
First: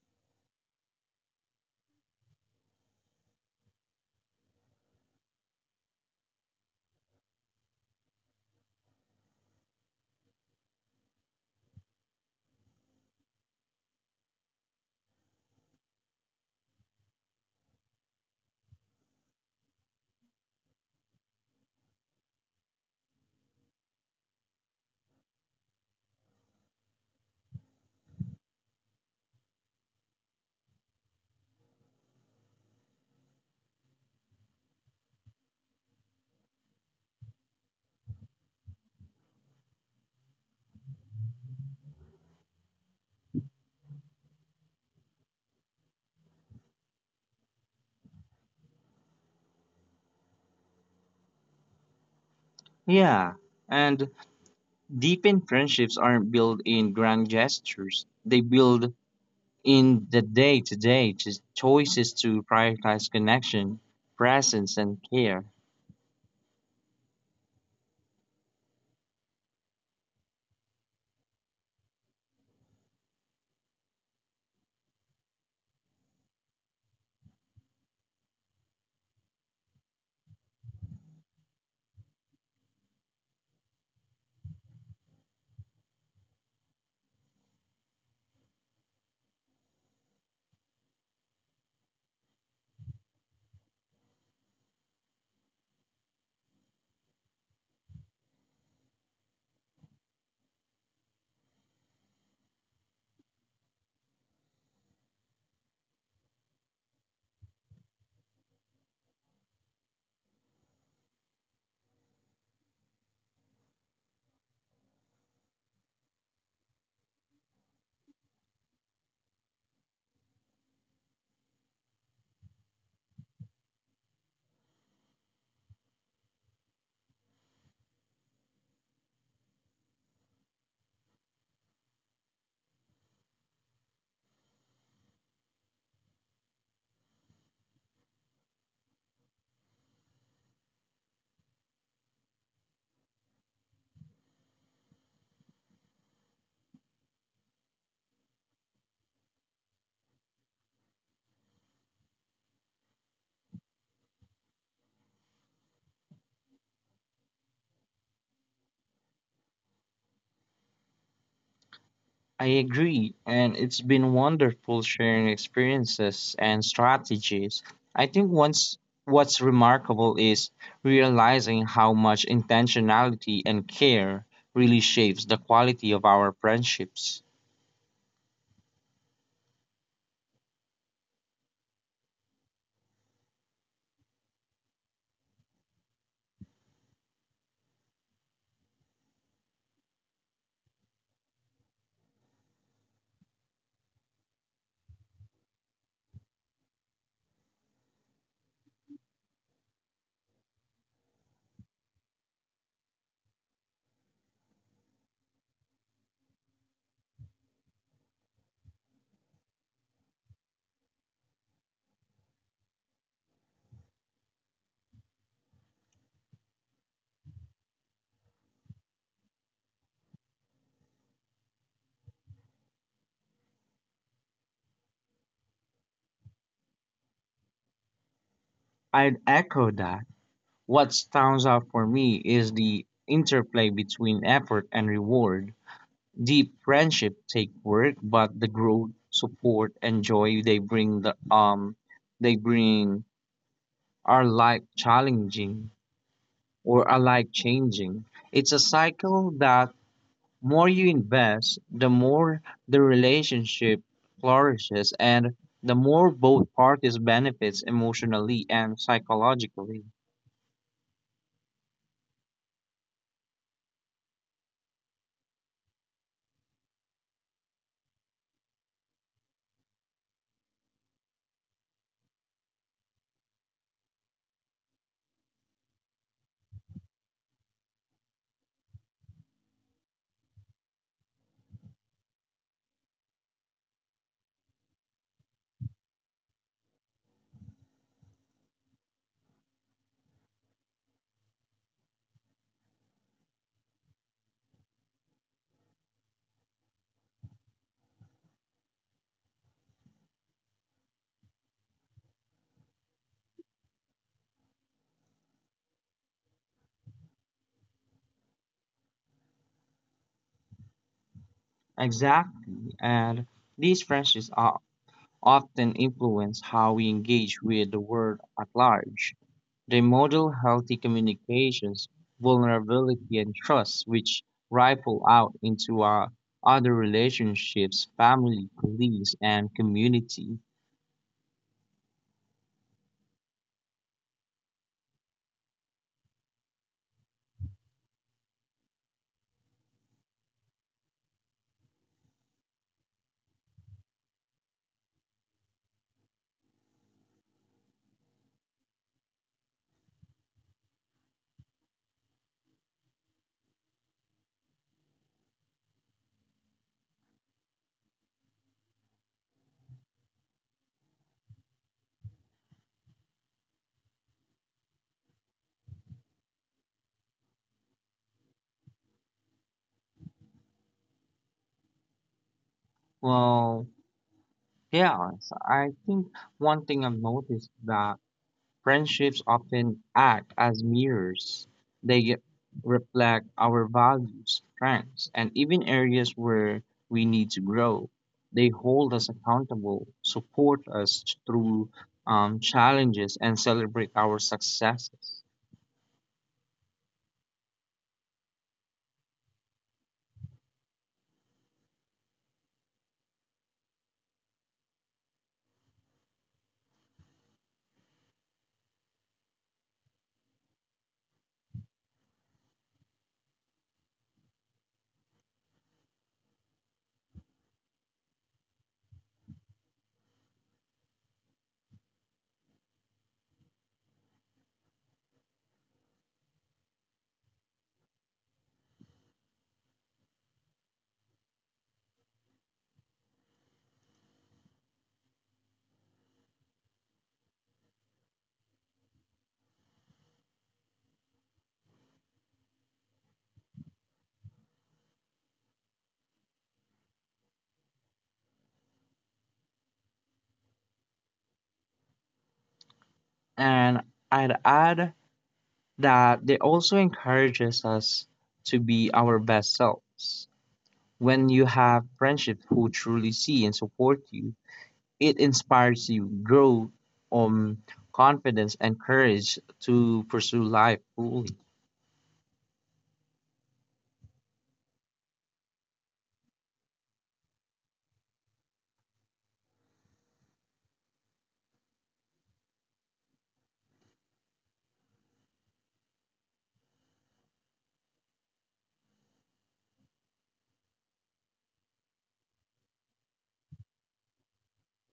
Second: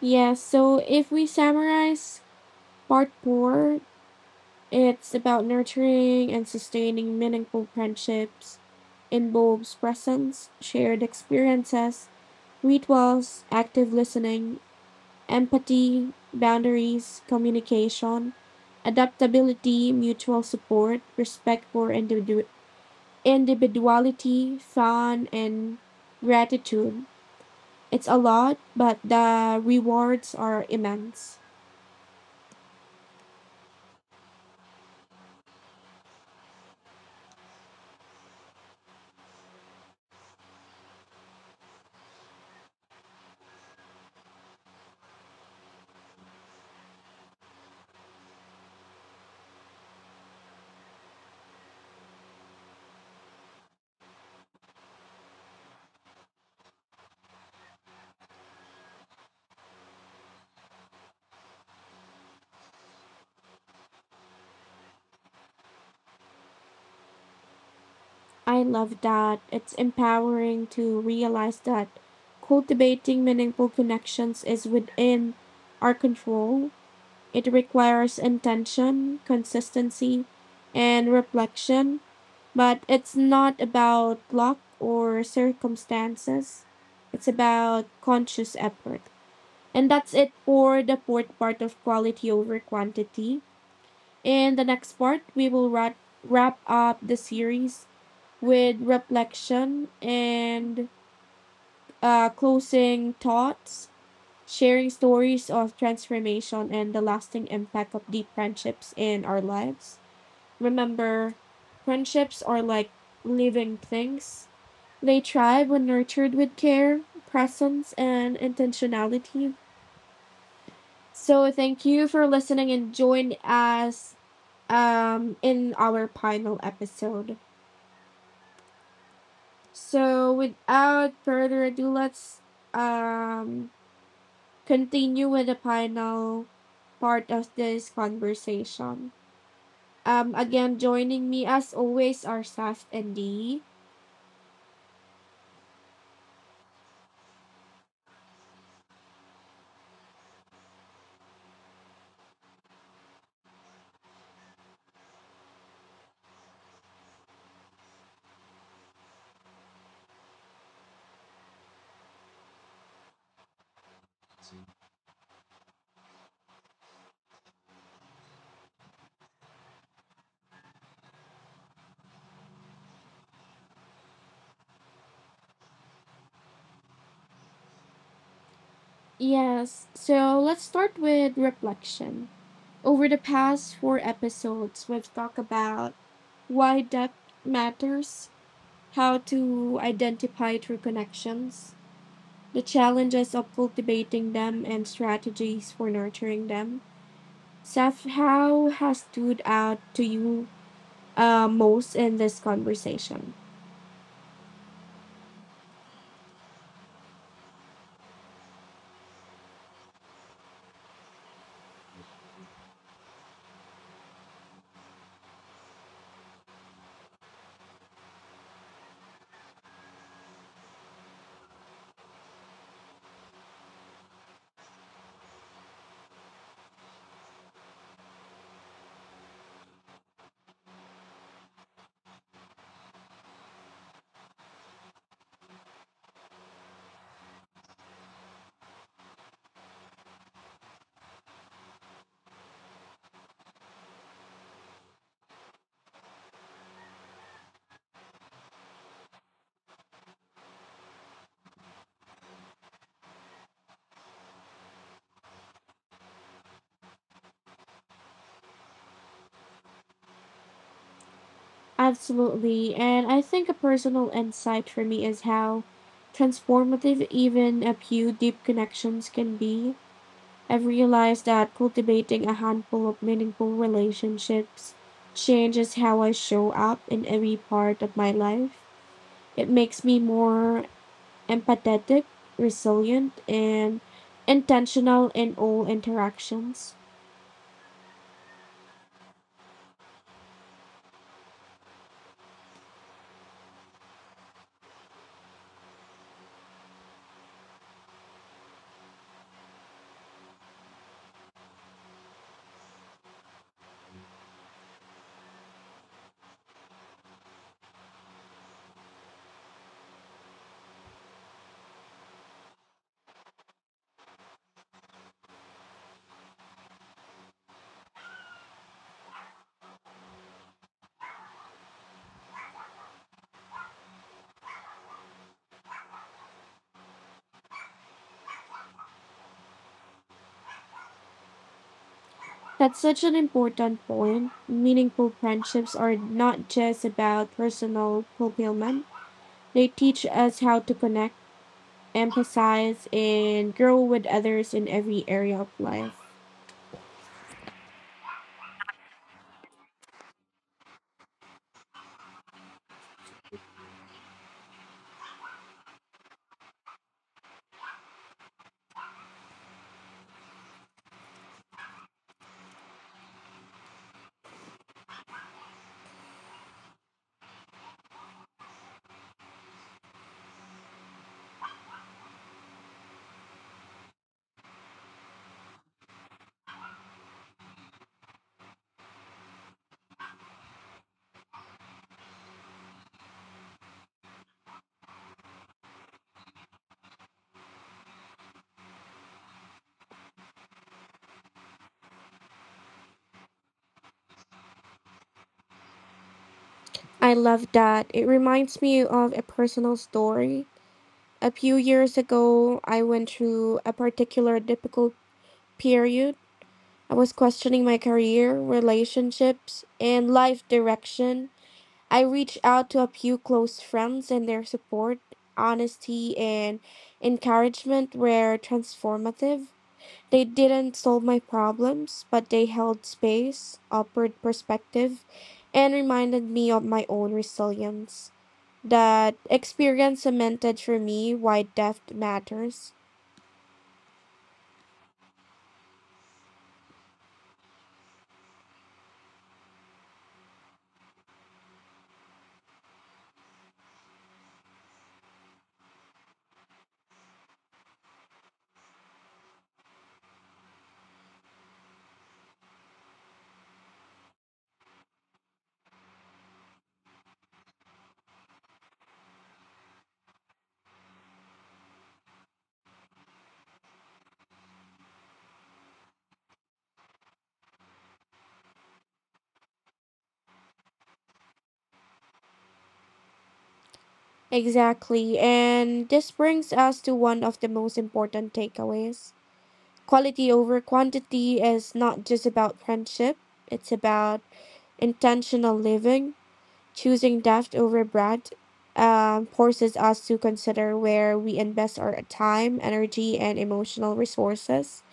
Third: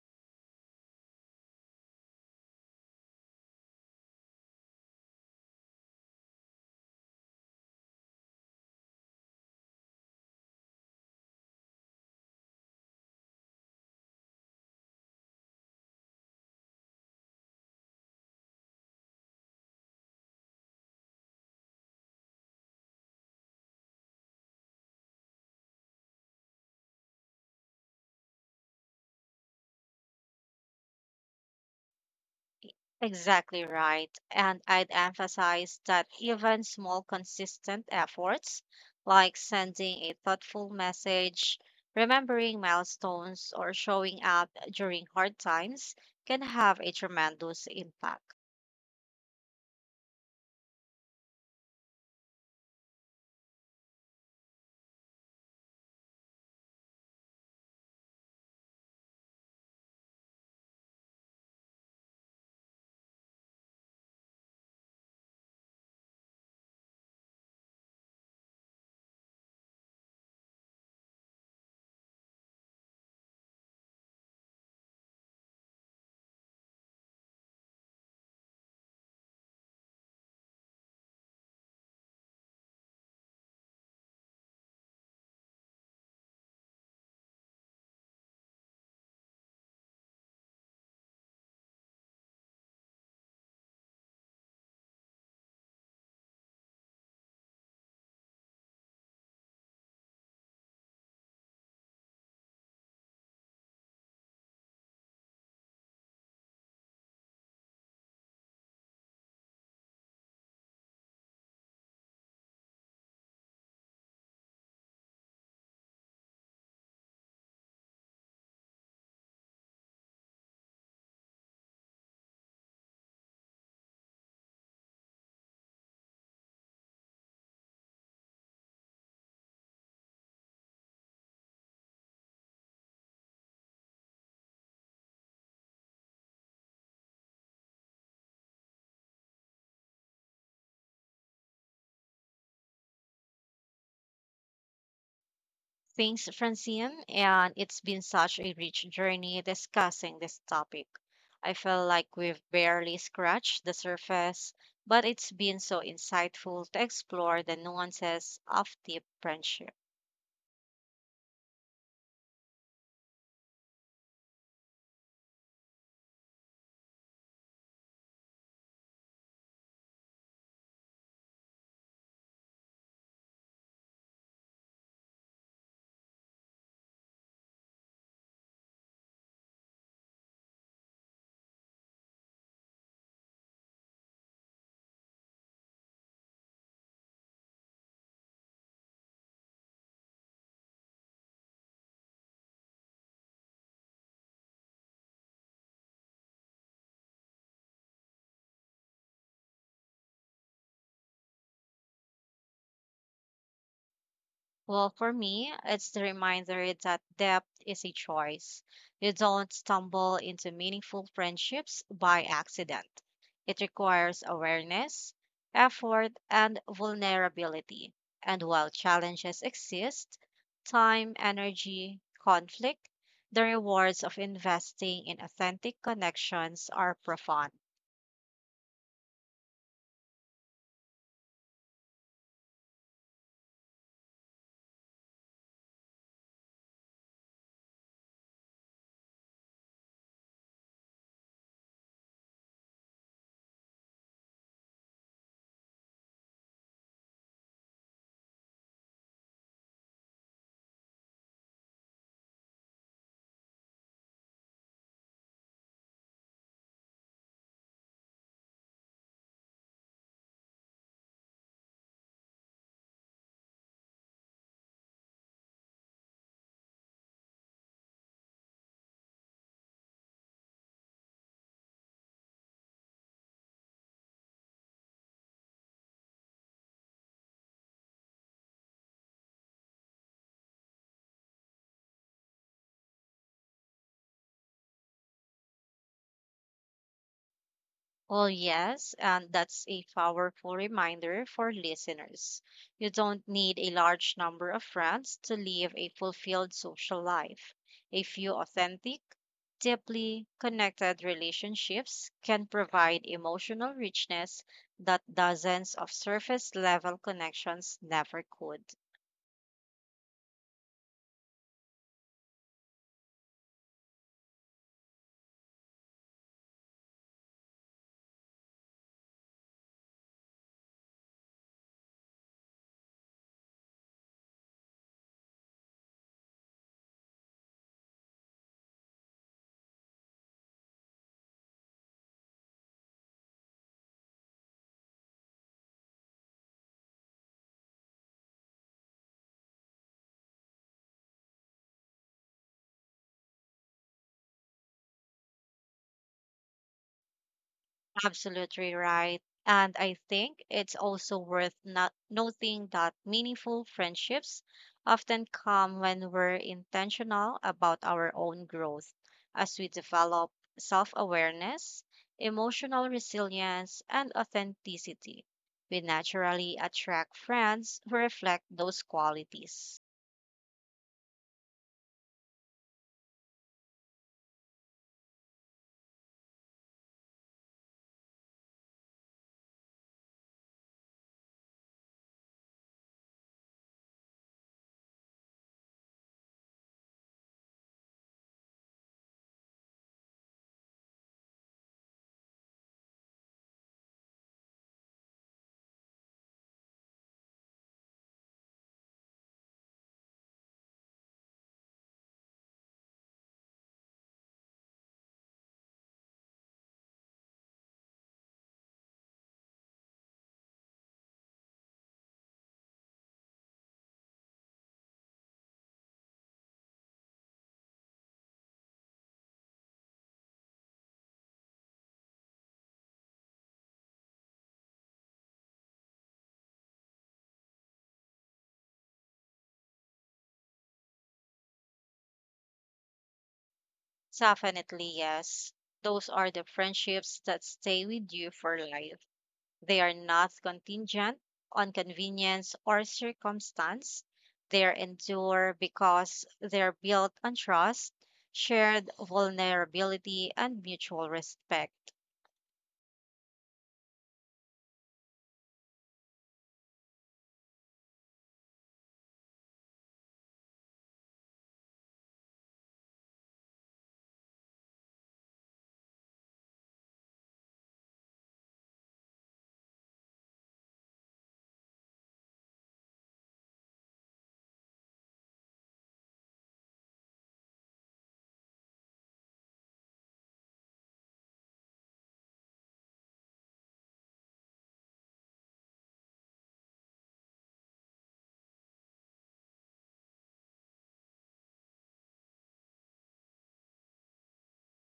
S1: Yes, so if we summarize part four, it's about nurturing and sustaining meaningful friendships, involves presence, shared experiences, rituals, active listening, empathy, boundaries, communication, adaptability, mutual support, respect for individuality individuality, fun, and gratitude. It's a lot, but the rewards are immense.
S2: Exactly right. And I'd emphasize that even small, consistent efforts, like sending a thoughtful message, remembering milestones, or showing up during hard times, can have a tremendous impact.
S3: Yeah, and deepened friendships aren't built in grand gestures. They build in the day to day choices to prioritize connection, presence, and care.
S1: I love that. It's empowering to realize that cultivating meaningful connections is within our control. It requires intention, consistency, and reflection, but it's not about luck or circumstances. It's about conscious effort. And that's it for the fourth part of quality over quantity. In the next part, we will wrap, wrap up the series with reflection and uh, closing thoughts, sharing stories of transformation and the lasting impact of deep friendships in our lives. Remember, friendships are like living things, they thrive when nurtured with care, presence, and intentionality. So thank you for listening and join us um, in our final episode. So without further ado, let's um, continue with the final part of this conversation. Um, again, joining me as always are Saf and Dee.
S2: Thanks, Francine, and it's been such a rich journey discussing this topic. I feel like we've barely scratched the surface, but it's been so insightful to explore the nuances of deep friendship.
S3: I agree, and it's been wonderful sharing experiences and strategies. I think once what's remarkable is realizing how much intentionality and care really shapes the quality of our friendships.
S1: Yes, so let's start with reflection. Over the past four episodes, we've talked about why depth matters, how to identify true connections, the challenges of cultivating them, and strategies for nurturing them. Seth, how has stood out to you uh, most in this conversation?
S2: Well, for me, it's the reminder that depth is a choice. You don't stumble into meaningful friendships by accident. It requires awareness, effort, and vulnerability. And while challenges exist, time, energy, conflict, the rewards of investing in authentic connections are profound.
S3: I'd echo that. What stands out for me is the interplay between effort and reward. Deep friendship take work, but the growth, support, and joy they bring, the um they bring are life challenging or are life changing. It's a cycle that more you invest, the more the relationship flourishes and the more both parties benefits emotionally and psychologically.
S1: Absolutely. And I think a personal insight for me is how transformative even a few deep connections can be. I've realized that cultivating a handful of meaningful relationships changes how I show up in every part of my life. It makes me more empathetic, resilient, and intentional in all interactions.
S2: Well, yes, and that's a powerful reminder for listeners. You don't need a large number of friends to live a fulfilled social life. A few authentic, deeply connected relationships can provide emotional richness that dozens of surface level connections never could.
S3: Exactly. And these friendships are often influence how we engage with the world at large. They model healthy communications, vulnerability, and trust, which ripple out into our other relationships, family, colleagues, and community.
S1: That's such an important point. Meaningful friendships are not just about personal fulfillment, they teach us how to connect, empathize, and grow with others in every area of life.
S2: Absolutely right. And I think it's also worth not noting that meaningful friendships often come when we're intentional about our own growth, as we develop self awareness, emotional resilience, and authenticity. We naturally attract friends who reflect those qualities.
S3: Well, yeah, so I think one thing I've noticed that friendships often act as mirrors. They ge- reflect our values, strengths, and even areas where we need to grow. They hold us accountable, support us through um, challenges, and celebrate our successes.
S1: I love that. It reminds me of a personal story. A few years ago, I went through a particular difficult period. I was questioning my career, relationships, and life direction. I reached out to a few close friends, and their support, honesty, and encouragement were transformative. They didn't solve my problems, but they held space, offered perspective, and reminded me of my own resilience. That experience cemented for me why depth matters.
S2: Definitely, yes. Those are the friendships that stay with you for life. They are not contingent on convenience or circumstance. They are endure because they are built on trust, shared vulnerability, and mutual respect.
S3: And I'd add that they also encourages us to be our best selves. When you have friendships who truly see and support you, it inspires you, grow um confidence and courage to pursue life fully.
S1: Exactly. And this brings us to one of the most important takeaways. Quality over quantity is not just about friendship, it's about intentional living. Choosing depth over breadth um, forces us to consider where we invest our time, energy, and emotional resources.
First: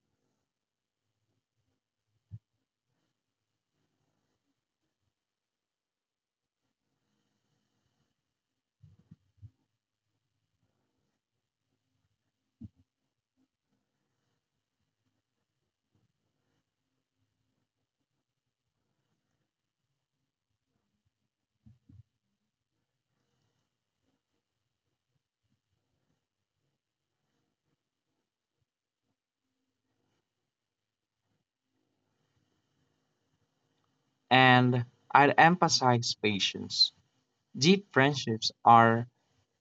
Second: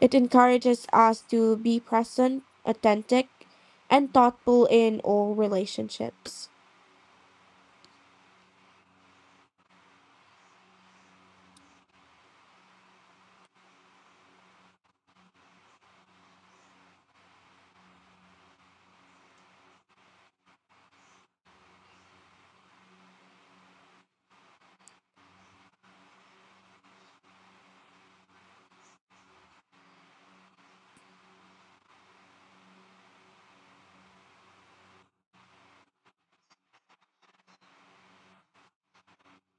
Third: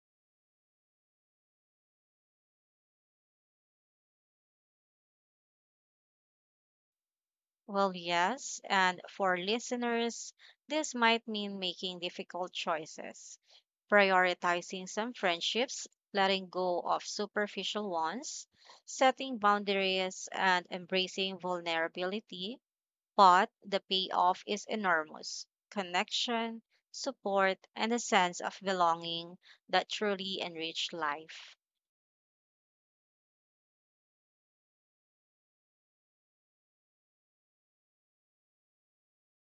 S1: It encourages us to be present, authentic, and thoughtful in all relationships.
S2: Well, yes, and for listeners, this might mean making difficult choices, prioritizing some friendships, letting go of superficial ones, setting boundaries, and embracing vulnerability, but the payoff is enormous connection, support, and a sense of belonging that truly enrich life.
S3: And I'd emphasize patience. Deep friendships are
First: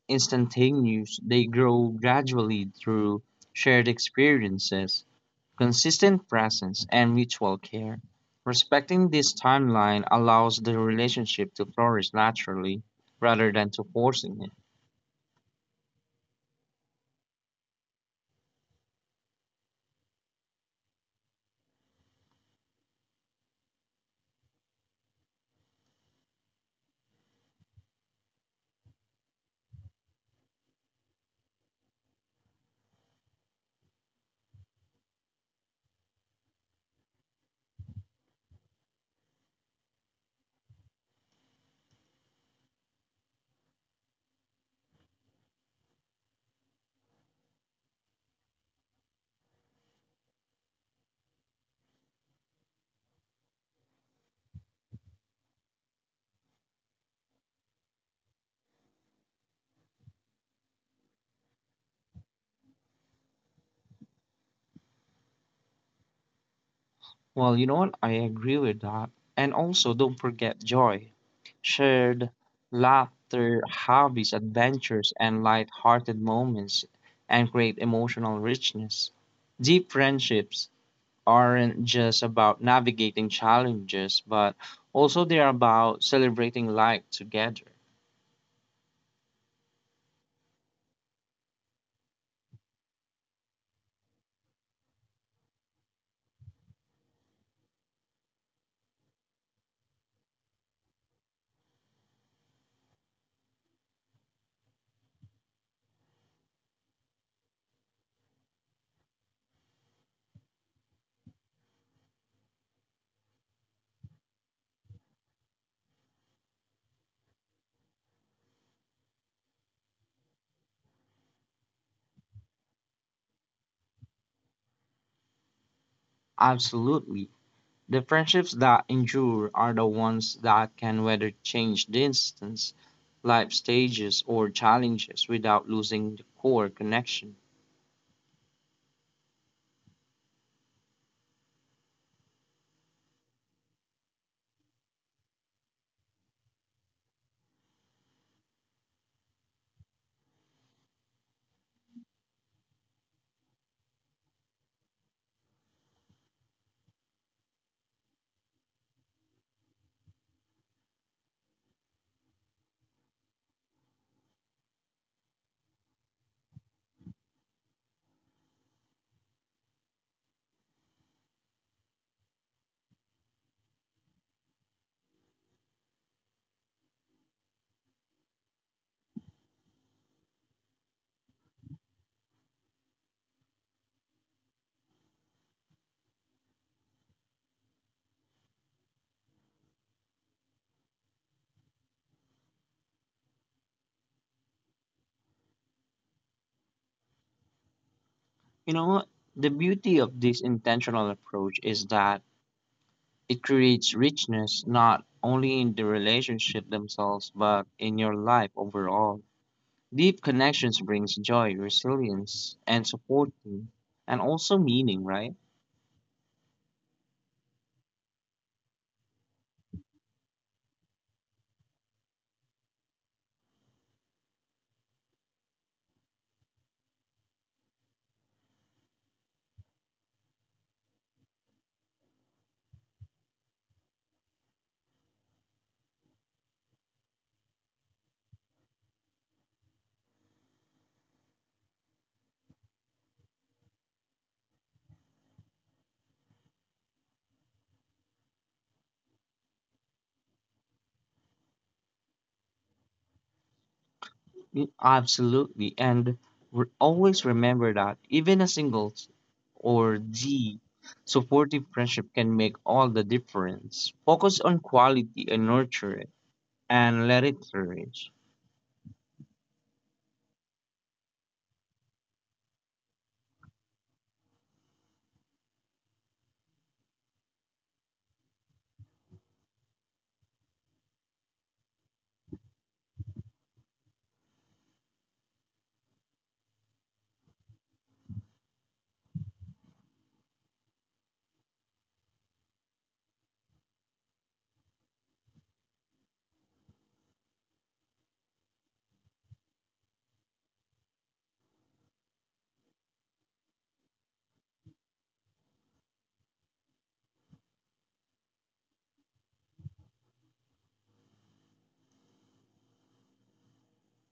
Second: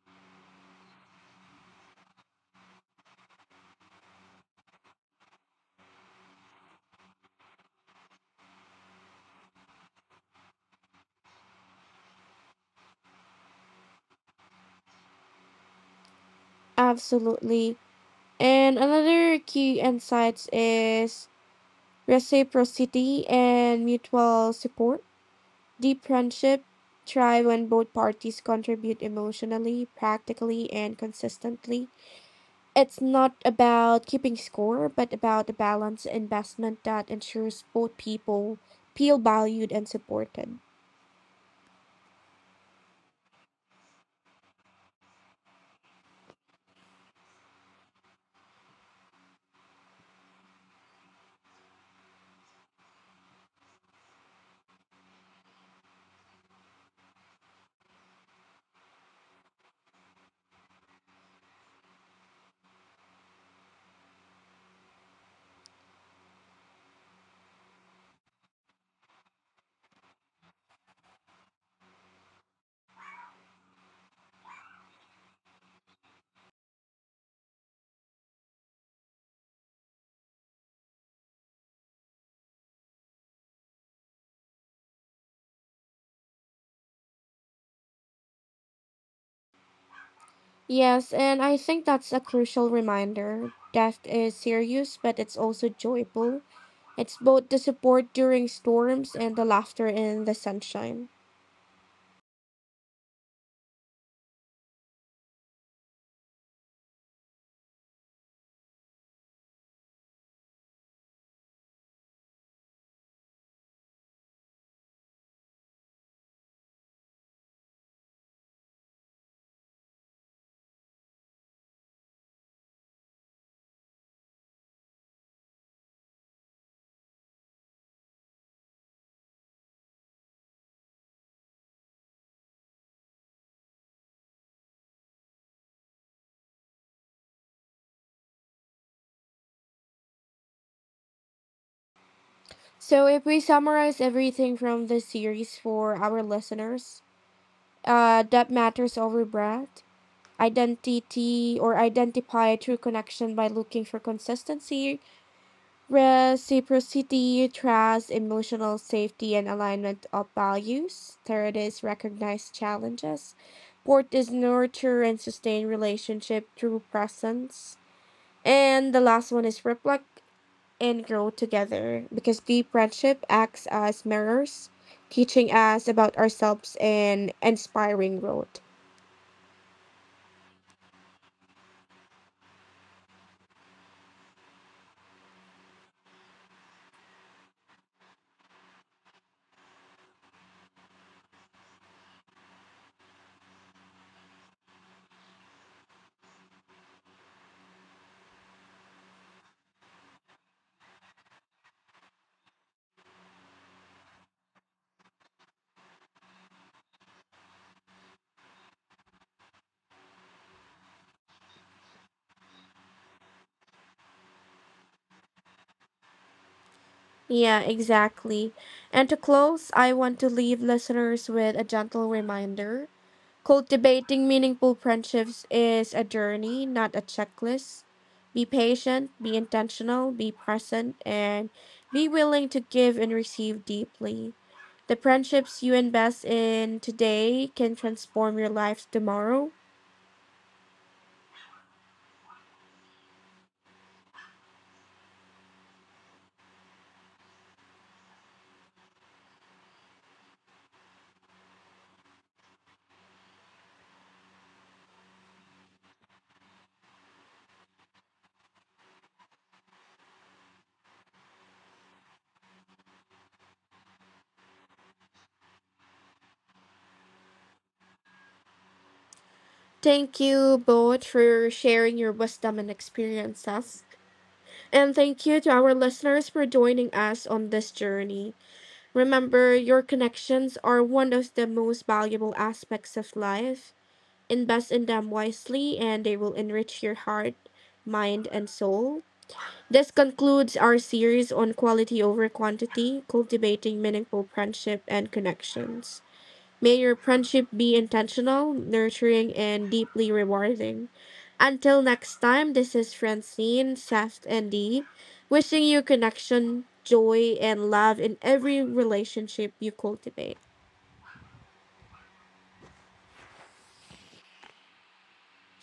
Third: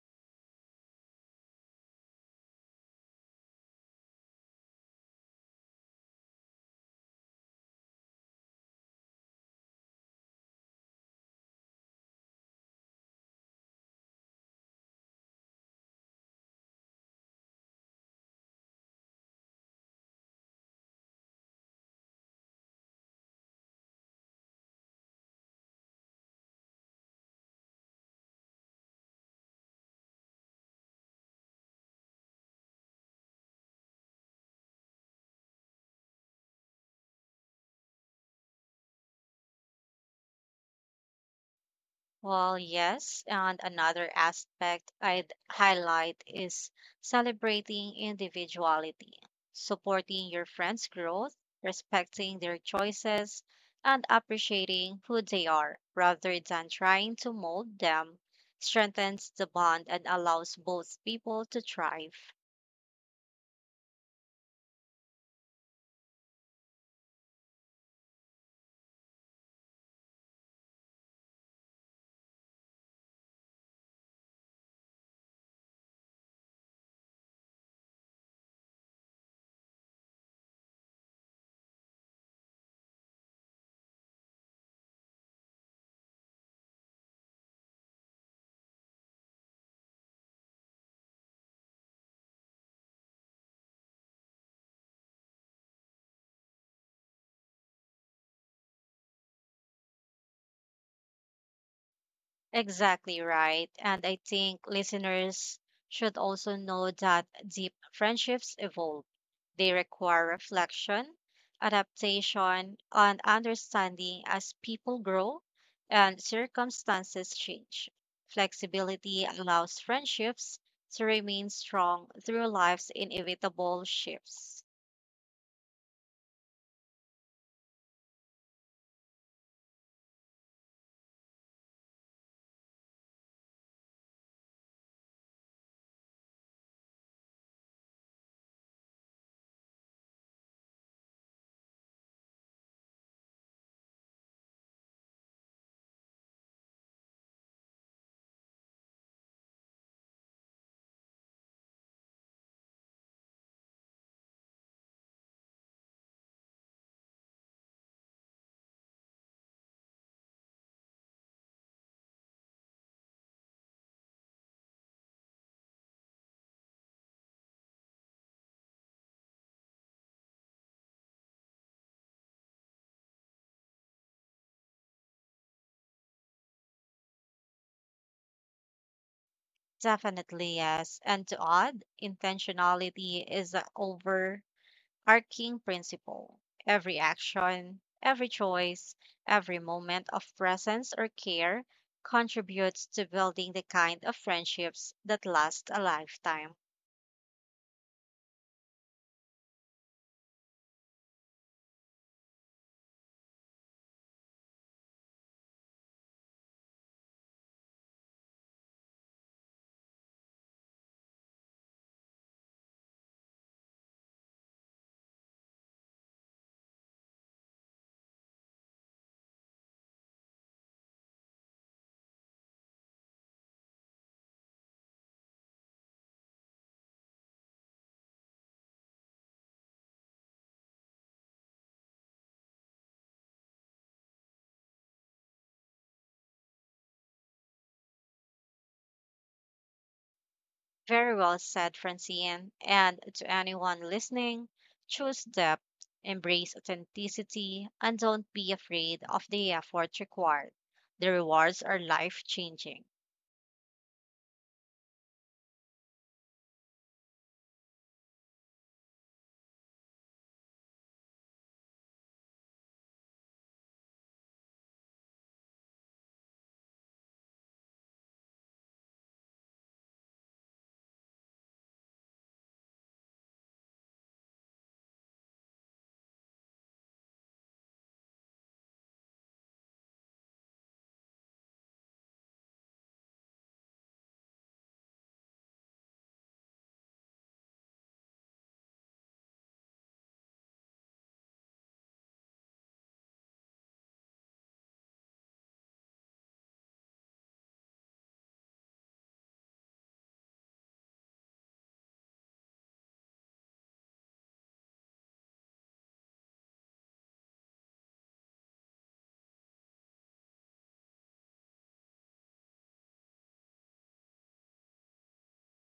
S3: instantaneous. They grow gradually through shared experiences, consistent presence, and mutual care. Respecting this timeline allows the relationship to flourish naturally rather than to forcing it.
S1: Absolutely. And another key insights is reciprocity and mutual support. Deep friendship thrive when both parties contribute emotionally, practically, and consistently. It's not about keeping score, but about a balanced investment that ensures both people feel valued and supported.
S2: Well, yes, and another aspect I'd highlight is celebrating individuality, supporting your friends' growth, respecting their choices, and appreciating who they are rather than trying to mold them strengthens the bond and allows both people to thrive.
S3: Well, you know what? I agree with that. And also, don't forget joy, shared laughter, hobbies, adventures, and light-hearted moments, and create emotional richness. Deep friendships aren't just about navigating challenges, but also they are about celebrating life together.
S1: Yes, and I think that's a crucial reminder. Death is serious, but it's also joyful. It's both the support during storms and the laughter in the sunshine.
S2: Exactly right. And I think listeners should also know that deep friendships evolve. They require reflection, adaptation, and understanding as people grow and circumstances change. Flexibility allows friendships to remain strong through life's inevitable shifts.
S3: Absolutely. The friendships that endure are the ones that can weather change distance, life stages, or challenges without losing the core connection.
S1: So, if we summarize everything from this series for our listeners, uh, that matters over breadth, identity or identify true connection by looking for consistency, reciprocity, trust, emotional safety, and alignment of values. Third is recognize challenges. Fourth is nurture and sustain relationship through presence. And the last one is reflect and grow together because deep friendship acts as mirrors, teaching us about ourselves and inspiring growth.
S2: Definitely, yes. And to add, intentionality is a over our king principle. Every action, every choice, every moment of presence or care contributes to building the kind of friendships that last a lifetime.
S3: You know what? The beauty of this intentional approach is that it creates richness not only in the relationship themselves but in your life overall. Deep connections brings joy, resilience, and support, and also meaning, right?
S1: Yeah, exactly. And to close, I want to leave listeners with a gentle reminder. Cultivating meaningful friendships is a journey, not a checklist. Be patient, be intentional, be present, and be willing to give and receive deeply. The friendships you invest in today can transform your lives tomorrow.
S2: Very well said, Francine. And to anyone listening, choose depth, embrace authenticity, and don't be afraid of the effort required. The rewards are life changing.
S3: Mm, absolutely. And re- always remember that even a single s- or the supportive friendship can make all the difference. Focus on quality and nurture it and let it flourish.
S1: Thank you both for sharing your wisdom and experiences. And thank you to our listeners for joining us on this journey. Remember, your connections are one of the most valuable aspects of life. Invest in them wisely, and they will enrich your heart, mind, and soul. This concludes our series on quality over quantity, cultivating meaningful friendship and connections. May your friendship be intentional, nurturing, and deeply rewarding. Until next time, this is Francine, Seth, and Dee, wishing you connection, joy, and love in every relationship you cultivate.